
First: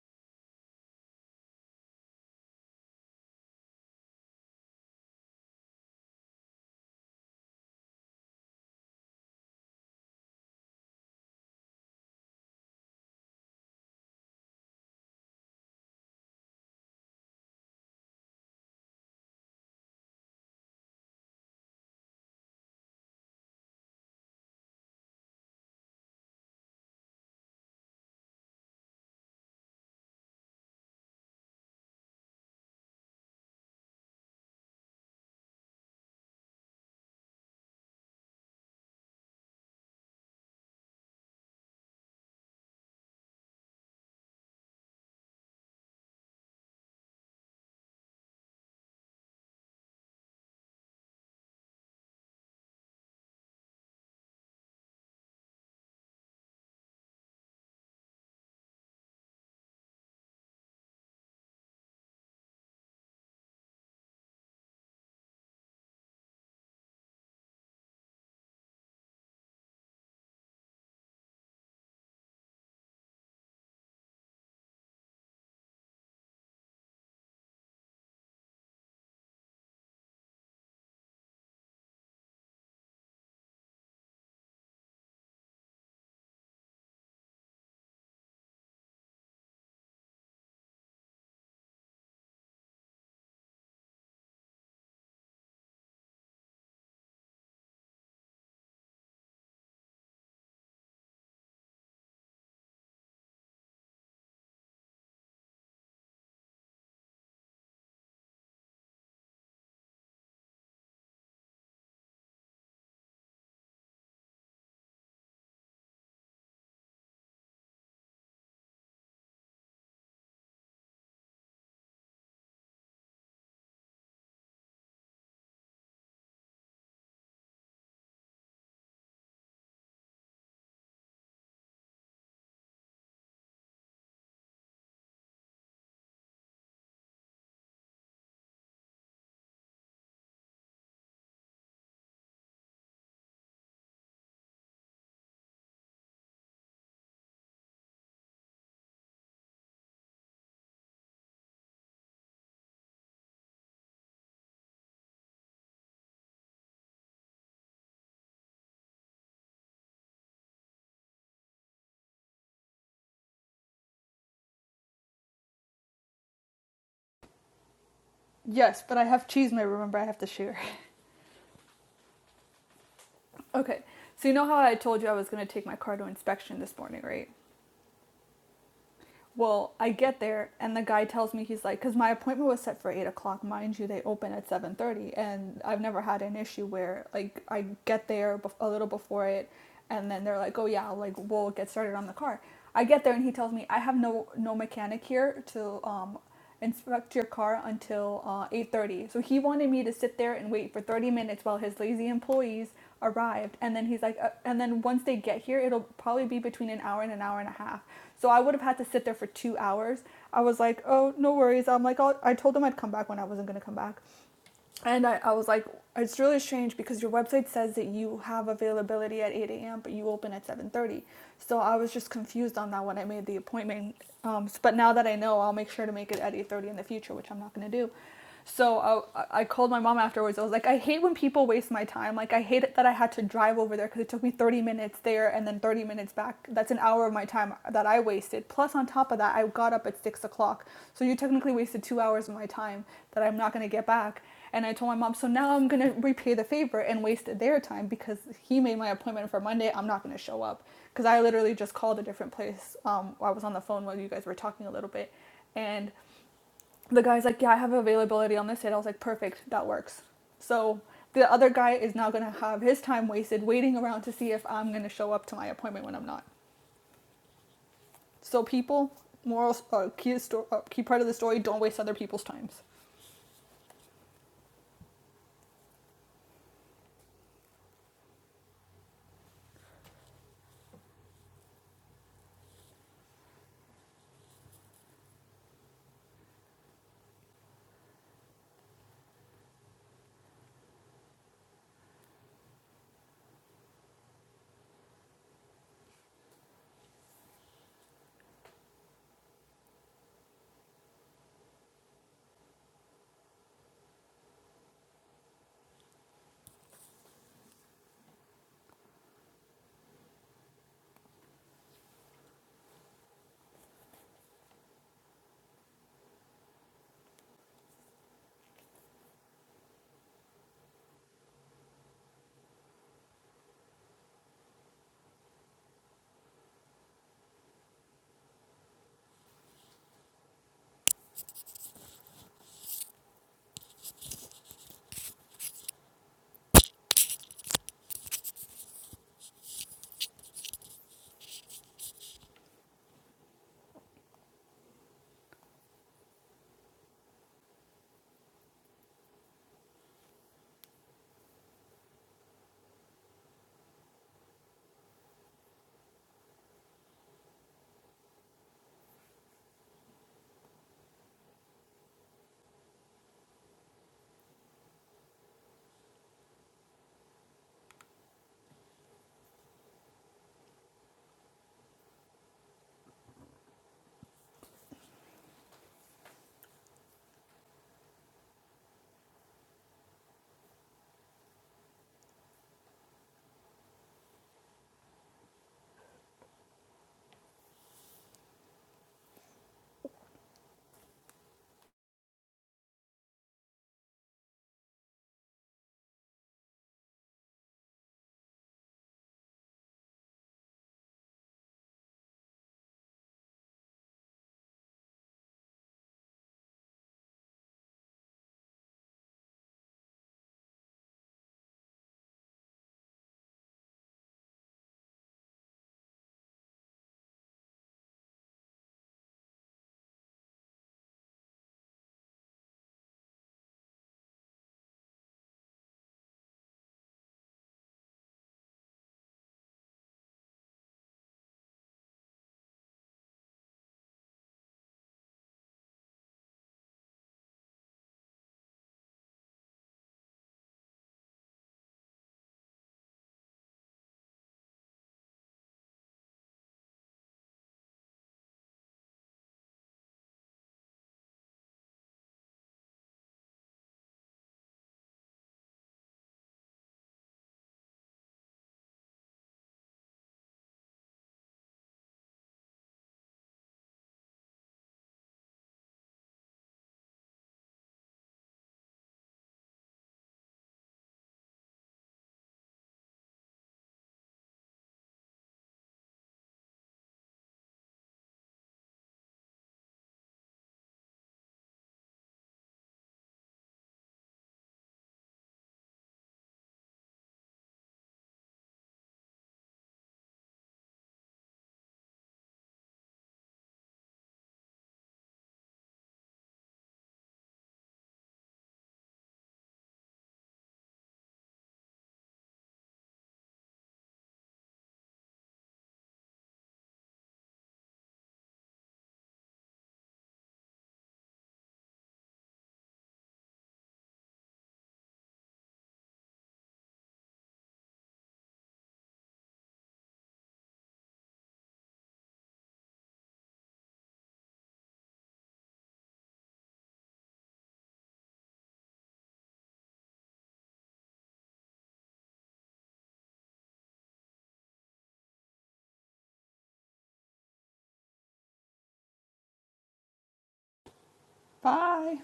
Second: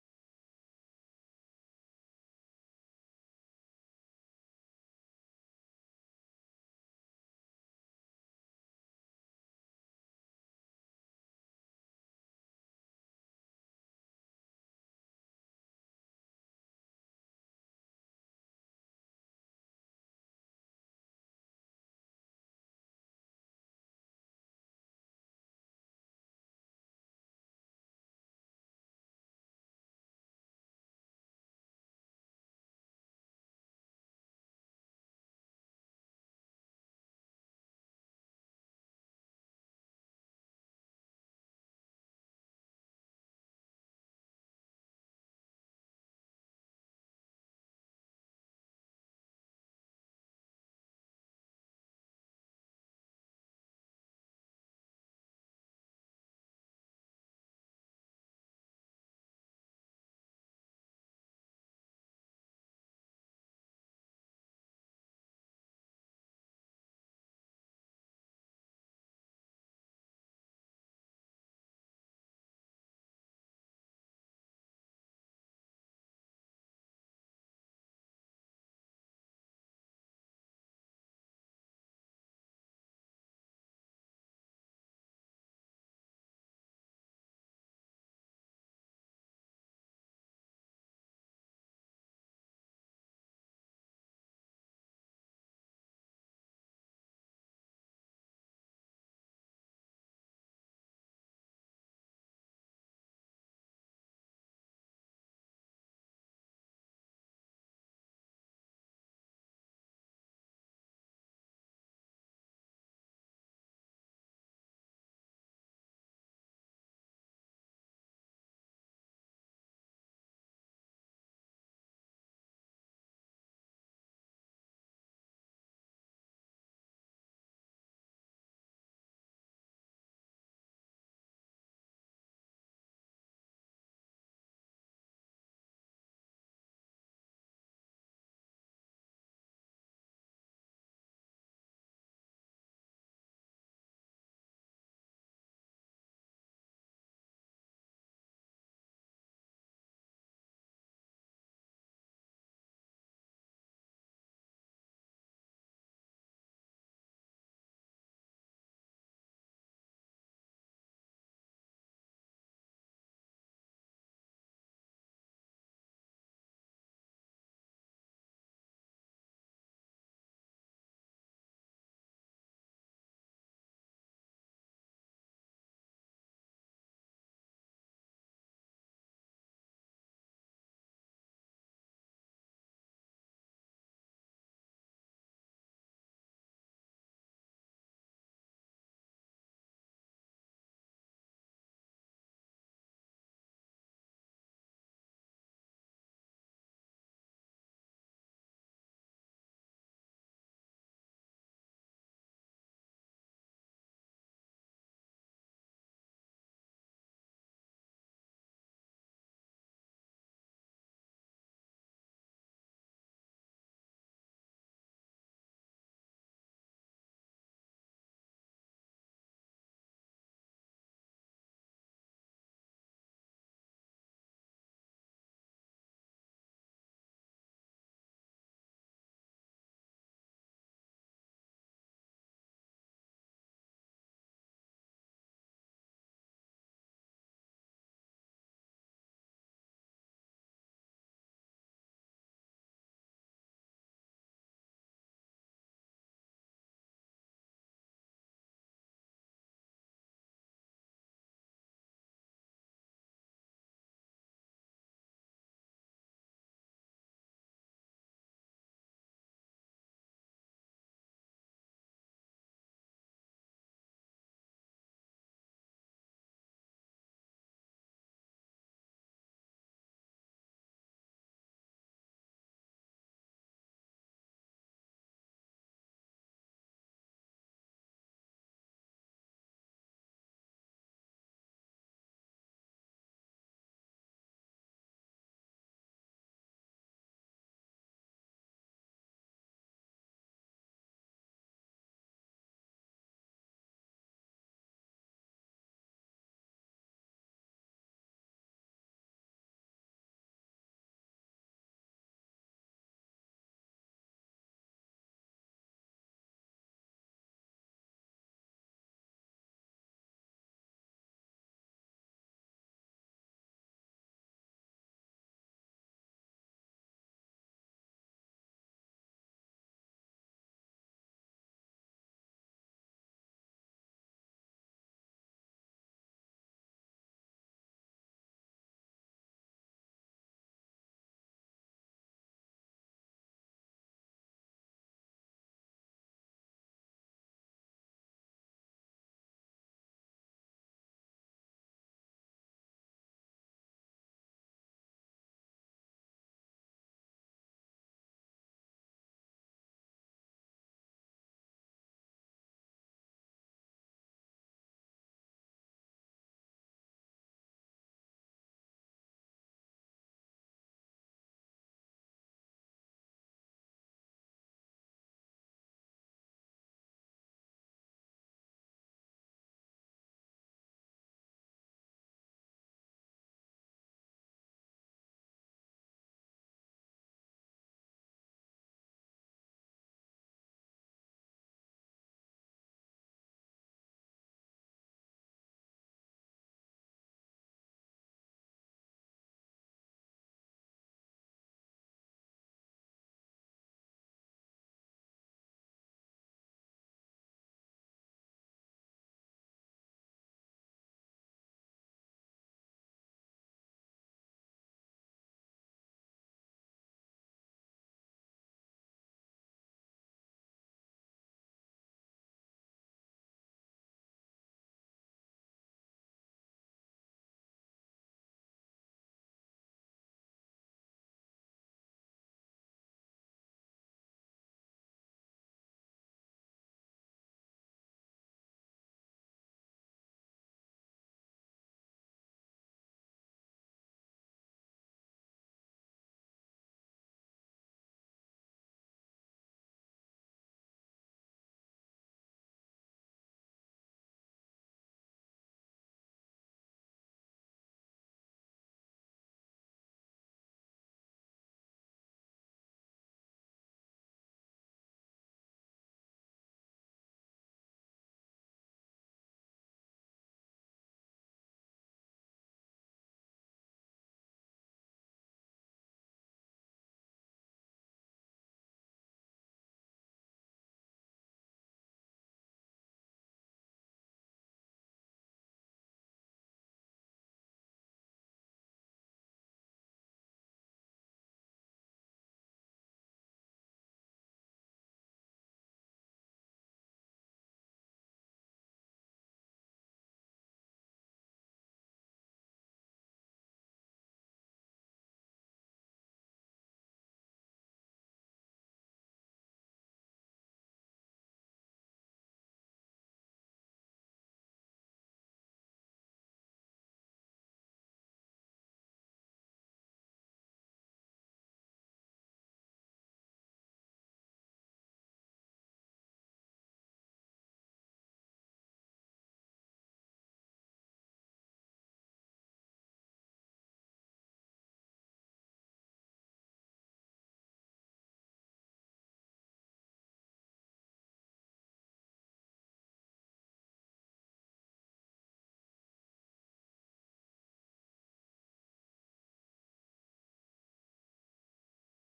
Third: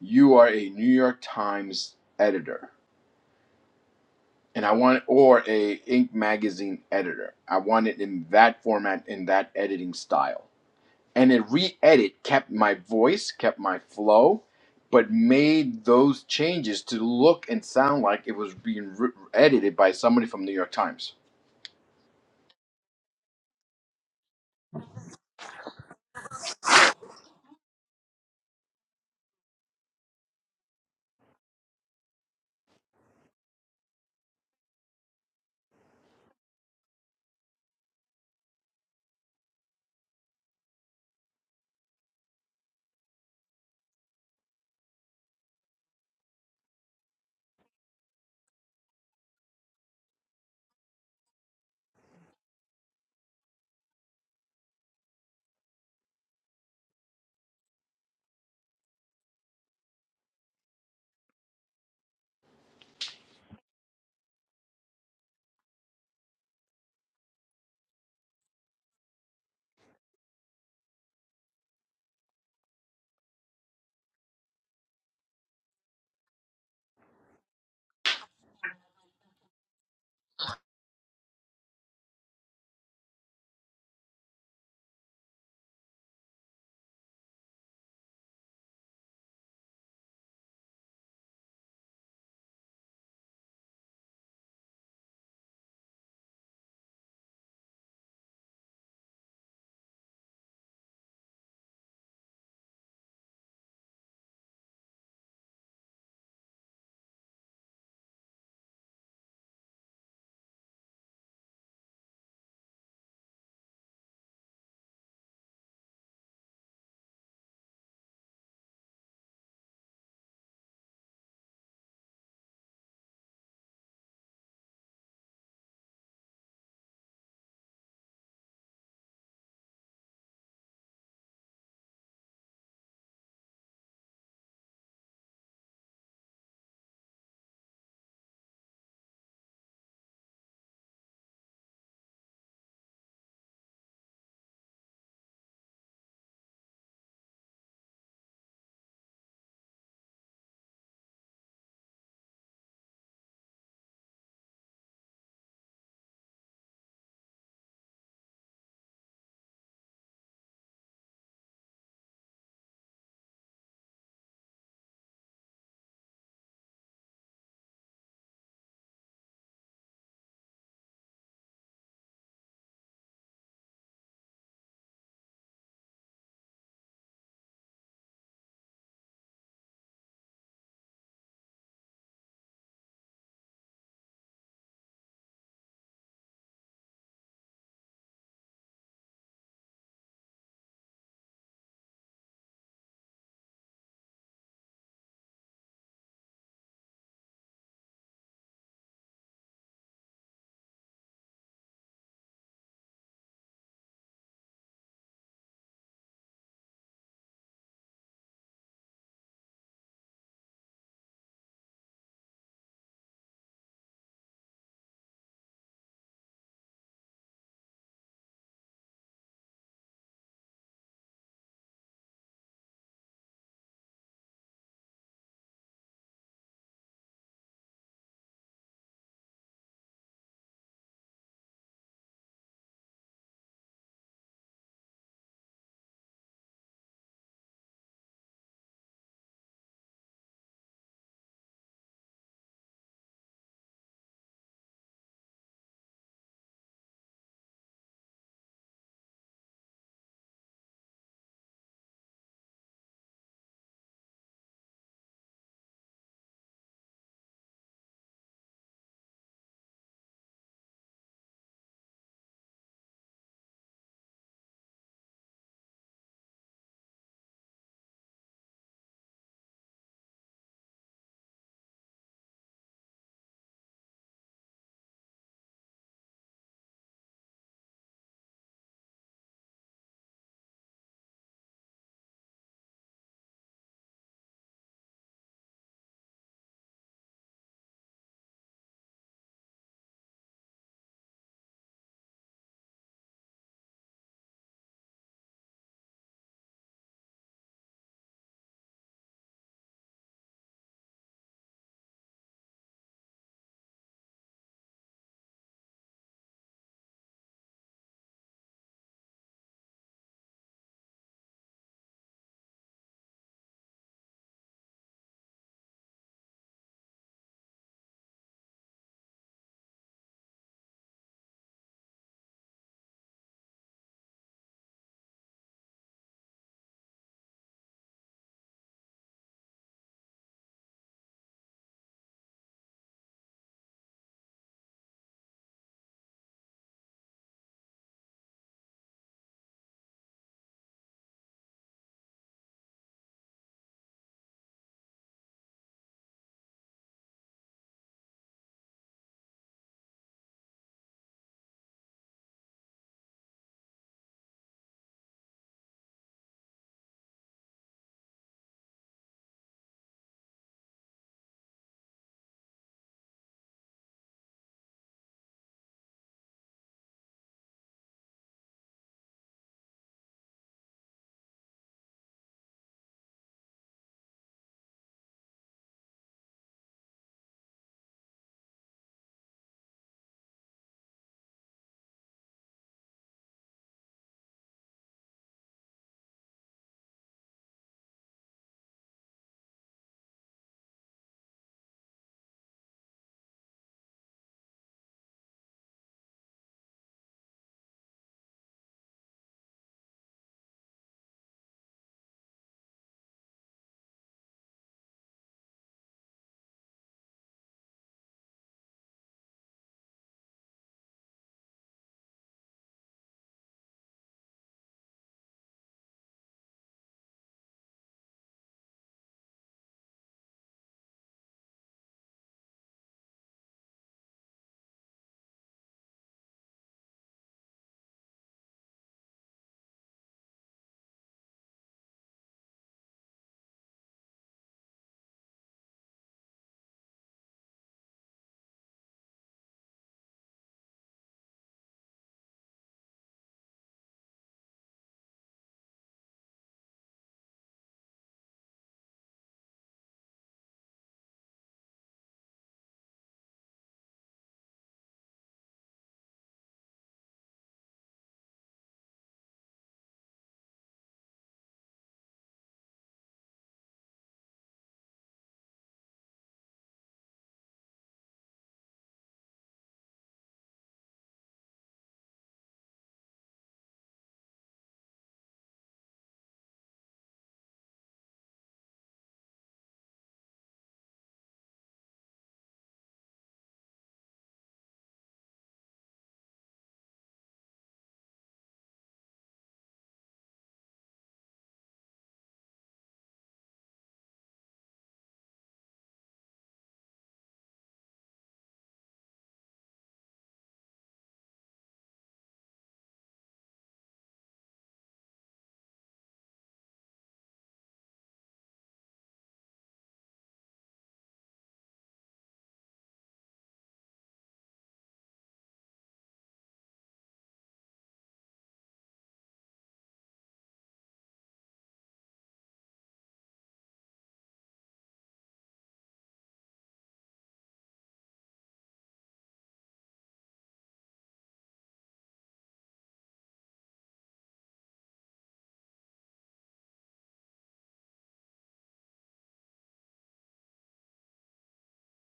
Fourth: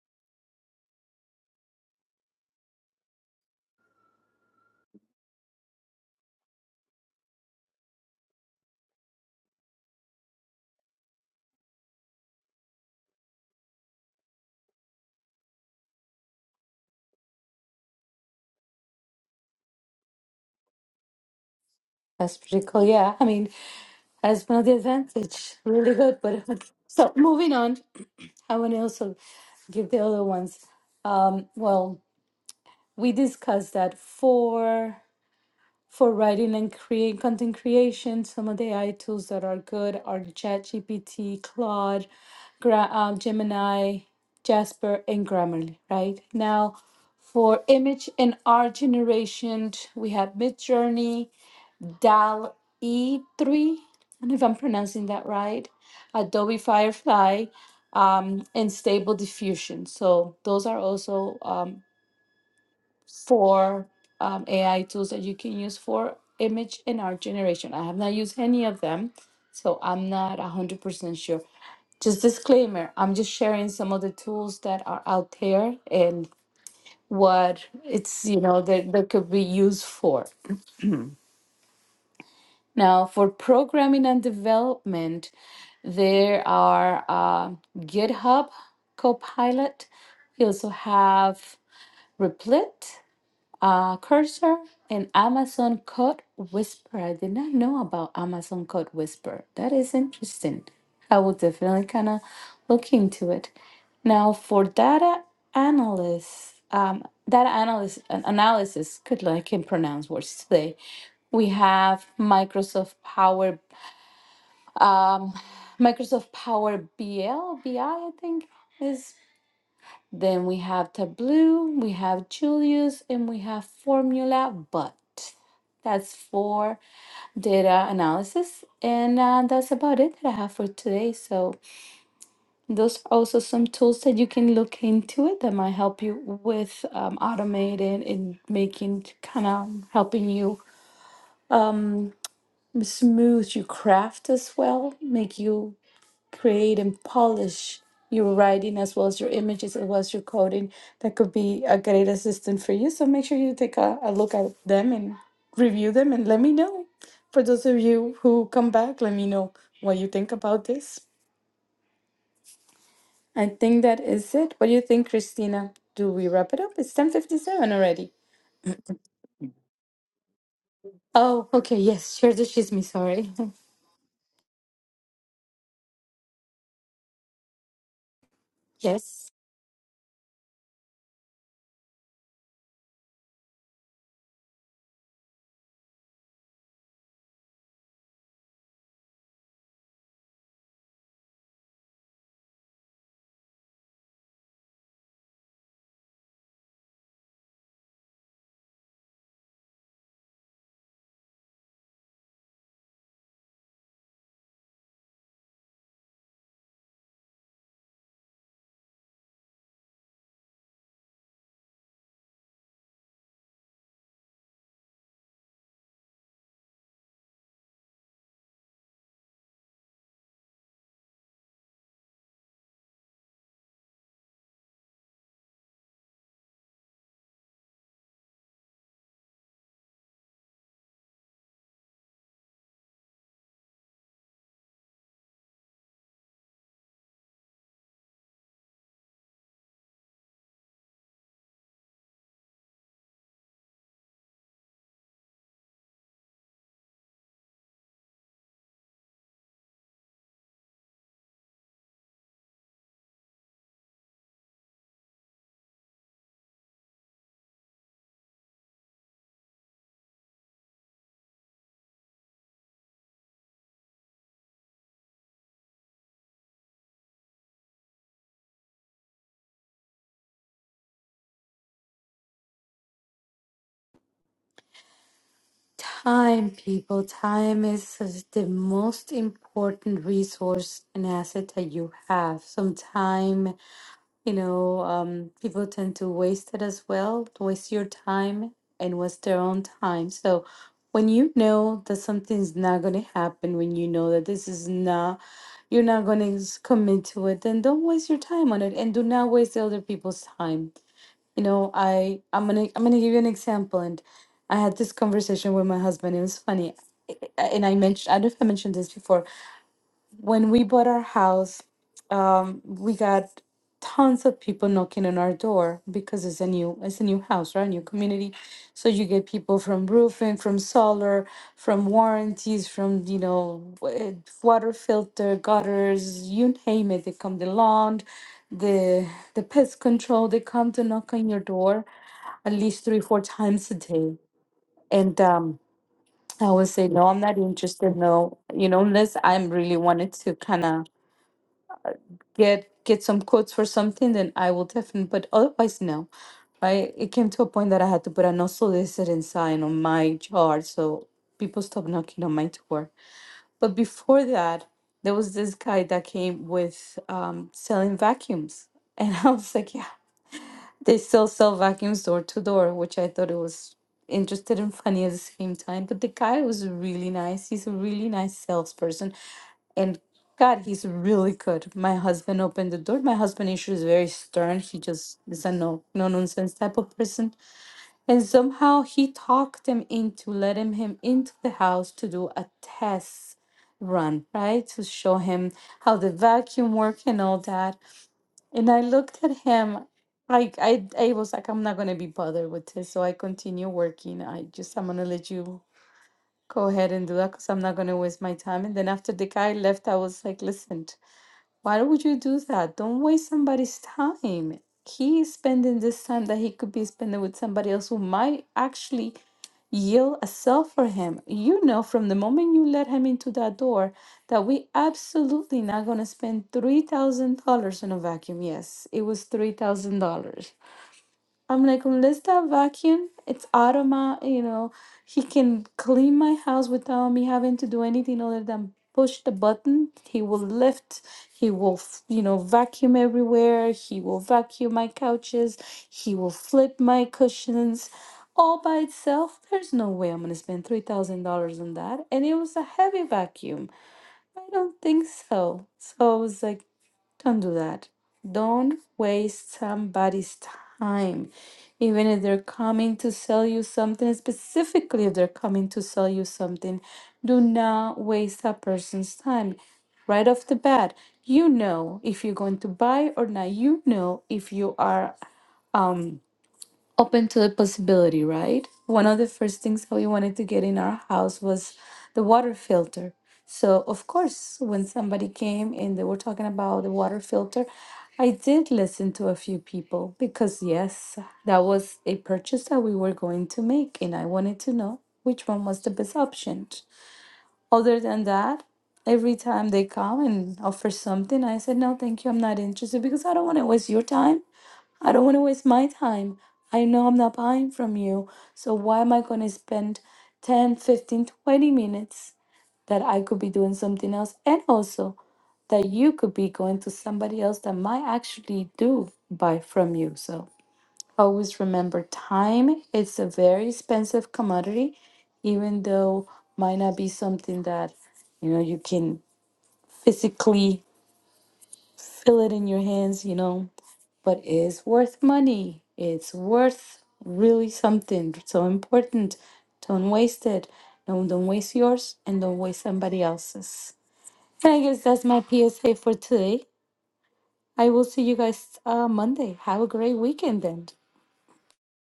Speaker 4: you are a New York Times editor. And I want, or a Ink magazine editor. I want it in that format, in that editing style and it re-edit kept my voice kept my flow but made those changes to look and sound like it was being re- edited by somebody from new york times
Speaker 3: That's pretty cool. Yeah, I mean, that's one of the advantage. Really good. But [laughs] so moving on, I want to also give the other ones. Um, well, we discussed that four. for writing and create content creation. Some of the AI tools that are good are ChatGPT, Claude, Gra- um, Gemini, Jasper, and Grammarly. Right now, for image and art generation, we have Midjourney, DAL E3. I don't know if I'm pronouncing that right. Adobe Firefly, um, and Stable Diffusion. So those are also um for um, AI tools that you can use for image and art generation. I have not used any of them, so I'm not 100% sure. Just disclaimer, I'm just sharing some of the tools that are out there and what it's, you know, that, that could be used for. Now, for programming and development, there are uh, GitHub Copilot. We also have Replit. uh, cursor and Amazon Code Whisper. I did not know about Amazon Code Whisper. That is interesting. I will definitely kind of look into it. Now, for data analysts, um, data analyst an- analysis, good luck, I can pronounce words today. We have Microsoft Power, um, Microsoft Power BL, BI, I I think is. Then we have Tableau, we have Julius, and we have Formula But. That's for data analysis. And uh, that's about it that I have for today. So, those are also some tools that you can look into it that might help you with um, automating and making kind of helping you um, smooth your craft as well, make you create and polish your writing as well as your images as well as your coding that could be a great assistant for you so make sure you take a, a look at them and review them and let me know for those of you who come back let me know what you think about this i think that is it what do you think christina do we wrap it up it's 10.57 already
Speaker 1: Yes, but I have cheese may remember I have to share.
Speaker 3: oh okay yes share the me. sorry
Speaker 1: [laughs] okay. So you know how I told you I was gonna take my car to inspection this morning, right?
Speaker 3: [laughs] yes
Speaker 1: Well, I get there and the guy tells me he's like, because my appointment was set for eight o'clock, mind you, they open at seven thirty, and I've never had an issue where like I get there a little before it, and then they're like, oh yeah, like we'll get started on the car. I get there and he tells me I have no no mechanic here to. um inspect your car until uh, 8.30 so he wanted me to sit there and wait for 30 minutes while his lazy employees arrived and then he's like uh, and then once they get here it'll probably be between an hour and an hour and a half so i would have had to sit there for two hours i was like oh no worries i'm like I'll, i told him i'd come back when i wasn't going to come back and I, I was like, it's really strange because your website says that you have availability at 8 a.m., but you open at 7.30. So I was just confused on that when I made the appointment. Um, but now that I know, I'll make sure to make it at 8.30 in the future, which I'm not going to do. So I, I called my mom afterwards. I was like, I hate when people waste my time. Like, I hate it that I had to drive over there because it took me 30 minutes there and then 30 minutes back. That's an hour of my time that I wasted. Plus, on top of that, I got up at 6 o'clock. So you technically wasted two hours of my time that I'm not going to get back and I told my mom, so now I'm gonna repay the favor and waste their time because he made my appointment for Monday. I'm not gonna show up because I literally just called a different place. Um, I was on the phone while you guys were talking a little bit, and the guy's like, yeah, I have availability on this date. I was like, perfect, that works. So the other guy is now gonna have his time wasted waiting around to see if I'm gonna show up to my appointment when I'm not. So people, moral, uh, key, sto- uh, key part of the story: don't waste other people's times.
Speaker 3: Time, people, time is is the most important resource and asset that you have. Sometime, you know, um, people tend to waste it as well, to waste your time and waste their own time. So when you know that something's not going to happen, when you know that this is not, you're not going to commit to it, then don't waste your time on it and do not waste the other people's time you know i i'm gonna i'm gonna give you an example and i had this conversation with my husband it was funny I- I- and i mentioned i don't know if i mentioned this before when we bought our house, um, we got tons of people knocking on our door because it's a new it's a new house, right? New community. So you get people from roofing, from solar, from warranties, from you know wa- water filter, gutters, you name it. They come the lawn, the the pest control. They come to knock on your door at least three four times a day and um i would say no i'm not interested no you know unless i'm really wanted to kind of get get some quotes for something, then I will definitely. But otherwise, no. Right? It came to a point that I had to put an unsolicited sign on my yard, so people stopped knocking on my door. But before that, there was this guy that came with um, selling vacuums, and [laughs] I was like, yeah. They still sell vacuums door to door, which I thought it was interested and funny at the same time. But the guy was really nice. He's a really nice salesperson. And God, he's really good. My husband opened the door. My husband issue is very stern. He just is a no no nonsense type of person. And somehow he talked him into letting him into the house to do a test run, right? To show him how the vacuum worked and all that. And I looked at him. I, I, I was like, I'm not going to be bothered with this. So I continue working. I just, I'm going to let you go ahead and do that because I'm not going to waste my time. And then after the guy left, I was like, listen. Why would you do that? Don't waste somebody's time. He's spending this time that he could be spending with somebody else who might actually yield a cell for him. You know, from the moment you let him into that door, that we absolutely not going to spend $3,000 on a vacuum. Yes, it was $3,000. I'm like, unless that vacuum, it's automatic, you know, he can clean my house without me having to do anything other than push the button. He will lift, he will, f- you know, vacuum everywhere, he will vacuum my couches, he will flip my cushions. All by itself, there's no way I'm gonna spend $3,000 on that. And it was a heavy vacuum. I don't think so. So I was like, don't do that. Don't waste somebody's time. Even if they're coming to sell you something, specifically if they're coming to sell you something, do not waste a person's time. Right off the bat, you know if you're going to buy or not. You know if you are. um open to the possibility, right? One of the first things that we wanted to get in our house was the water filter. So, of course, when somebody came and they were talking about the water filter, I did listen to a few people because, yes, that was a purchase that we were going to make, and I wanted to know which one was the best option. Other than that, every time they come and offer something, I said, No, thank you, I'm not interested because I don't want to waste your time. I don't want to waste my time. I know I'm not buying from you. So why am I going to spend 10, 15, 20 minutes that I could be doing something else? And also that you could be going to somebody else that might actually do buy from you. So always remember time. It's a very expensive commodity, even though might not be something that, you know, you can physically feel it in your hands, you know, but it's worth money. It's worth really something so important. Don't waste it. Don't don't waste yours and don't waste somebody else's. And I guess that's my PSA for today. I will see you guys uh, Monday. Have a great weekend then.
Speaker 1: Bye.